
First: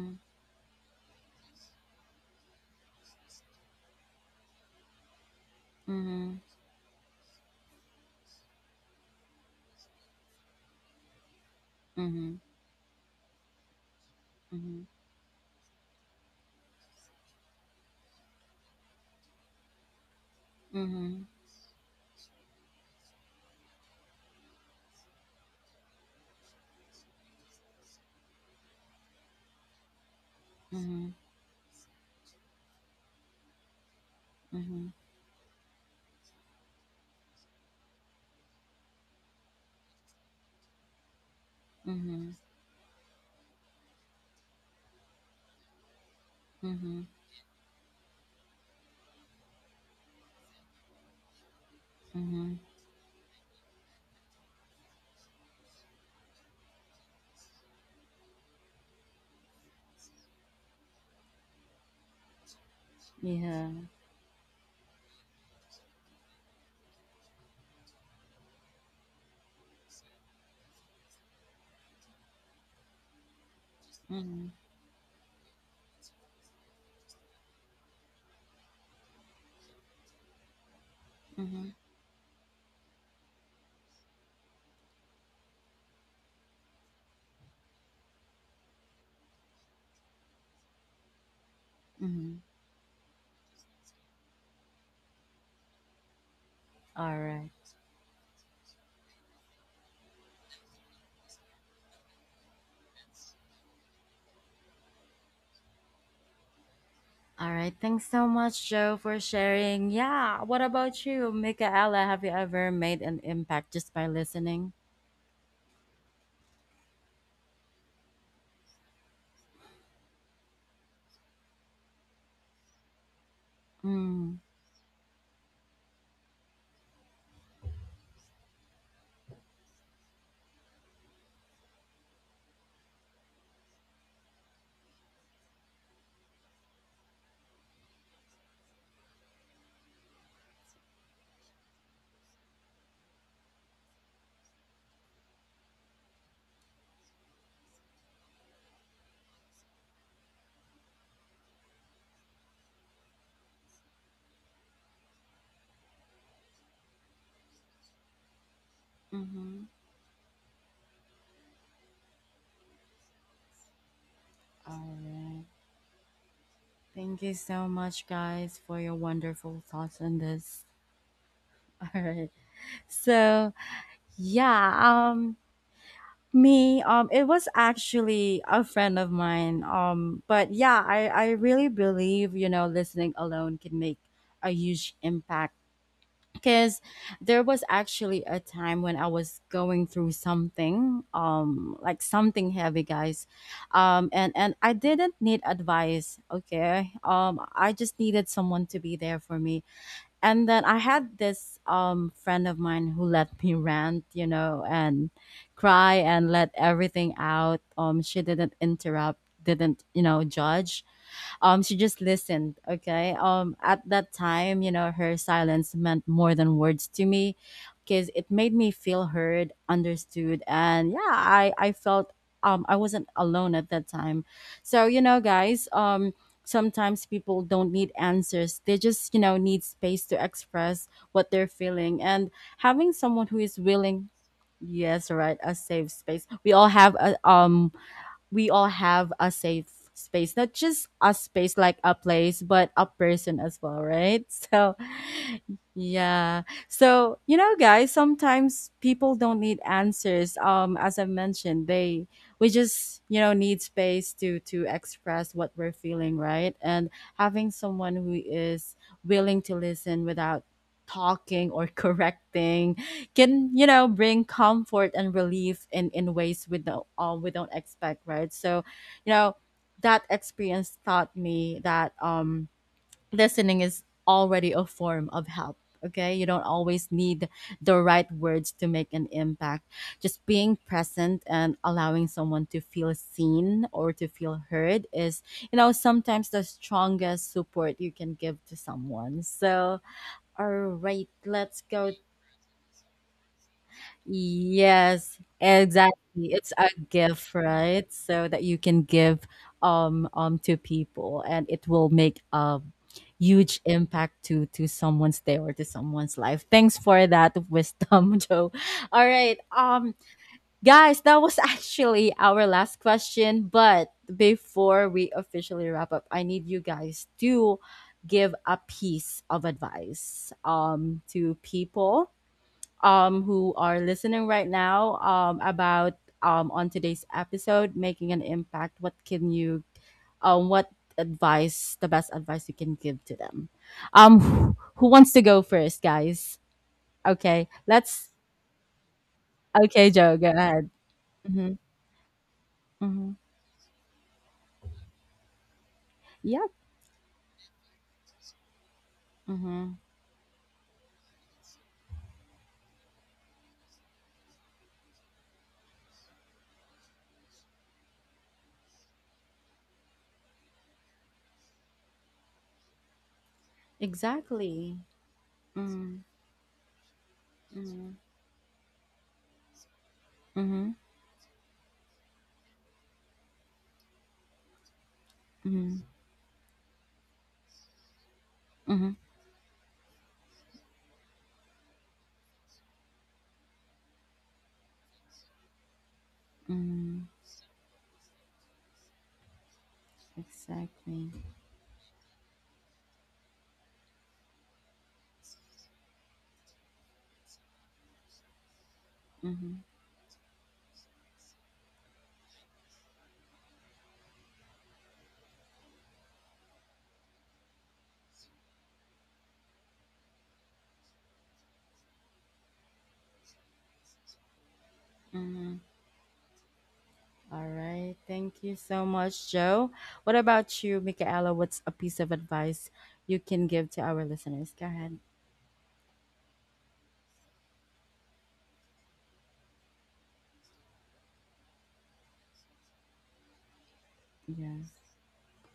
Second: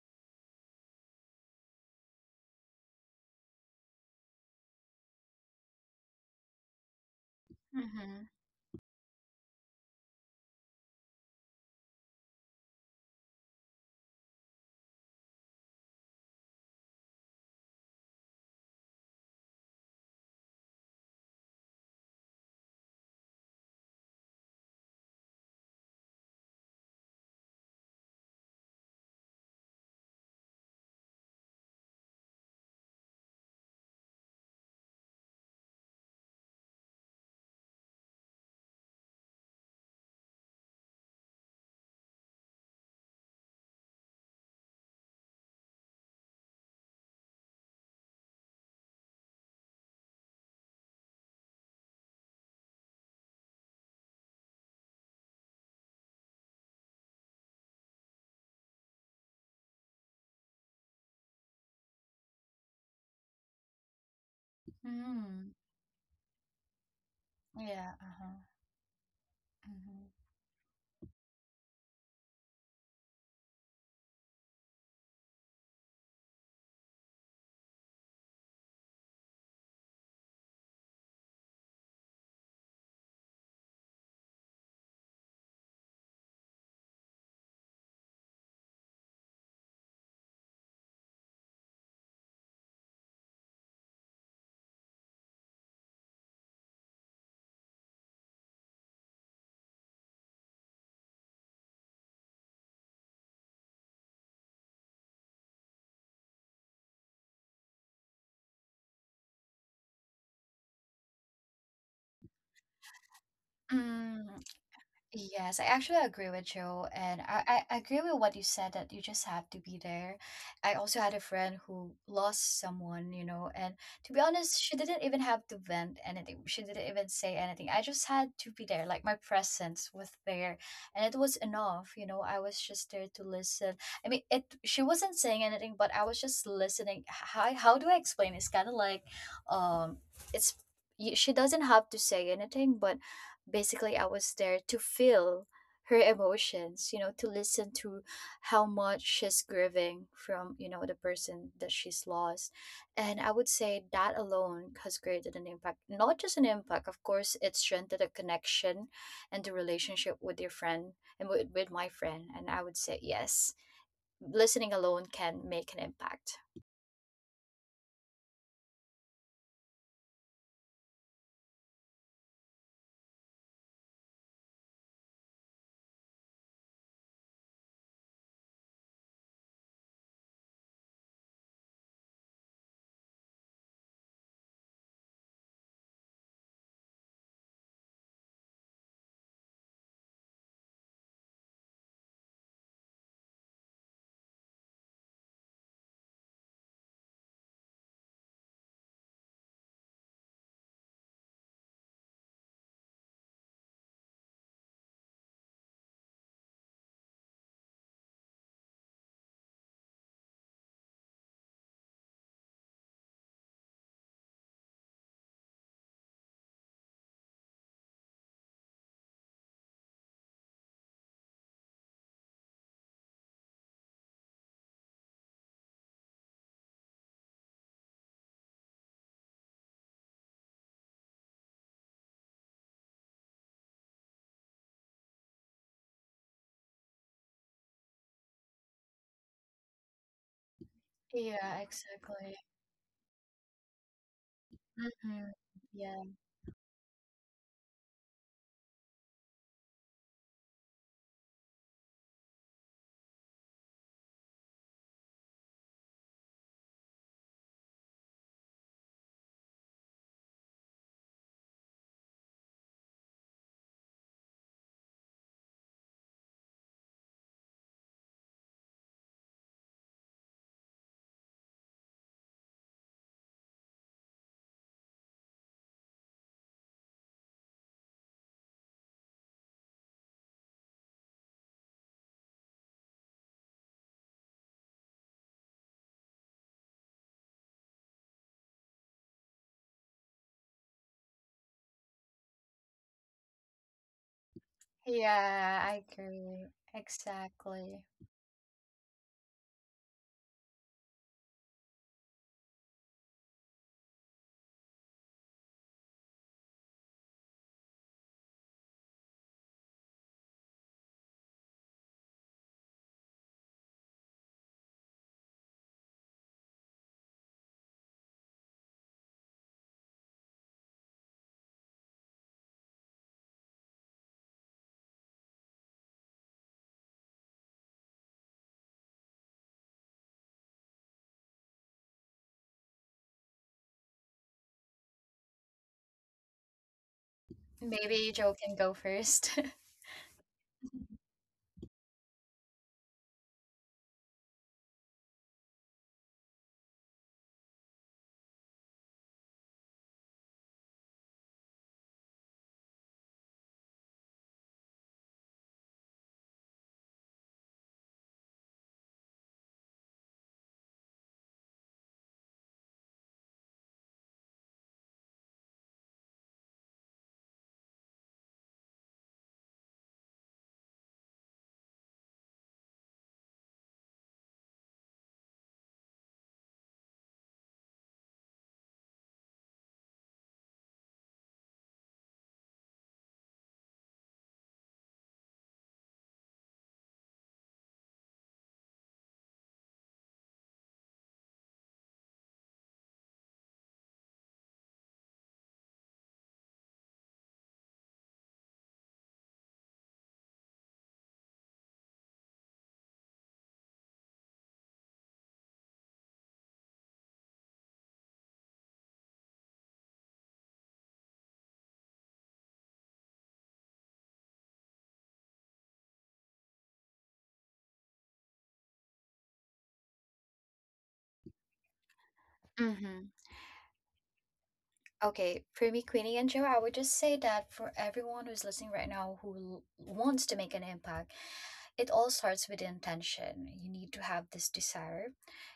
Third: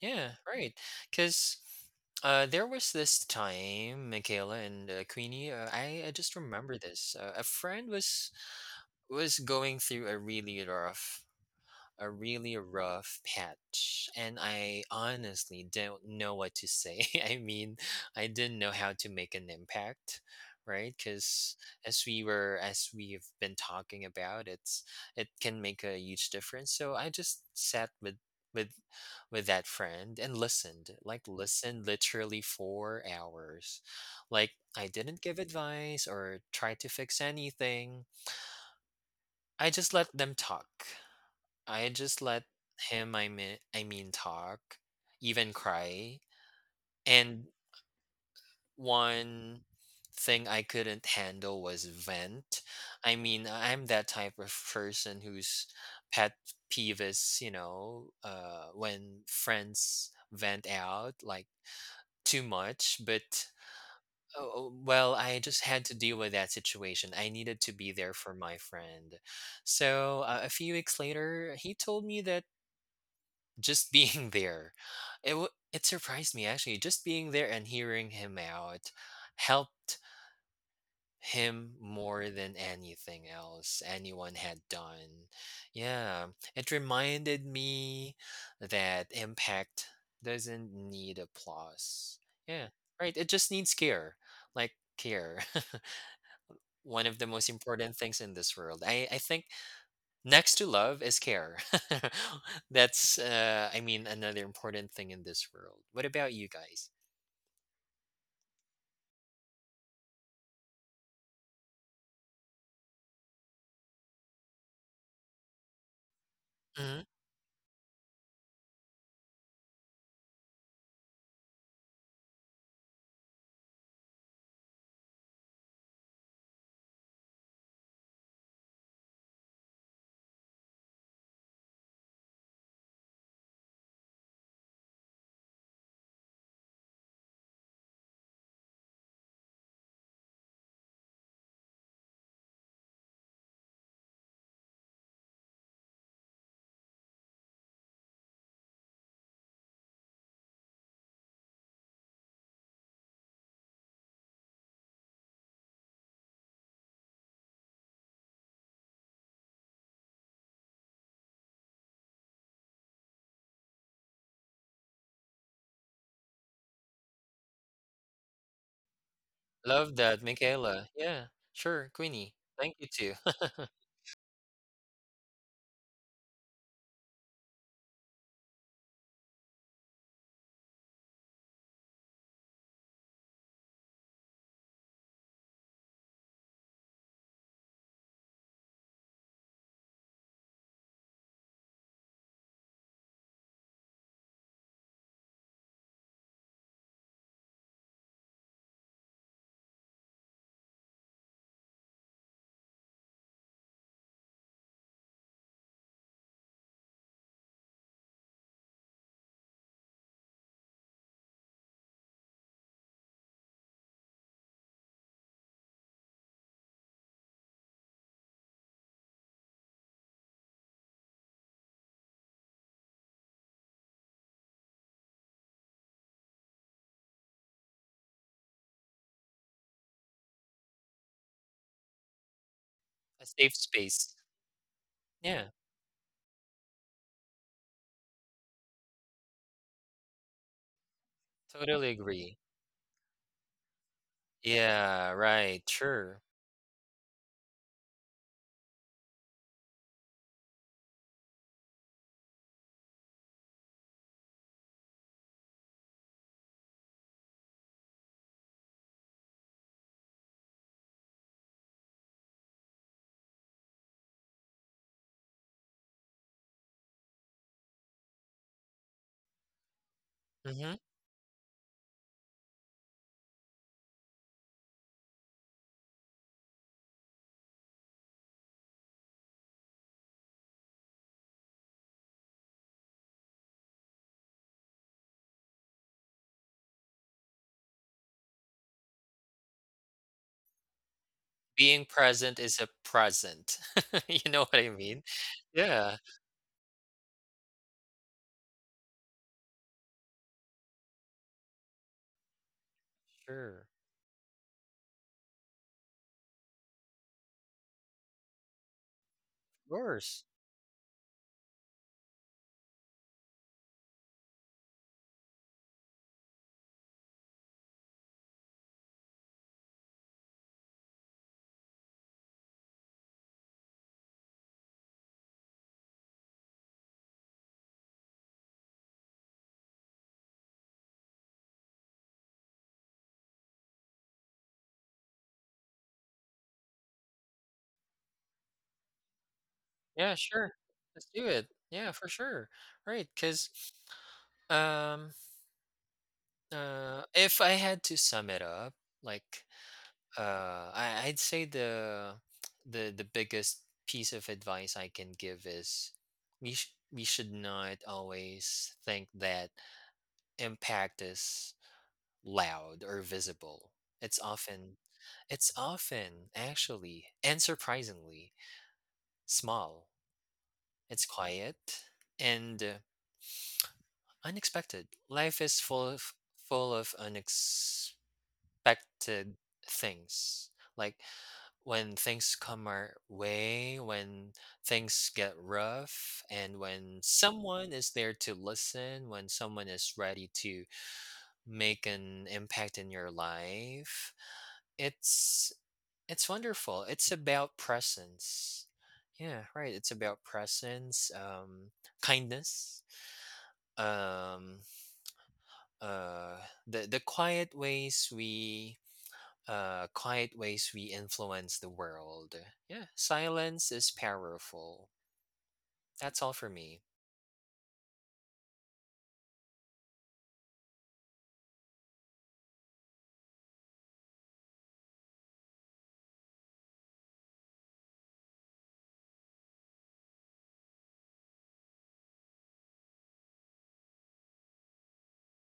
S2: Yeah, right. Because uh, there was this time, Michaela and uh, Queenie. Uh, I, I just
S1: Mm-hmm.
S2: remember this. Uh, a friend
S3: Mm-hmm.
S2: was was going through a really rough a
S1: Mm-hmm.
S2: really rough patch and
S1: Mm-hmm.
S2: I honestly don't know what to say. I mean, I didn't know how to make an impact, right?
S1: Mm-hmm.
S2: Cuz as we were as we've been talking about, it's it can make a huge difference. So I just sat with with with that friend and
S1: Mm-hmm.
S2: listened,
S1: Mm-hmm.
S2: like listened literally for hours. Like
S1: Mm-hmm.
S2: I didn't give advice or try to fix anything. I just let them talk. I just
S1: Mm-hmm.
S2: let him, I mean, I mean, talk, even cry.
S1: Mm-hmm.
S2: And one thing I couldn't handle was
S1: Mm-hmm.
S2: vent. I mean, I'm that type of person who's pet peeves, you know, uh, when friends vent out like too much. But
S1: Yeah.
S2: oh, oh, well, I
S3: Mm.
S2: just had to deal with that situation. I needed to be
S3: Yeah.
S2: there for
S3: Uh-huh.
S2: my friend. So
S3: Mm-hmm.
S2: uh, a few weeks later, he told me that just being
S1: Mm-hmm.
S2: there, it w- it surprised me actually, just being there and hearing him out helped him
S1: Mm-hmm.
S2: more than anything else anyone had done. Yeah, it reminded me that impact doesn't need applause.
S1: Mm-hmm.
S2: Yeah, right, it just needs care, like care. One of
S1: All
S2: the most
S1: right.
S2: important things in this world, i i think, next to love is care. That's, uh, I mean, another important thing in this world. What about you guys?
S1: All right. Thanks so much, Joe, for sharing. Yeah. What about you, Michaela? Have you ever made an impact just by
S3: Mm.
S1: listening?
S3: Yes, I actually agree with you,
S2: Mhm.
S3: and I, I agree with what you said, that you just have to be there. I also had a friend who lost someone, you know, and to be
S1: Mm.
S3: honest, she didn't even have to vent anything. She didn't even say anything. I just had to be there, like my presence was there, and it was enough, you know. I was just there to listen. I mean, it, she wasn't saying anything, but I was just listening. How how do I explain? It's kind of like, um, it's, y- she doesn't have to say anything, but basically I was there to feel her emotions, you know, to listen to how much she's grieving from, you know, the person that she's lost. And I would say that alone has created an impact. Not just an impact, of course, it strengthened the connection and the
S1: Mm-hmm.
S3: relationship with your friend, and with, with my friend. And I would say yes, listening
S1: All
S3: alone can
S1: right.
S3: make an impact.
S1: Thank you so much, guys, for your wonderful
S2: Love
S1: thoughts on
S2: that,
S1: this.
S2: Michaela. Yeah, sure,
S1: All right.
S2: Queenie. Thank you too.
S1: So, yeah, um, me, um, it was actually a friend of mine. Um, but yeah, I, I really believe, you know, listening alone can make a huge impact, because there was actually a time when I was going through something, um, like something heavy, guys. Um, and, and I didn't need advice. Okay. Um, I just needed someone to be there for me, and then I had this um friend of mine who let me rant, you know, and cry and let everything out. Um, she didn't interrupt, didn't, you know, judge. Um, she just listened. Okay. Um, at that time, you know, her silence meant more than words to me, because it made me feel heard, understood, and yeah, I I felt um I wasn't alone at that time. So you know, guys, um sometimes people don't need answers, they just, you know, need space to express what they're feeling, and having
S2: A
S1: someone who
S2: safe
S1: is willing.
S2: space.
S1: Yes, right,
S2: Yeah,
S1: a safe space. We all have a, um we all have a safe space, not just a
S3: Yeah,
S1: space like
S2: totally
S1: a
S3: exactly.
S2: agree.
S1: place, but a person as well, right? So,
S2: Yeah,
S3: Hmm.
S2: right,
S3: Yeah.
S2: sure.
S1: yeah. So, you know, guys, sometimes people don't need answers. Um, as I mentioned, they we just, you know, need space to to express what we're feeling, right? And having someone who is willing to listen without talking or correcting can, you know, bring comfort and relief in in ways we don't, uh, we don't expect, right? So you know, that
S2: Hmm.
S1: experience taught me that um listening is already a form of help. Okay, you don't always need the right words to make an impact. Just being present and allowing someone to feel seen or to feel heard is, you know, sometimes the strongest support you can give to someone. So all right, let's
S2: Being
S1: go.
S2: present is a present. You know what I mean?
S1: Yes,
S3: Yeah, I
S2: Yeah,
S1: exactly.
S3: agree.
S1: It's a gift,
S3: Exactly.
S1: right? So that you can give um um to people and it will make a huge
S2: sure.
S1: impact to to someone's day or to someone's life. Thanks for that wisdom, Joe. All right.
S2: Of
S1: Um
S2: course.
S1: guys, that was actually our last question, but before we officially wrap up, I need you guys to give a piece of advice um to people um, who are listening right now, um, about um, on today's episode making an impact. What can you, um, what advice, the best advice you can give to them? Um, who, who wants to go first, guys? Okay, let's.
S3: Maybe Joe can go first.
S1: Okay,
S2: Yeah,
S1: Joe, go
S2: sure.
S1: ahead.
S2: Let's do it.
S1: Mm-hmm.
S2: Yeah, for sure. Right,
S1: Mm-hmm.
S2: because. Um,
S1: Yep.
S2: Uh, if I had to sum it up, like
S1: Mm-hmm.
S2: uh, I, I'd say the the the biggest piece of advice I can give is we sh- we should not always think that impact is loud or visible. It's often
S1: Exactly.
S2: it's
S1: Mm-hmm.
S2: often actually and
S1: Mm-hmm.
S2: surprisingly small.
S1: Mm-hmm.
S2: It's quiet and uh, unexpected. Life is
S1: Mm-hmm.
S2: full of full of unex unexpected things. Like when things come our way, when things get rough, and when
S1: Mm-hmm.
S2: someone is there to listen, when someone is ready to
S1: Exactly.
S2: make an impact in your life, it's it's wonderful. It's about presence. Yeah,
S1: Mm-hmm.
S2: right. It's about presence, um, kindness, um, uh, the the quiet ways we uh, quiet ways we influence the world. Yeah, silence is powerful.
S1: Mm-hmm.
S2: That's all for me.
S1: All right. Thank you so much, Joe. What about you, Michaela? What's a piece of advice
S3: Mm-hmm.
S1: you can give to our listeners? Go ahead.
S3: Okay, for me, Queenie and Joe, I would just say that for everyone who's listening right now who l- wants to make an impact, it all starts with intention. You need to have this
S1: Yes.
S3: desire,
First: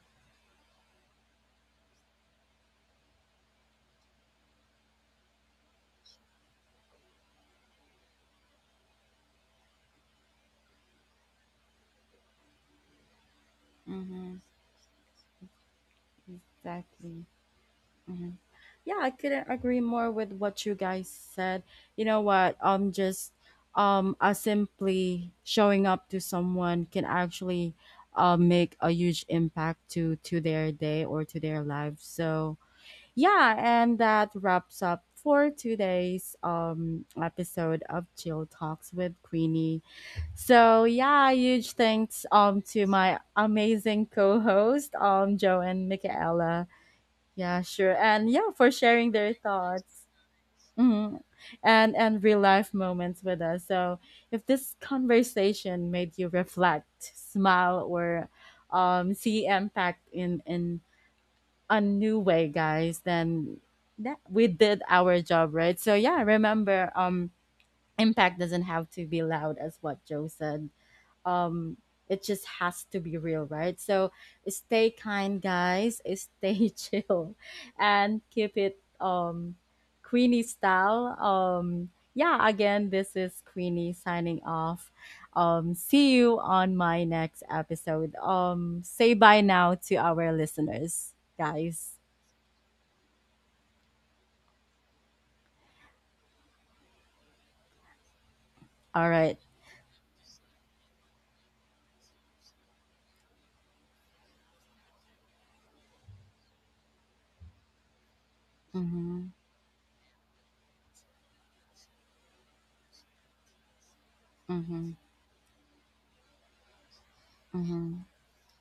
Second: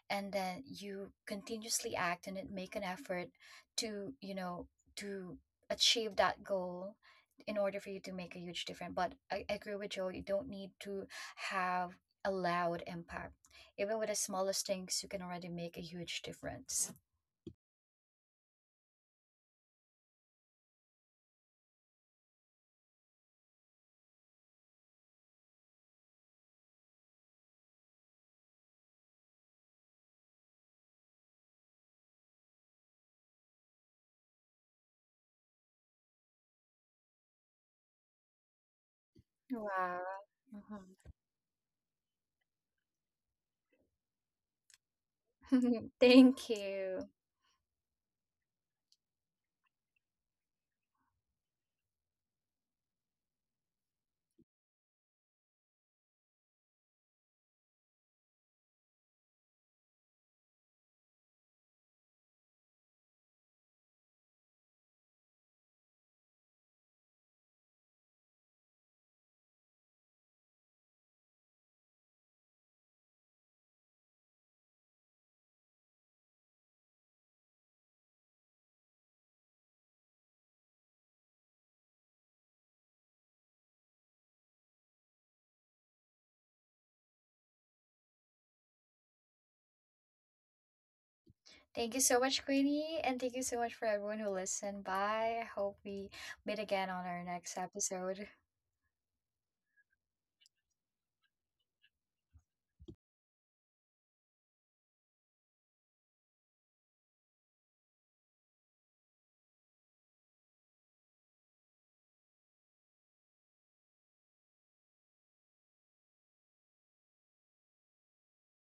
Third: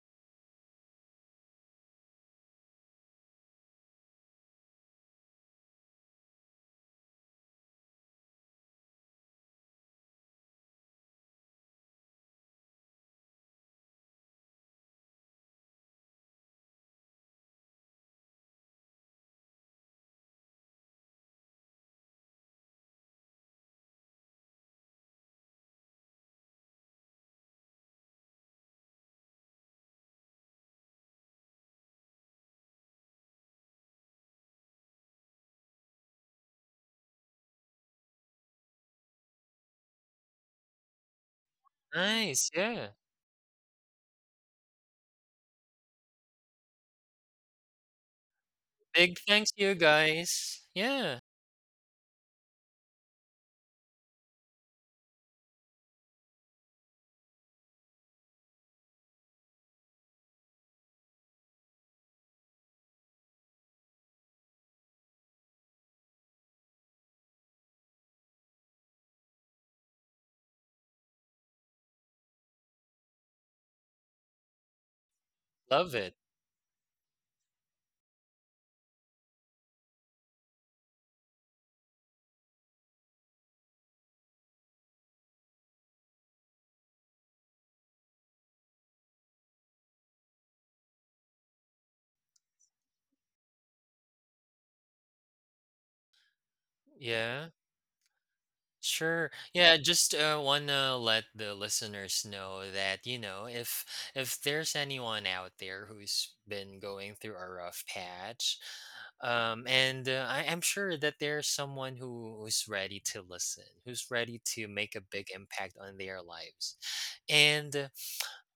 S3: and then you continuously act and it make an effort to, you know, to achieve that goal in order for you to make a huge difference. But i, I agree with Joe, you don't need to have a loud impact. Even with the
S1: Mm-hmm.
S3: smallest things, you can already make a huge difference.
S1: Exactly. Hmm. Yeah, I couldn't agree more with what you guys said. You know what? Um, just um, uh, simply showing up to someone can actually uh, make a huge impact to to their day or to their lives. So, yeah, and that wraps up for today's um episode of Chill Talks with Queenie.
S3: Wow.
S1: So
S3: Mhm.
S1: yeah, huge thanks
S2: Nice.
S1: um to
S2: Yeah.
S1: my amazing co-host um Joe and
S3: Thank
S1: Michaela.
S3: you.
S1: Yeah, sure, and yeah for sharing
S2: Big
S1: their
S2: thanks to you
S1: thoughts.
S2: guys.
S1: Mhm.
S2: Yeah.
S1: And and real life moments with us. So if this conversation made you reflect, smile, or um, see impact in in a new way, guys, then that we did our job, right? So yeah, remember, um, impact doesn't have to be loud, as what Joe said. Um, it just has to be real, right? So stay kind, guys.
S2: Love it.
S1: Stay chill, and keep it um, Queenie style. Um, yeah. Again, this is Queenie signing off. Um, see you on my next episode. Um, say bye now to our listeners, guys.
S3: Thank you so much, Queenie, and thank you so much for everyone who listened. Bye. I hope we meet again on our
S2: Yeah.
S3: next episode.
S2: Sure.
S1: Alright.
S2: Yeah, just uh, wanna let the listeners know that, you know, if if there's anyone out there who's been going through a rough patch,
S1: Mhm,
S2: um and uh, I am sure that there's someone who who's ready to listen, who's ready to
S1: mhm,
S2: make a big impact on their lives. And uh,
S1: mhm,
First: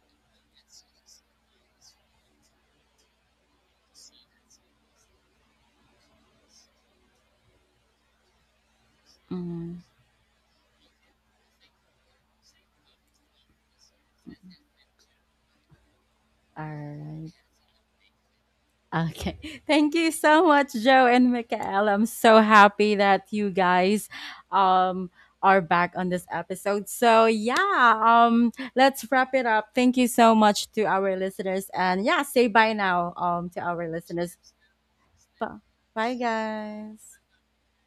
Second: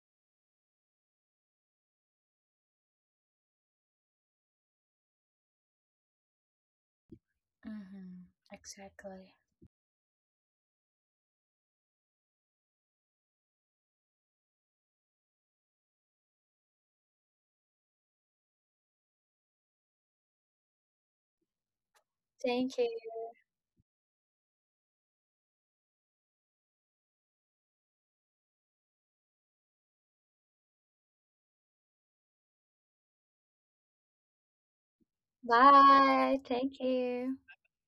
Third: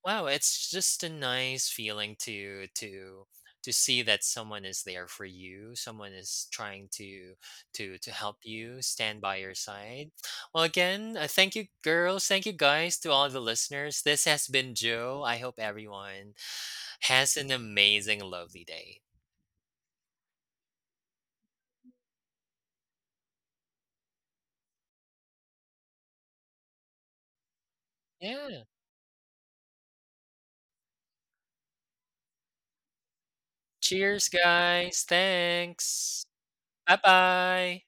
S2: wow, it's just a nice feeling to to to see that someone is there for you, someone is trying to to to
S3: Mm-hmm.
S2: help you stand
S3: Exactly.
S2: by your
S1: mhm.
S2: side. Well, again, uh, thank you girls, thank you guys, to all the listeners. This has been Joe. I hope everyone
S1: Alright.
S2: has an amazing lovely day.
S1: Okay. Thank you so much, Joe and Michael. I'm so
S3: Thank you.
S1: happy that you guys um are back on this episode. So yeah, um
S2: Yeah.
S1: let's wrap it up. Thank you so much to our listeners and yeah, say bye now um to our
S2: Cheers,
S1: listeners.
S2: guys.
S1: Bye, bye
S2: Thanks.
S3: Bye. Thank
S2: Bye
S1: guys.
S3: you.
S2: bye.